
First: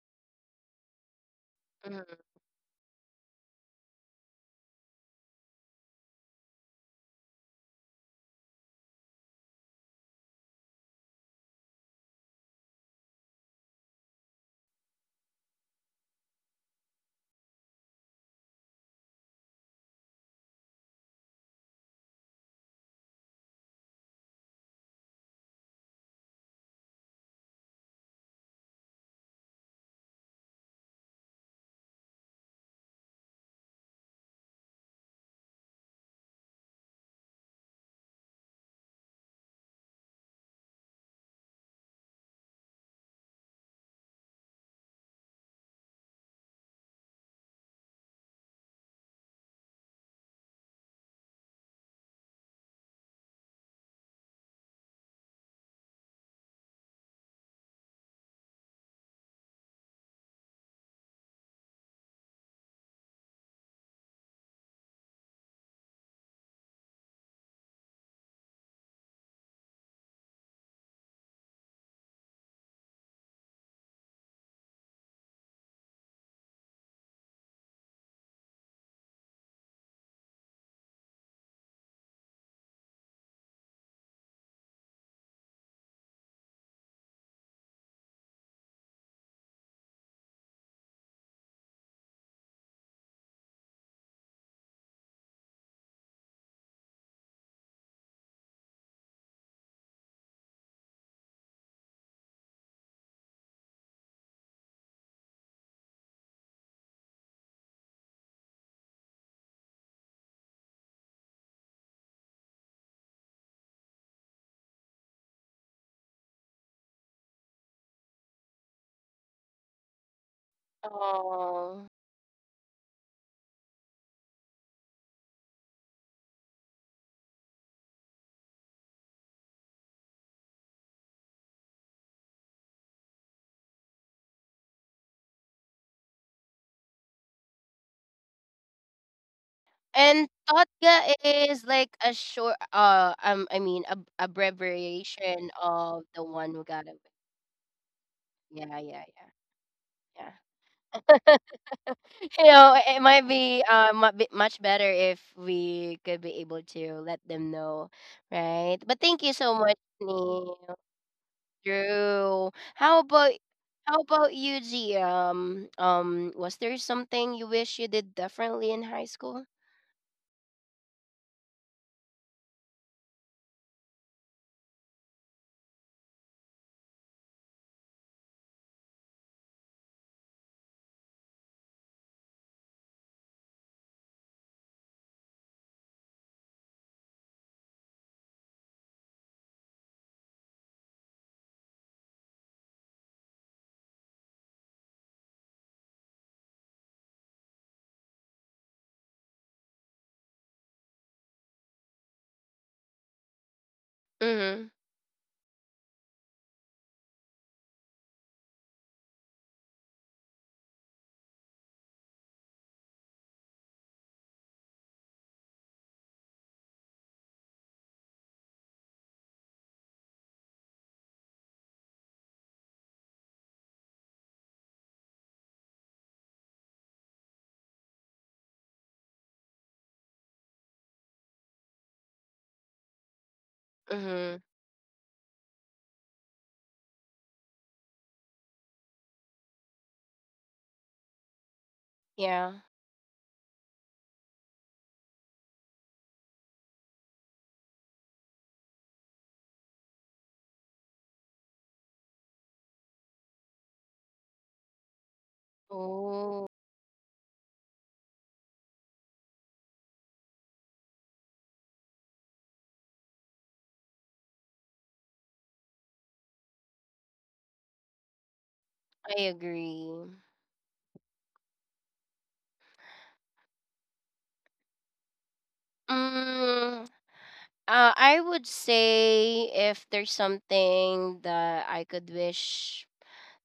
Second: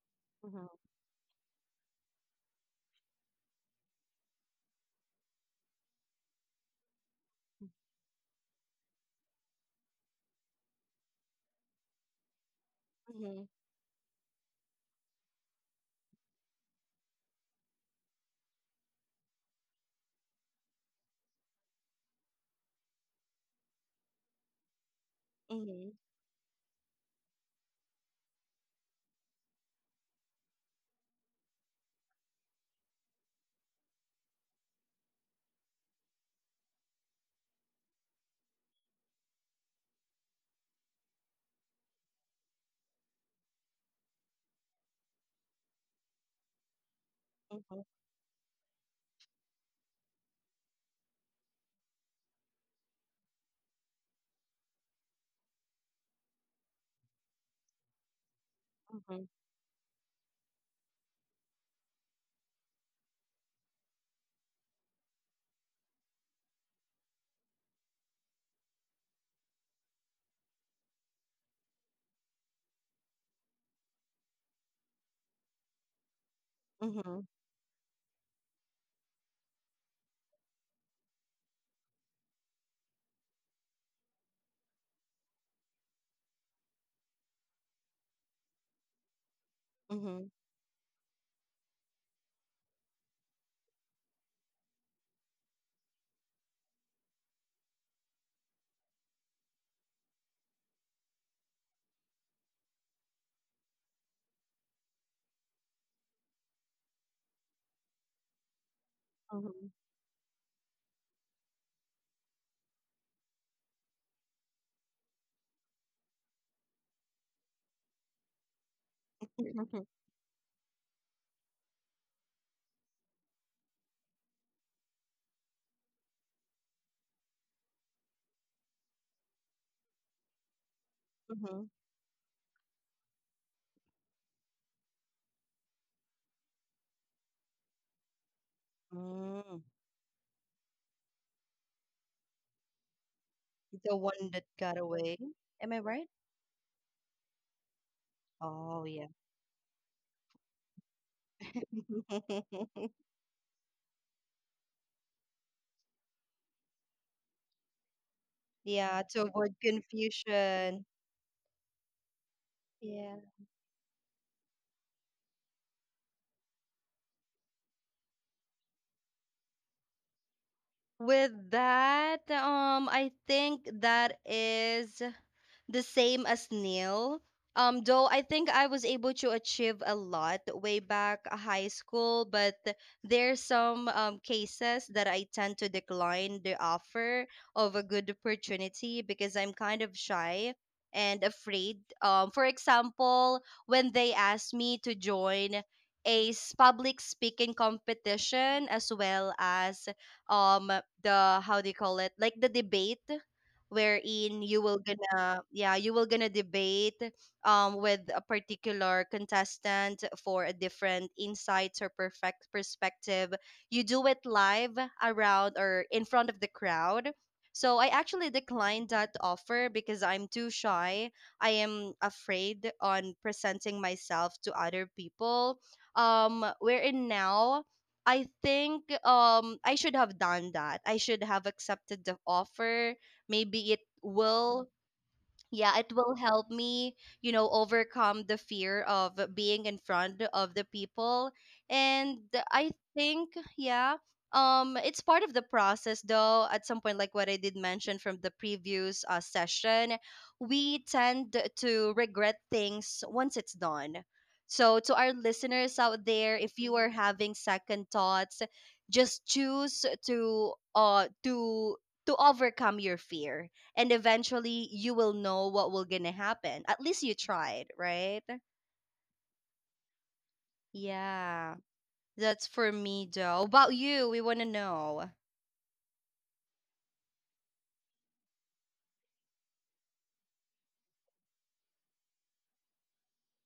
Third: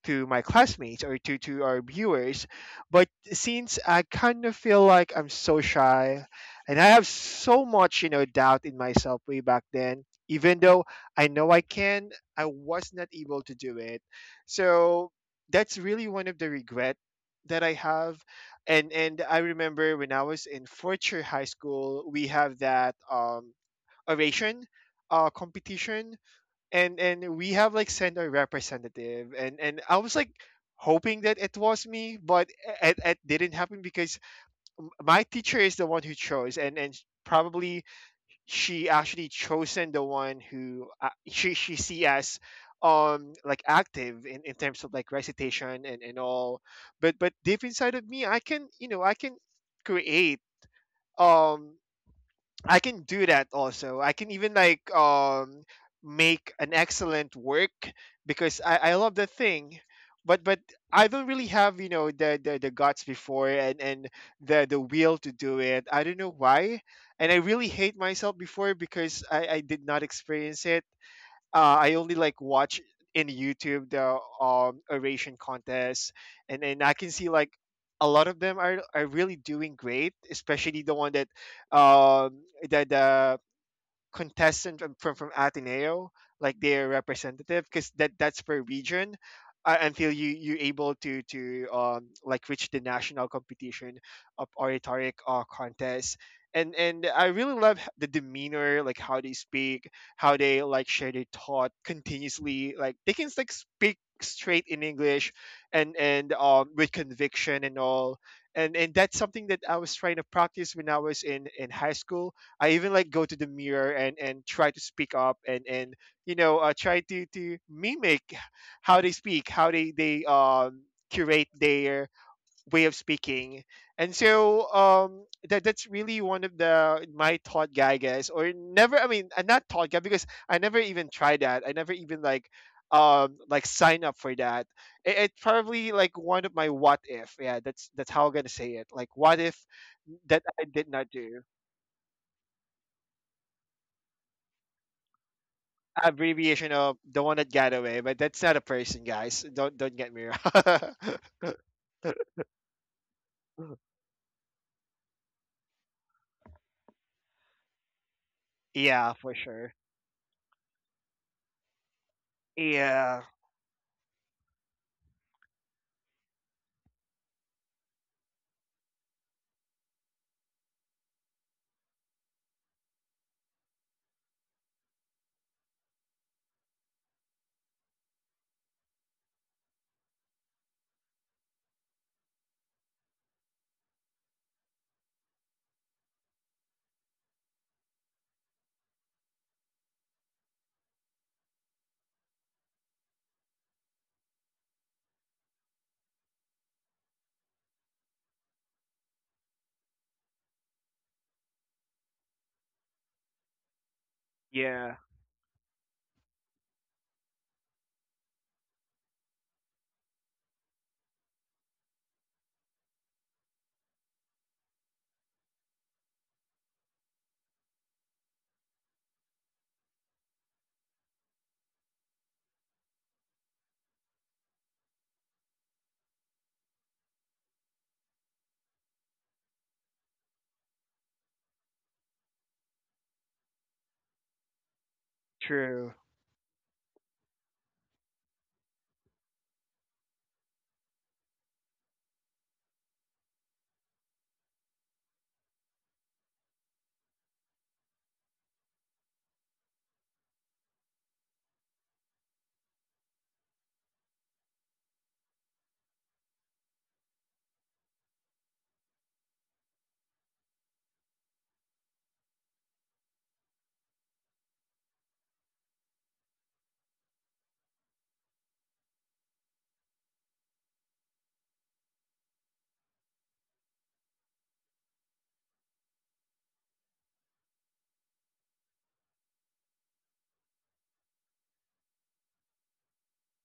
[SPEAKER 2] my
[SPEAKER 3] mhm,
[SPEAKER 2] classmates or to our
[SPEAKER 1] Hmm.
[SPEAKER 2] viewers. But since I kind of feel like I'm so shy and I have so much, you know, doubt in myself way back then, even though I know I can, I was not able
[SPEAKER 3] mhm,
[SPEAKER 2] to do it. So that's really one of the regret that I have. And I remember when I was in Fortier High School, we have that oration
[SPEAKER 3] mhm,
[SPEAKER 2] competition, and we have like sent our representative and I was like hoping that it was me but it didn't happen because my teacher is the one who chose, and probably she actually chosen the one who she see as like active in terms of like recitation and all. But deep
[SPEAKER 3] mhm,
[SPEAKER 2] inside of me I can, you know, I can create, um I can do that also. I can even like make an excellent work because I love the
[SPEAKER 3] mhm,
[SPEAKER 2] thing. But I don't really have, you know, the guts before and the will to do it. I don't know why. And I really hate myself before because I did not experience it. I only like watch in YouTube the oration contests, and I can
[SPEAKER 3] mhm,
[SPEAKER 2] see
[SPEAKER 3] mhm,
[SPEAKER 2] like a lot of them are really doing great, especially the one that um the contestant from Ateneo, like their representative, because that that's per region. Until you
[SPEAKER 3] mhm,
[SPEAKER 2] you able to like reach the national competition of oratoric contest. And I really love the demeanor like how they speak, how they like share their thought continuously, like they can like speak straight in English, and with conviction and all. And that's something that I was trying to practice when I was in high school. I even like go to the mirror and try to speak up and you know, try to mimic how they speak, how they
[SPEAKER 3] mhm,
[SPEAKER 2] they um curate
[SPEAKER 1] Oh.
[SPEAKER 2] their way of speaking. And so that's really one of the my thought guy guess or never. I mean, I'm not thought guy because I never even tried that. I never
[SPEAKER 3] mhm.
[SPEAKER 2] even like sign up for that. It's probably like one of my what if. Yeah, that's how I'm gonna say it. Like what if
[SPEAKER 3] Mm.
[SPEAKER 1] And
[SPEAKER 2] that I did not
[SPEAKER 1] Totga
[SPEAKER 2] do.
[SPEAKER 1] is like a short I mean a
[SPEAKER 3] The one that got
[SPEAKER 1] abbreviation
[SPEAKER 3] away.
[SPEAKER 1] of
[SPEAKER 3] Am I
[SPEAKER 1] the
[SPEAKER 3] right?
[SPEAKER 1] one who
[SPEAKER 2] Abbreviation
[SPEAKER 1] got
[SPEAKER 2] of
[SPEAKER 1] away.
[SPEAKER 2] the one that got away, but that's not a
[SPEAKER 1] Yeah,
[SPEAKER 2] person,
[SPEAKER 1] yeah,
[SPEAKER 3] Oh, yeah.
[SPEAKER 2] guys. Don't get me
[SPEAKER 1] yeah.
[SPEAKER 2] wrong.
[SPEAKER 1] Yeah. You know, it might be much better if we could be able to let them know, right? But
[SPEAKER 2] Yeah,
[SPEAKER 1] thank
[SPEAKER 2] for
[SPEAKER 1] you
[SPEAKER 3] Yeah,
[SPEAKER 1] so
[SPEAKER 3] to
[SPEAKER 2] sure.
[SPEAKER 1] much,
[SPEAKER 3] avoid
[SPEAKER 1] Neil,
[SPEAKER 3] confusion.
[SPEAKER 1] Drew. How
[SPEAKER 2] Yeah,
[SPEAKER 1] about
[SPEAKER 3] Yeah.
[SPEAKER 1] how about you, G? Was there something you wish you did differently in high school?
[SPEAKER 3] With that, I think that is the same as Neil. Though I think I was able to achieve a lot way back high school, but there's some cases that I tend to decline the offer of a good opportunity because I'm kind of shy and afraid. For example, when they asked me to join public speaking competition, as well as um the, how do you call it, like the debate, wherein you
[SPEAKER 1] Mhm.
[SPEAKER 3] will
[SPEAKER 2] yeah,
[SPEAKER 3] gonna yeah, you will gonna debate with a particular contestant for a different insights or perfect perspective. You do it live around or in front of the crowd. So I actually declined that offer because I'm too shy. I am afraid on presenting myself to other people. Um, wherein now I think I should have done that. I should have accepted the offer. Maybe it
[SPEAKER 1] Mhm.
[SPEAKER 3] will Yeah, it
[SPEAKER 2] true.
[SPEAKER 3] will help me, you know, overcome the fear of being in front of the people. And
[SPEAKER 1] Yeah.
[SPEAKER 3] I think yeah, um, it's part of the process, though at some point, like what I did mention from the previous session, we tend to regret things once it's done. So to our listeners out there,
[SPEAKER 1] Oh,
[SPEAKER 3] if you are having second thoughts, just choose to overcome your fear, and eventually you will know what will gonna happen. At least you tried, right?
[SPEAKER 1] I agree.
[SPEAKER 3] Yeah. That's for me. Though about you, we want to know.
[SPEAKER 1] Mm, I would say if there's something that I could wish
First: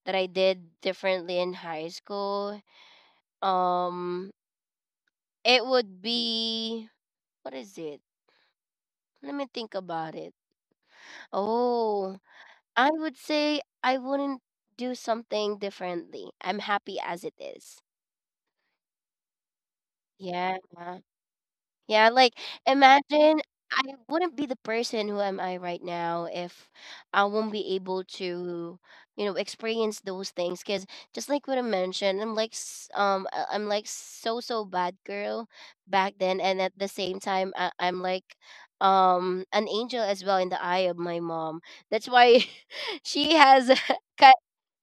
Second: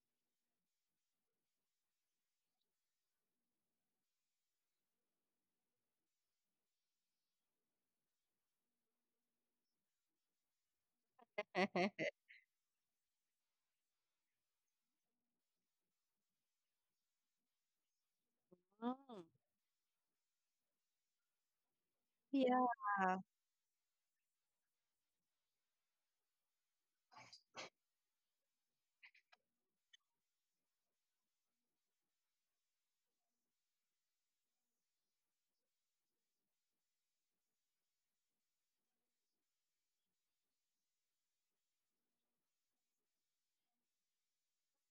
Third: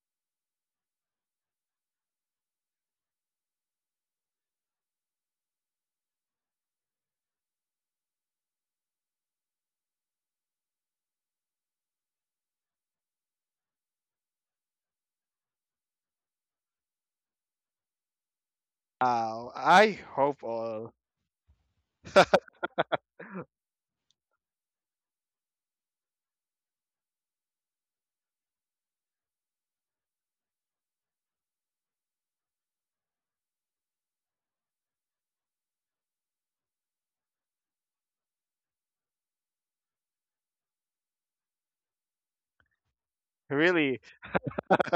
[SPEAKER 1] that I did differently in high school, um, it would be what is it? Let me think about it. Oh, I would say I wouldn't do something differently. I'm happy as it is.
[SPEAKER 3] Mm,
[SPEAKER 2] Wow, I hope
[SPEAKER 1] Yeah.
[SPEAKER 2] all
[SPEAKER 1] Yeah, like
[SPEAKER 3] yeah,
[SPEAKER 1] imagine I wouldn't be the person who am I right now if I won't be able to, you know, experience those things. Cause just like what I mentioned, I'm like, I'm like so bad girl back then, and at the same time, I'm like, an angel as well in the eye of my mom. That's why she has,
[SPEAKER 2] really.
[SPEAKER 1] kind,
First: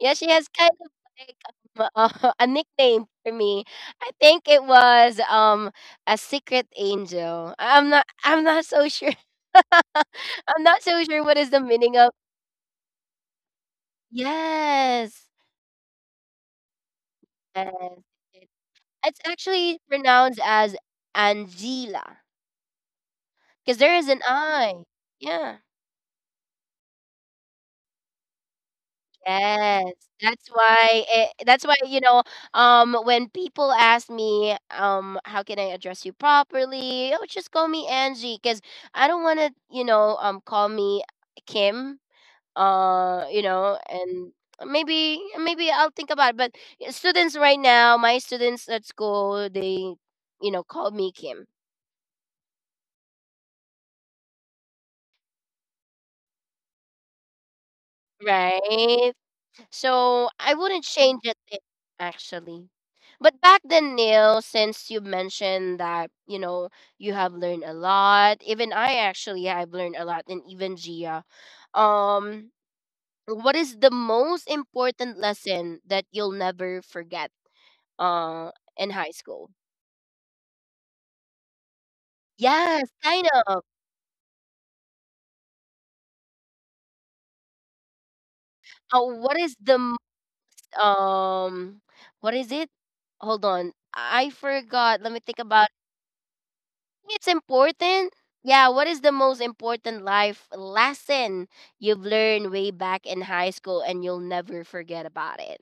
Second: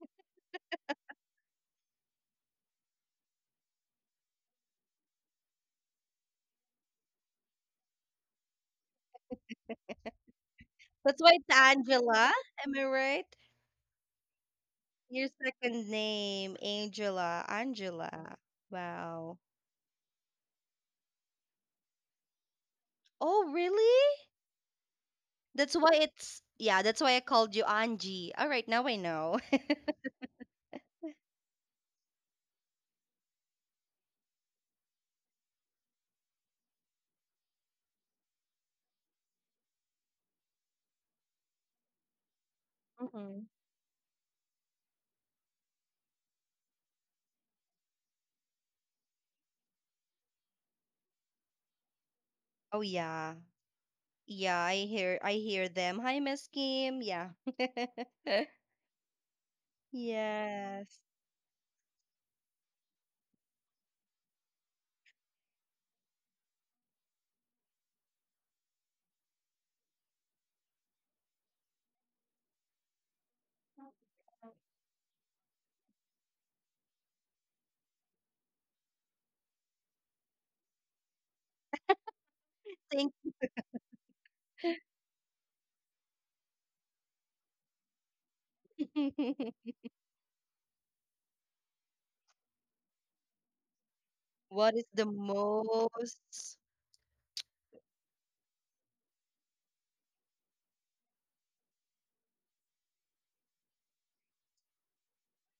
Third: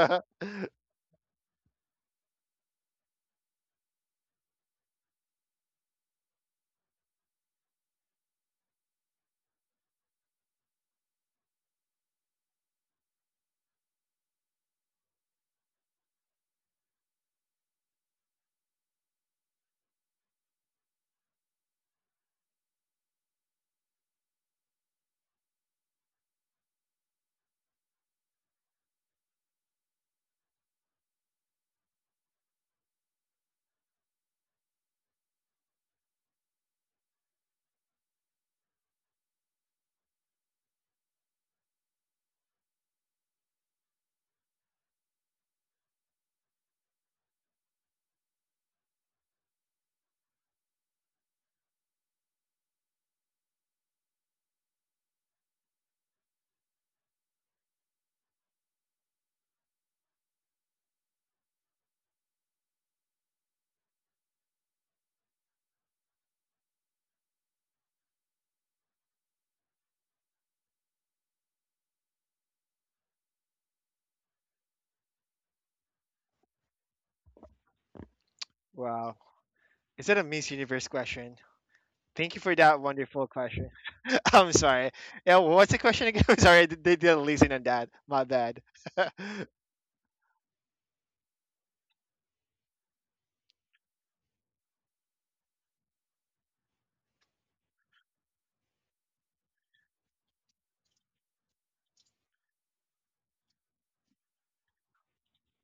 [SPEAKER 1] yeah, she has kind of like a nickname for me. I think it was a secret angel. I'm not so sure. I'm not so
[SPEAKER 3] that's why
[SPEAKER 1] sure what
[SPEAKER 3] it's
[SPEAKER 1] is the meaning of.
[SPEAKER 3] Angela, am I right? Your
[SPEAKER 1] Yes.
[SPEAKER 3] second name Angela,
[SPEAKER 1] Yes.
[SPEAKER 3] Angela.
[SPEAKER 1] It- it's
[SPEAKER 3] Wow.
[SPEAKER 1] actually pronounced as Angela
[SPEAKER 3] Oh,
[SPEAKER 1] because
[SPEAKER 3] really?
[SPEAKER 1] there is an I. Yeah.
[SPEAKER 3] That's why I called you Angie. All right, now I know.
[SPEAKER 1] Yes. That's why it, that's why you know when people ask me how can I address you properly? Oh, just call me Angie because I don't want to, you know, call me Kim,
[SPEAKER 3] Mhm.
[SPEAKER 1] you know, and maybe I'll think about it, but students right now, my students at school, they you know call me Kim,
[SPEAKER 3] Oh yeah. Yeah, I hear them. Hi, Miss Kim. Yeah.
[SPEAKER 1] right? So I wouldn't
[SPEAKER 3] Yes.
[SPEAKER 1] change it then, actually. But back then, Neil, since you mentioned that you know you have learned a lot, even I actually have learned a lot, and even Gia, um what is the most important lesson that you'll never forget uh in
[SPEAKER 2] wow,
[SPEAKER 1] high school?
[SPEAKER 2] is that a Miss Universe question? Thank you for that
[SPEAKER 1] Yes,
[SPEAKER 3] Thank.
[SPEAKER 2] wonderful
[SPEAKER 1] kind of.
[SPEAKER 2] question. I'm sorry. Yeah, what's the question again? I'm sorry, they didn't listen on that. My bad.
[SPEAKER 1] What is the um what is it? Hold on. I
[SPEAKER 3] What is
[SPEAKER 1] forgot.
[SPEAKER 3] the
[SPEAKER 1] Let me think about it.
[SPEAKER 3] most?
[SPEAKER 1] It's important. Yeah, what is the most important life lesson you've learned way back in high school and you'll never forget about it?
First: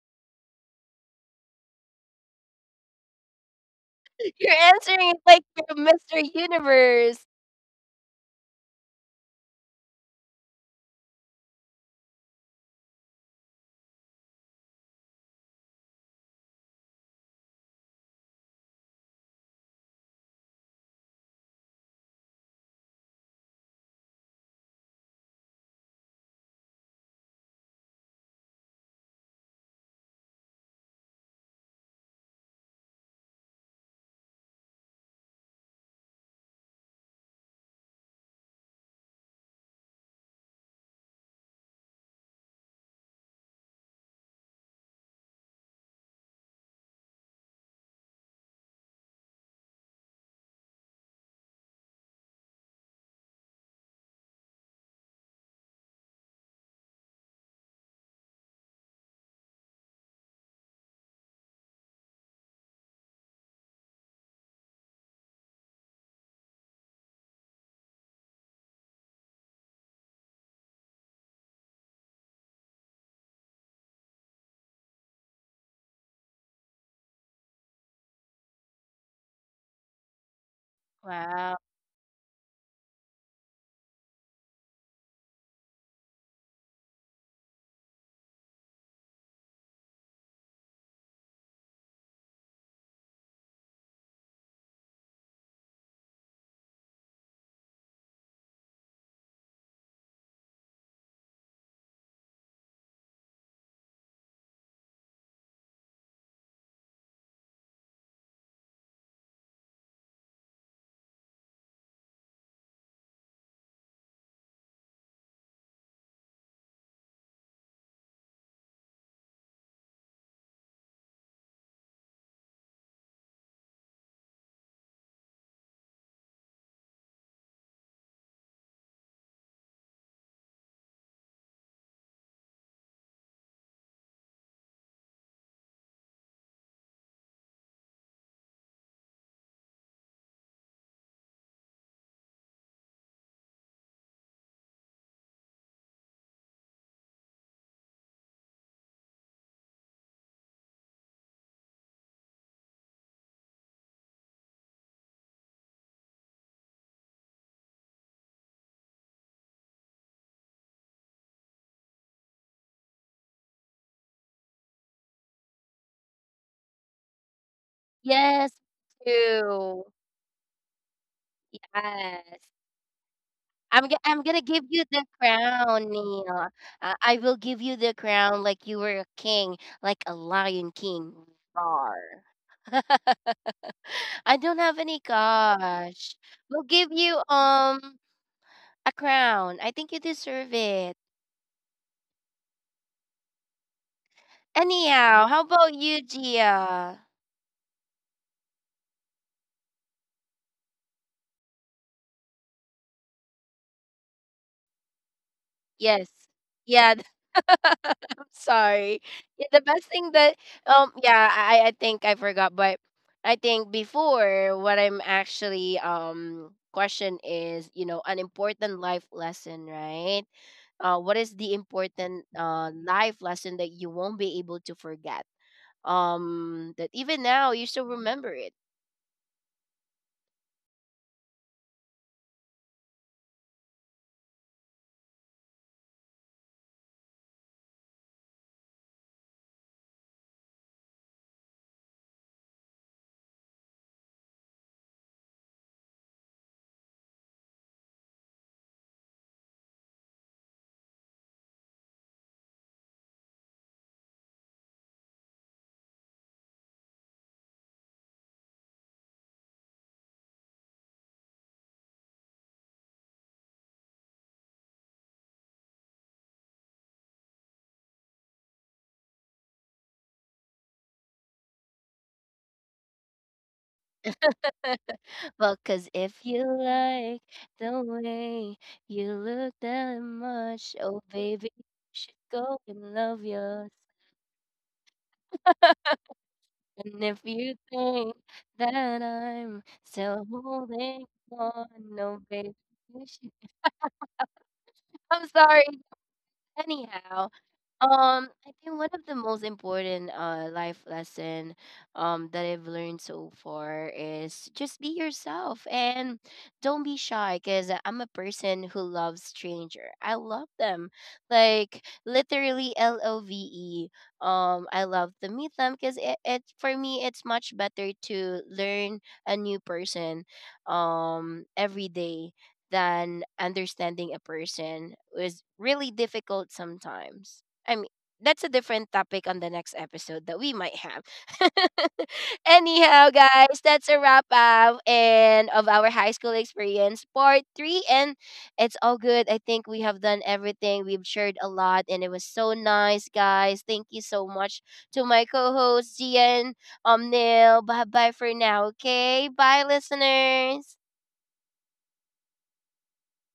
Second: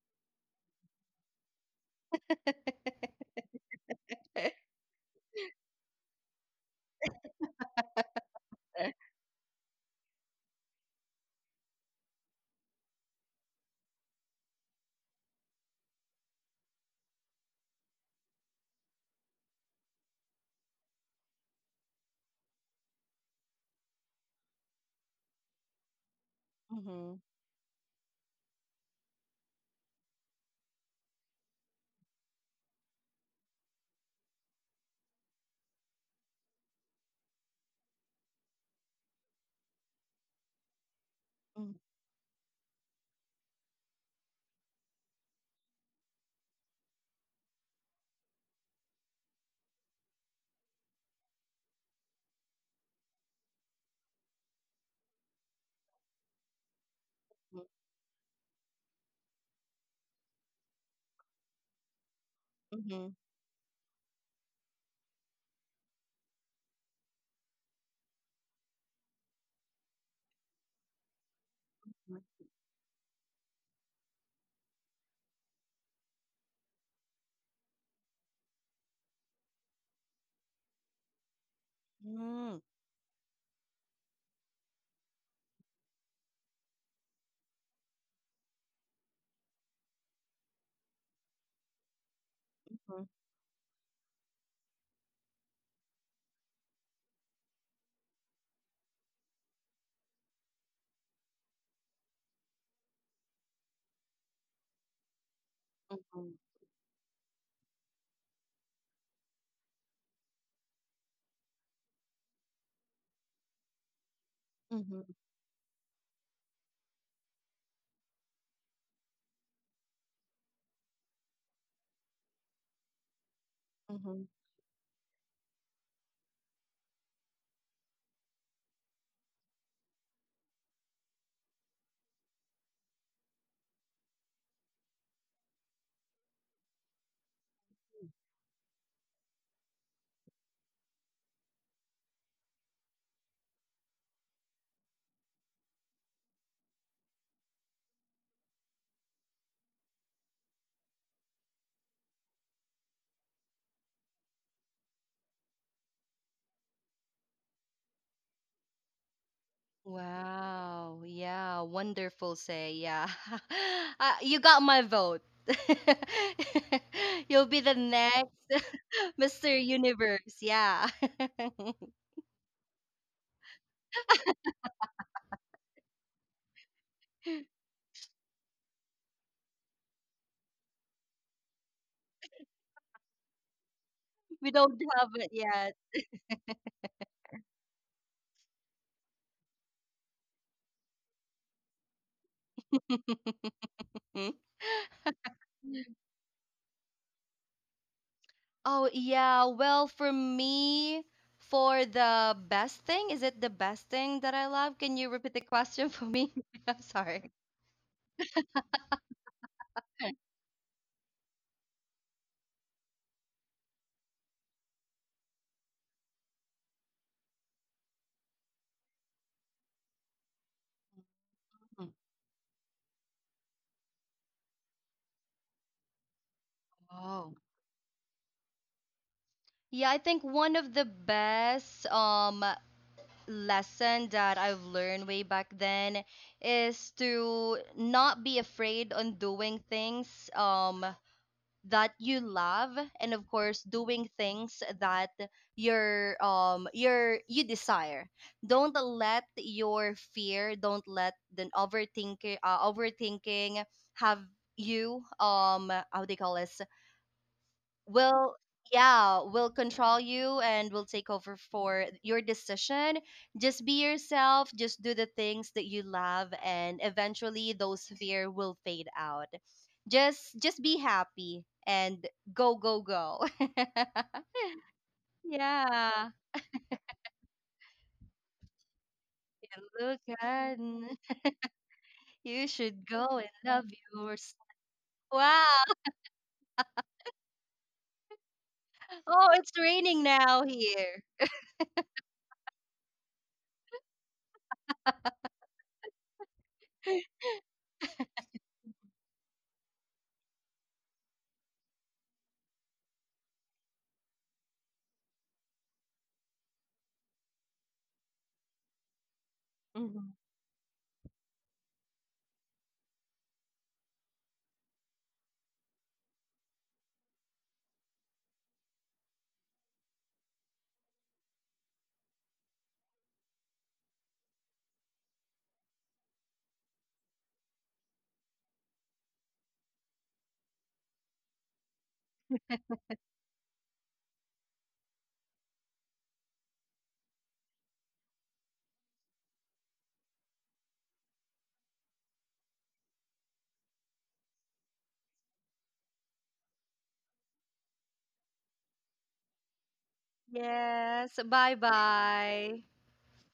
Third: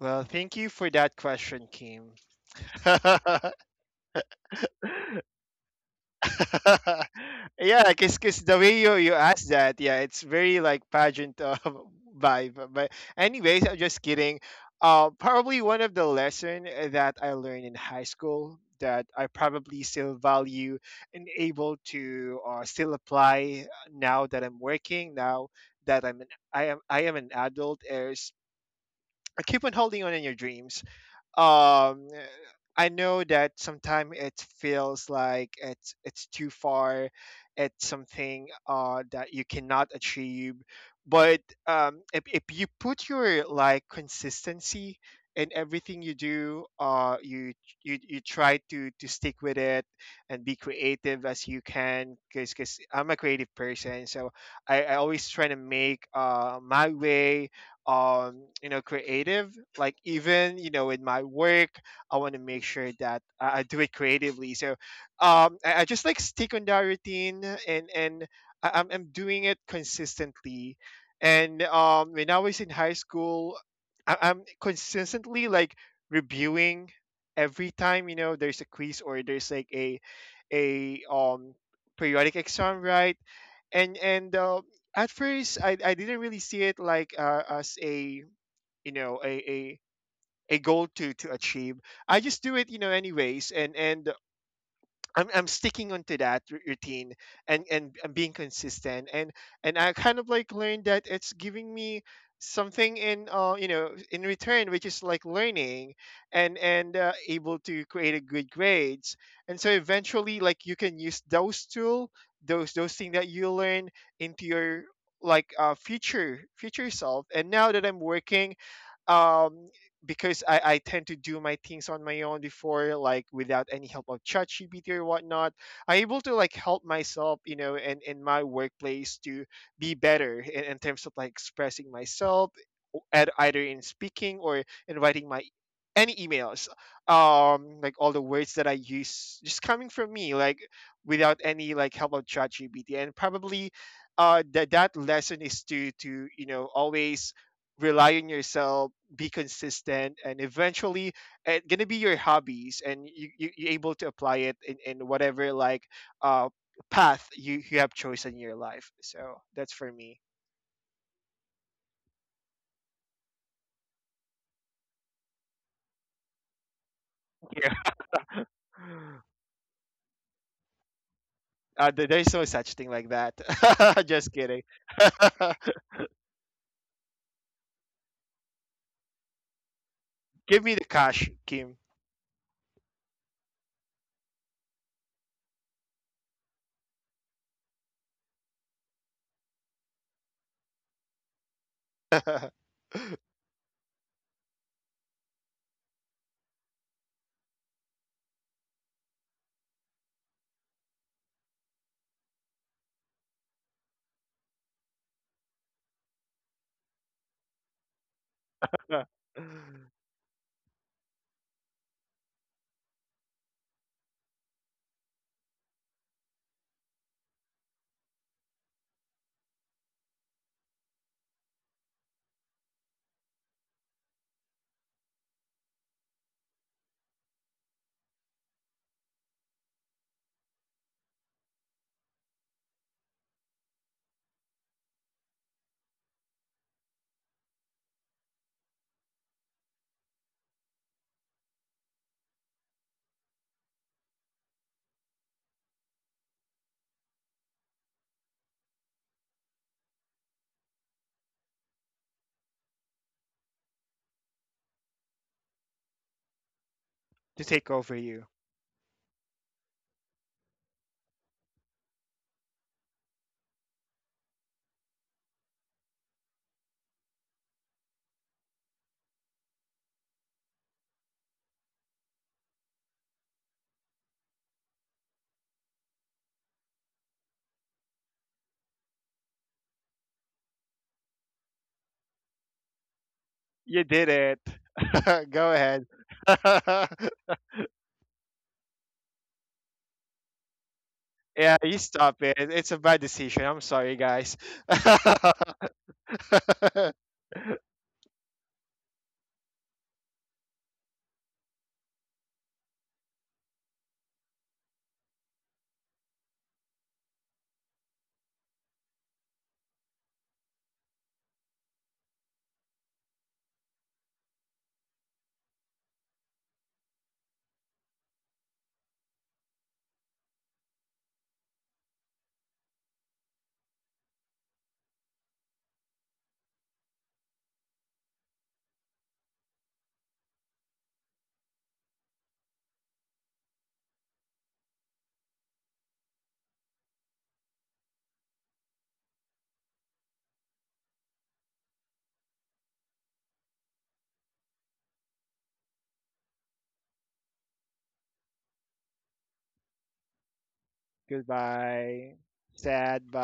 [SPEAKER 2] Well, thank you for that question, Kim.
[SPEAKER 1] You're answering it like you're Mr. Universe.
[SPEAKER 2] Yeah, 'cause the way you ask that, yeah, it's very like pageant vibe. But anyways, I'm just kidding. Probably one of the lesson that I learned in high school that I probably still value and able to still apply now that I'm working, now that I am
[SPEAKER 3] Mm-hmm.
[SPEAKER 2] an adult is, keep on holding on in your dreams. um I know that sometimes it feels like it's too far, it's something that you cannot achieve. But
[SPEAKER 3] Mm-hmm.
[SPEAKER 2] if you put your like consistency in everything you do, you you try to stick with it and be creative as you can, because I'm a creative person, so I always try to make my way you know creative, like even you know in my work I want to make sure
[SPEAKER 3] Mm-hmm.
[SPEAKER 2] that I do it creatively. So I just like stick on that routine and I'm doing it consistently. And when I was in high school, I'm consistently like reviewing every time, you know, there's a quiz or there's like a
[SPEAKER 1] Wow.
[SPEAKER 2] periodic
[SPEAKER 3] Mm-hmm.
[SPEAKER 2] exam, right? And at first I didn't really see it like as a, you know, a goal to achieve. I just do it, you know, anyways, and I'm sticking onto that routine and I'm being consistent, and I kind of like learned that it's giving me something in, you know, in return, which is like learning,
[SPEAKER 3] Mm-hmm.
[SPEAKER 2] and able to create a good grades. And so eventually like you can use those tool, those thing that you learn into your like future self. And now that I'm working, um because I tend to do my things on my own before, like without any help of
[SPEAKER 3] Mm-hmm.
[SPEAKER 2] ChatGPT or whatnot, I able to like help myself, you know, and in my workplace to be better in terms of like expressing myself, at either in speaking or in writing my any emails. Like all the words that I use just coming from me, like without any like help of ChatGPT. And probably that lesson is to you know, always rely on yourself, be consistent, and eventually it's gonna be your hobbies, and you're able to apply it in whatever like uh path you have chosen in your life. So that's for me.
[SPEAKER 3] Wow. Yeah. Wonderful say. Yeah. Uh, you got my vote. You'll be
[SPEAKER 2] Yeah,
[SPEAKER 3] the next
[SPEAKER 1] Yes,
[SPEAKER 3] Mr.
[SPEAKER 1] too.
[SPEAKER 3] Universe. Yeah.
[SPEAKER 2] there's
[SPEAKER 1] Yes.
[SPEAKER 2] no such thing like that.
[SPEAKER 1] I'm
[SPEAKER 2] Just
[SPEAKER 1] gonna give
[SPEAKER 2] kidding.
[SPEAKER 1] you the crown, Neil. I will give you the crown like you were a king, like a
[SPEAKER 2] Give
[SPEAKER 1] lion
[SPEAKER 2] me the
[SPEAKER 1] king.
[SPEAKER 2] cash, Kim.
[SPEAKER 1] Roar. I
[SPEAKER 3] We
[SPEAKER 1] don't
[SPEAKER 3] don't
[SPEAKER 1] have any
[SPEAKER 3] have it. Yeah.
[SPEAKER 1] gosh. We'll give you a crown. I think you deserve it.
[SPEAKER 2] To
[SPEAKER 1] Anyhow, how about you, Gia?
[SPEAKER 3] Oh, yeah. Well, for me, for the best thing, is it the best thing that I love? Can you repeat the question for
[SPEAKER 1] Yes.
[SPEAKER 3] me? I'm
[SPEAKER 1] Yeah.
[SPEAKER 3] sorry.
[SPEAKER 1] Sorry. Yeah, the best thing that yeah, I think I forgot, but I think before what I'm actually question is, you know, an important life lesson, right? Uh, what is the
[SPEAKER 3] Mm.
[SPEAKER 1] important life lesson that you won't be able to forget? Um, that even
[SPEAKER 3] Oh.
[SPEAKER 1] now you still remember it.
[SPEAKER 3] Yeah, I think one of the best lesson that I've learned way back then is to not be afraid on doing things. Um, that you love, and of course doing things that you desire. Don't let the overthinking, overthinking have you, um, how they call it,
[SPEAKER 2] take over you.
[SPEAKER 3] will, yeah, will control you and will take over for your decision. Just be yourself, just do the things that you love, and eventually those fear will fade out. Just be happy and go go go.
[SPEAKER 1] Well, cause
[SPEAKER 3] Yeah,
[SPEAKER 1] if you like the way you look
[SPEAKER 3] you
[SPEAKER 1] that
[SPEAKER 3] look good.
[SPEAKER 1] much, oh baby, you should
[SPEAKER 3] You
[SPEAKER 1] go
[SPEAKER 3] should
[SPEAKER 1] and
[SPEAKER 3] go
[SPEAKER 1] love
[SPEAKER 3] and love
[SPEAKER 1] yourself.
[SPEAKER 2] You did
[SPEAKER 3] yours.
[SPEAKER 2] it.
[SPEAKER 3] Wow.
[SPEAKER 2] Go ahead.
[SPEAKER 1] And if you think that
[SPEAKER 3] Oh, it's
[SPEAKER 1] I'm
[SPEAKER 3] raining
[SPEAKER 1] still
[SPEAKER 3] now
[SPEAKER 1] holding
[SPEAKER 3] here.
[SPEAKER 1] on,
[SPEAKER 2] Yeah, you
[SPEAKER 1] no,
[SPEAKER 2] stop it,
[SPEAKER 1] baby,
[SPEAKER 2] it's a
[SPEAKER 1] you
[SPEAKER 2] bad
[SPEAKER 1] should.
[SPEAKER 2] decision, I'm sorry, guys.
[SPEAKER 1] I'm sorry. Anyhow. I think one of the most important life lesson that I've learned so far is just be yourself and don't be shy because I'm a person who loves stranger. I
[SPEAKER 3] Mhm.
[SPEAKER 1] love them. Like literally love. I love to meet them because it for me it's much better to learn a new person every day than understanding a person is really difficult sometimes. I mean, that's a different topic on the next episode that we might have. Anyhow, guys, that's a wrap up and of our high school experience part three, and it's all good. I think we have done everything. We've shared a lot, and it was so nice, guys. Thank you so much to my co-host Gian, Neil. Bye bye for now. Okay, bye, listeners.
[SPEAKER 3] Yes. Bye
[SPEAKER 2] Goodbye.
[SPEAKER 3] bye.
[SPEAKER 2] Sad. Bye.